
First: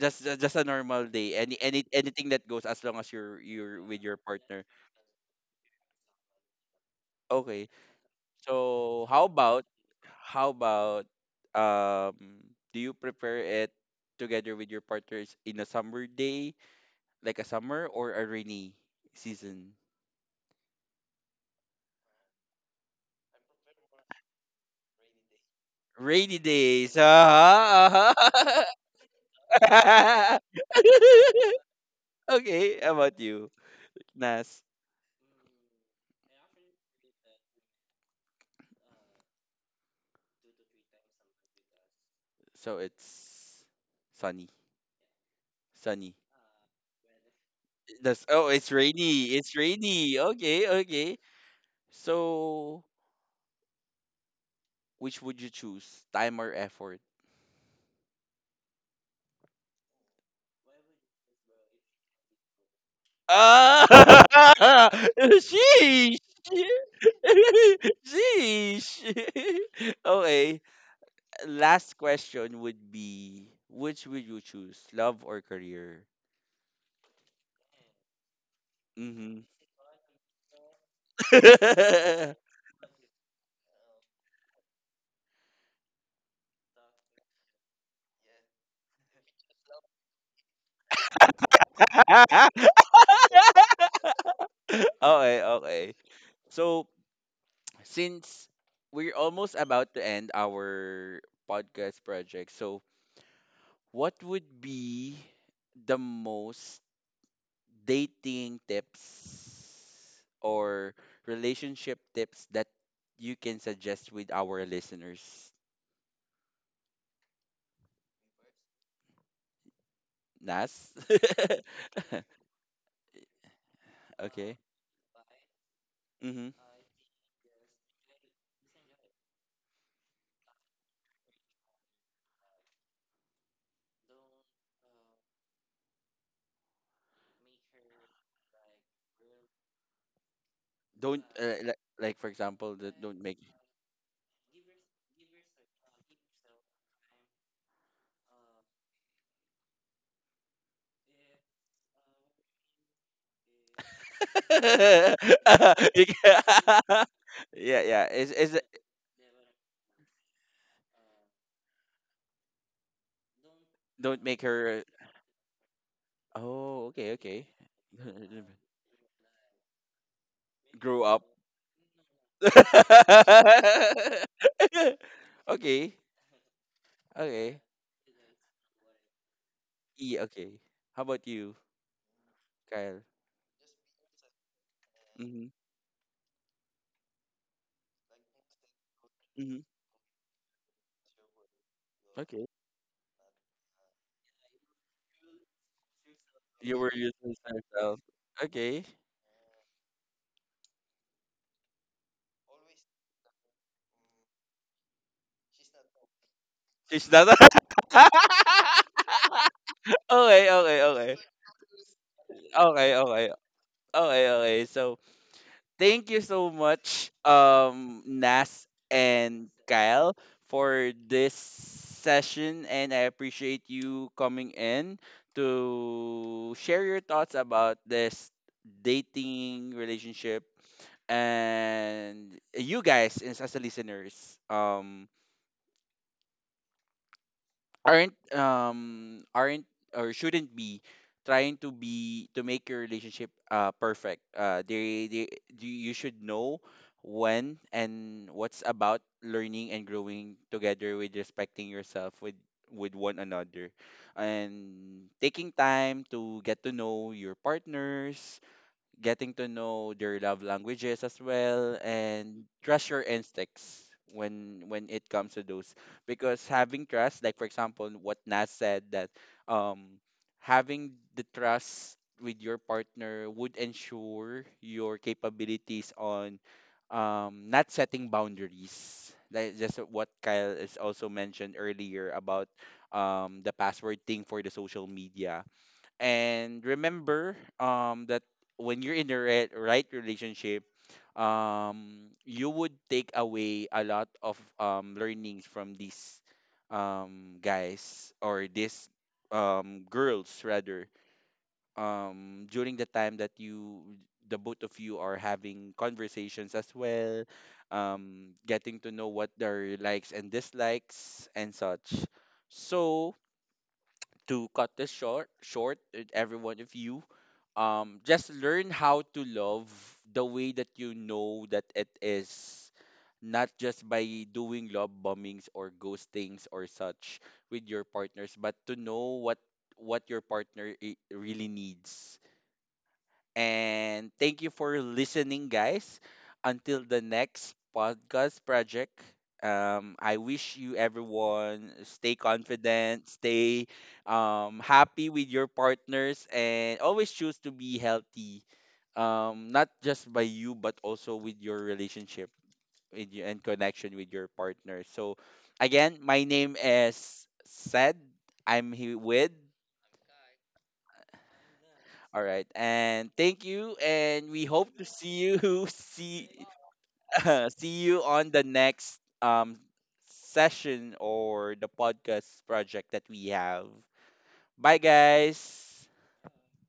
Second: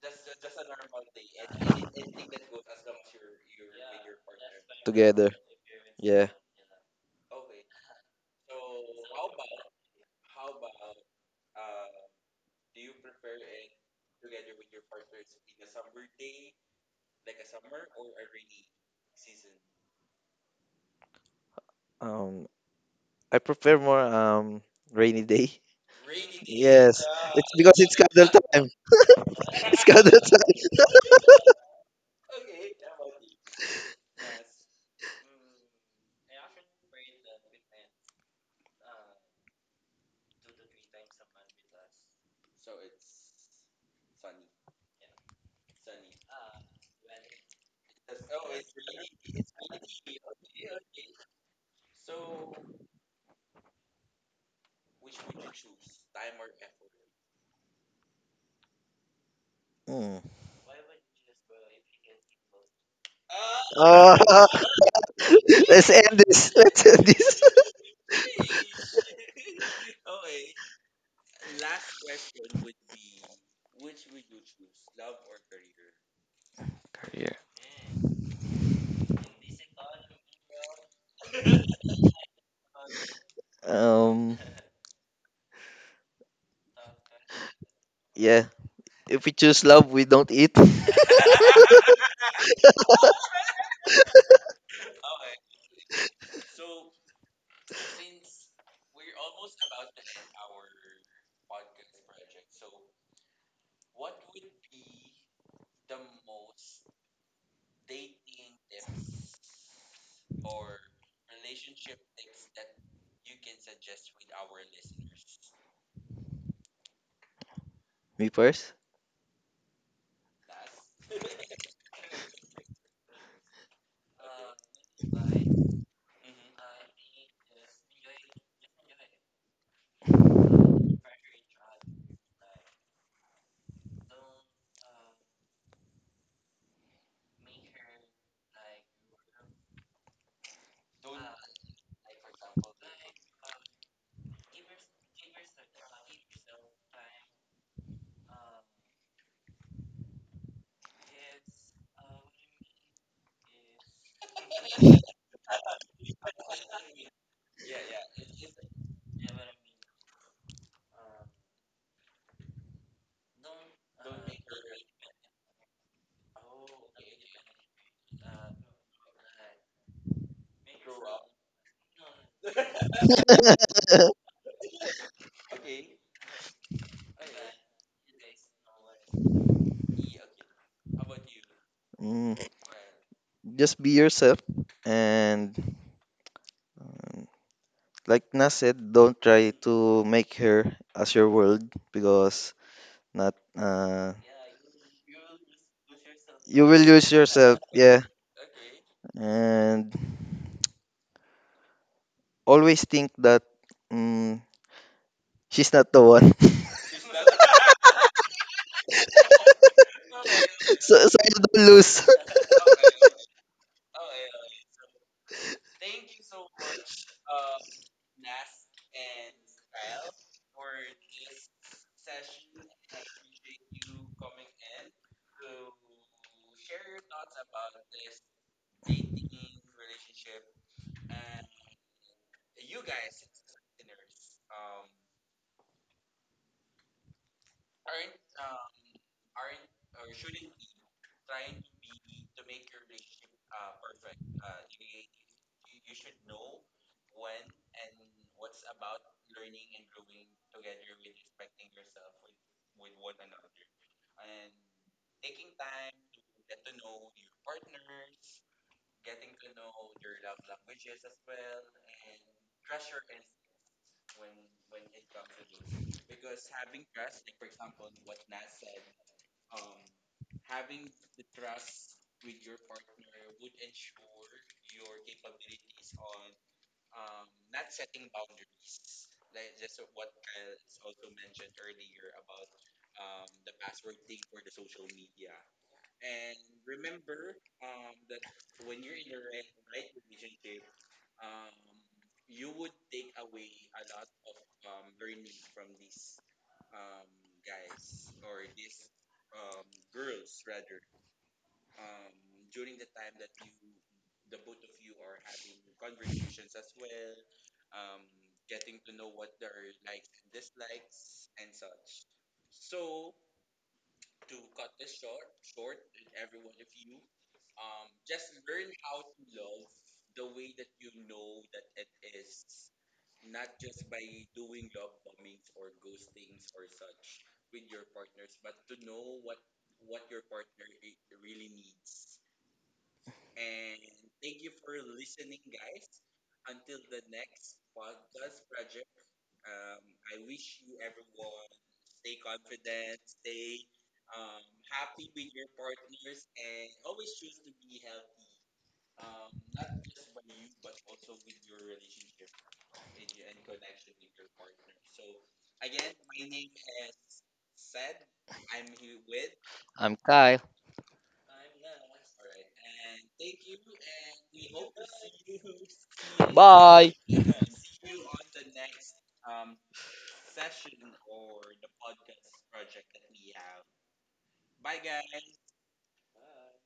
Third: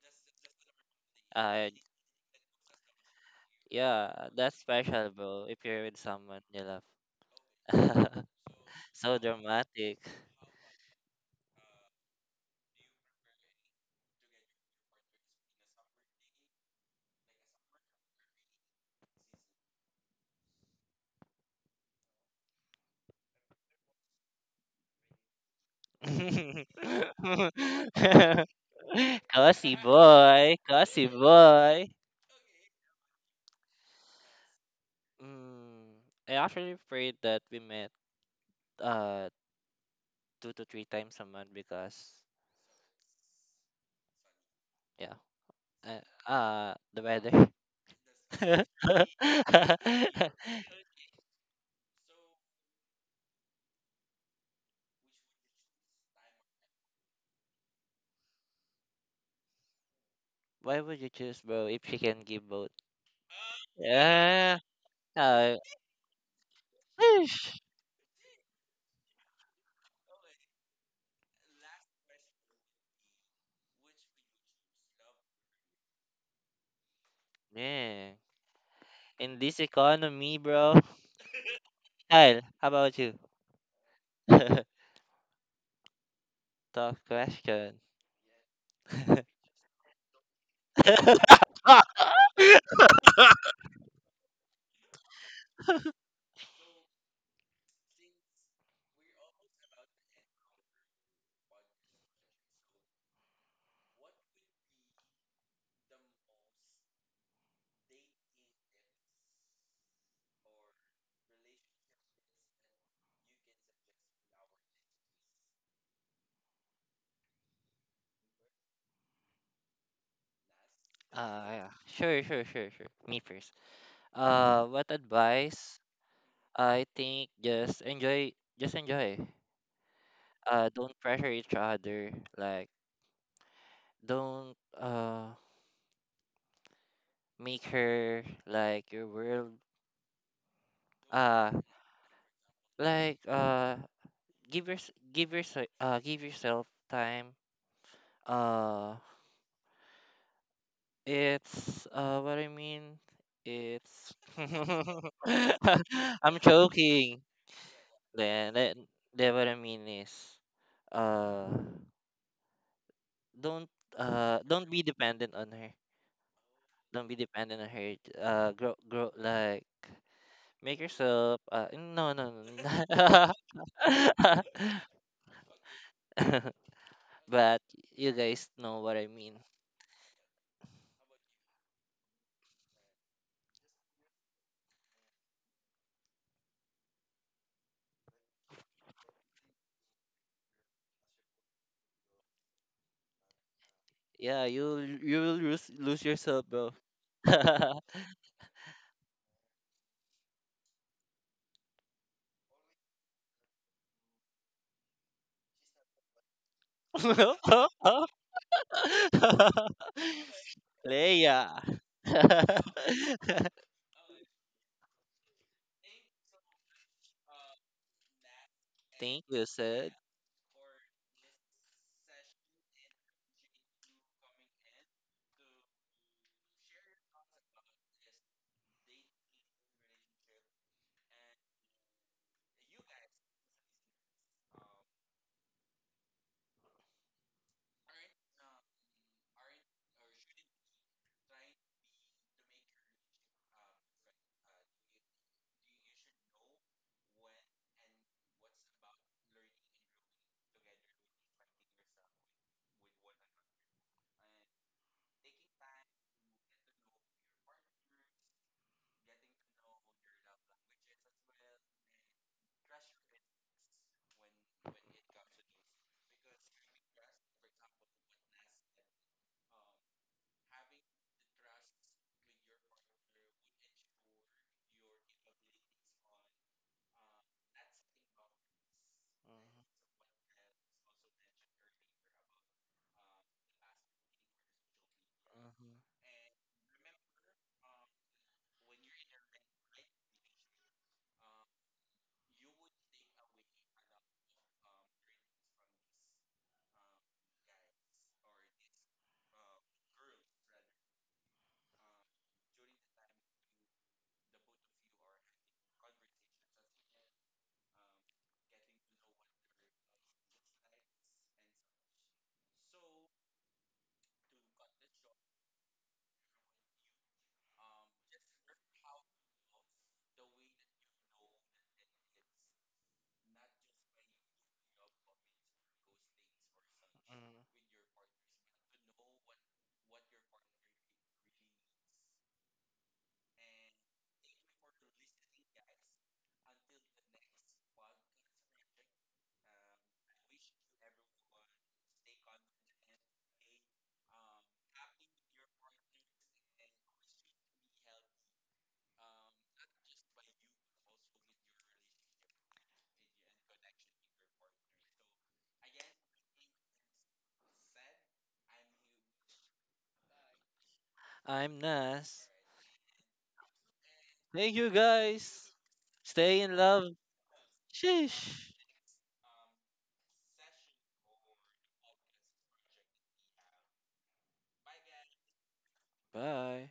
just a normal day. Any
Uh,
any anything that goes, as long as you're with your
yeah, that's
partner.
special,
together.
bro. If you're with
Yeah.
someone you love.
Okay. So
So dramatic.
how about do you prepare it together with your partners in a summer day, like a summer or a rainy season?
Um, I prefer more rainy day.
Rainy days.
Yes,
Uh-huh,
because it's
uh-huh.
cuddle time.
Cussy
It's cuddle
boy,
time.
cussy boy.
Okay, how about you? Nas.
Mm, I actually prayed that we met uh 2 to 3 times a month because
So it's sunny.
yeah,
Sunny.
uh, the weather.
That's, oh, it's rainy. It's rainy. Okay, okay. So which would you choose? Time or effort?
Mm.
Why would you choose bro, if she can give both?
Ah.
Uh,
Yeah. Uh,
let's
Sheesh.
end this. Let's end this.
eesh,
Sheesh. Okay. Last question would be, which would you choose? Love or career?
Career.
man. In
Mm-hmm.
this economy, bro. Kyle, how about you?
Um,
Tough question.
yeah. If we choose love, we don't eat.
Okay, okay. So, since we're almost about to end our podcast project, so what would be the most dating tips or relationship tips that you can suggest with our listeners?
Me first.
Nas?
Ah, yeah. Sure, sure, sure, sure. Me first.
Okay.
What advice?
Mm-hmm.
I think just enjoy, just enjoy. Don't pressure each other. Like, don't make her like your world.
Don't,
Uh,
like, for example, don't
like
don't make.
uh give your give your Give yourself time. Uh it's what I mean it's
You
I'm
ca-
joking.
yeah, yeah. Is
Then
is
that then what I mean is uh don't
don't make
Don't be
her.
dependent on her,
Oh,
don't
okay,
be
okay.
dependent on her. Grow grow like Make
Grow up.
yourself no no no no.
Okay, okay.
But you guys know what I mean.
Yeah, okay. How about you,
Mm,
Kyle?
Just be yourself.
Mm-hmm.
And um, like Nas said, don't try
Mm-hmm.
to make her as your world
Okay.
because not
Yeah, you will lose yourself,
you
bro.
will
You were
lose
using
yourself.
yourself.
Yeah.
Okay.
And always think that mm she's not the one.
She's not. Okay, okay,
so
okay.
you
Leia.
don't lose.
Okay, okay. Okay, okay. So thank you so much, Nas
Thank you,
and
Sid.
Kyle, for this session, and I appreciate you coming in to share your thoughts about this dating relationship and you guys as the listeners. Um, aren't or shouldn't be trying to be to make your relationship perfect they do, you should know when and what's about learning and growing together with respecting yourself with one another, and taking time to get to know your partners, getting to know their love languages as well, and trust your instincts when it comes to those, because having trust, like for example, what Nas said, that um having the trust with your partner would ensure your capabilities on not setting boundaries,
Hmm.
like just what Kyle is also mentioned earlier about the password thing for the social media.
Mhm.
And remember that when you're in the re- right relationship, you would take away a lot of learnings from these guys, or these girls rather, during the time that you the both of you are having conversations as well, getting to know what their likes and dislikes and such. So, to cut this short short, every one of you, just learn how to love the way that you know that it is, not just by doing love bombings or ghostings or such
Mhm.
with your partners, but to know what your partner I- really needs. And thank you for listening, guys. Until the next podcast project, I wish you everyone stay confident, stay happy with your partners, and always choose to be healthy, not just by you, but also with your relationship with you, and connection with your partner. So, again, my name is Sed. I'm here with.
I'm Kyle.
I'm
All
Nas.
right, and thank you, and we
Thank you
hope to see you
guys.
see
Stay in love.
Bye.
see you on the
Sheesh.
next session or the podcast project that we have. Bye, guys.
Bye.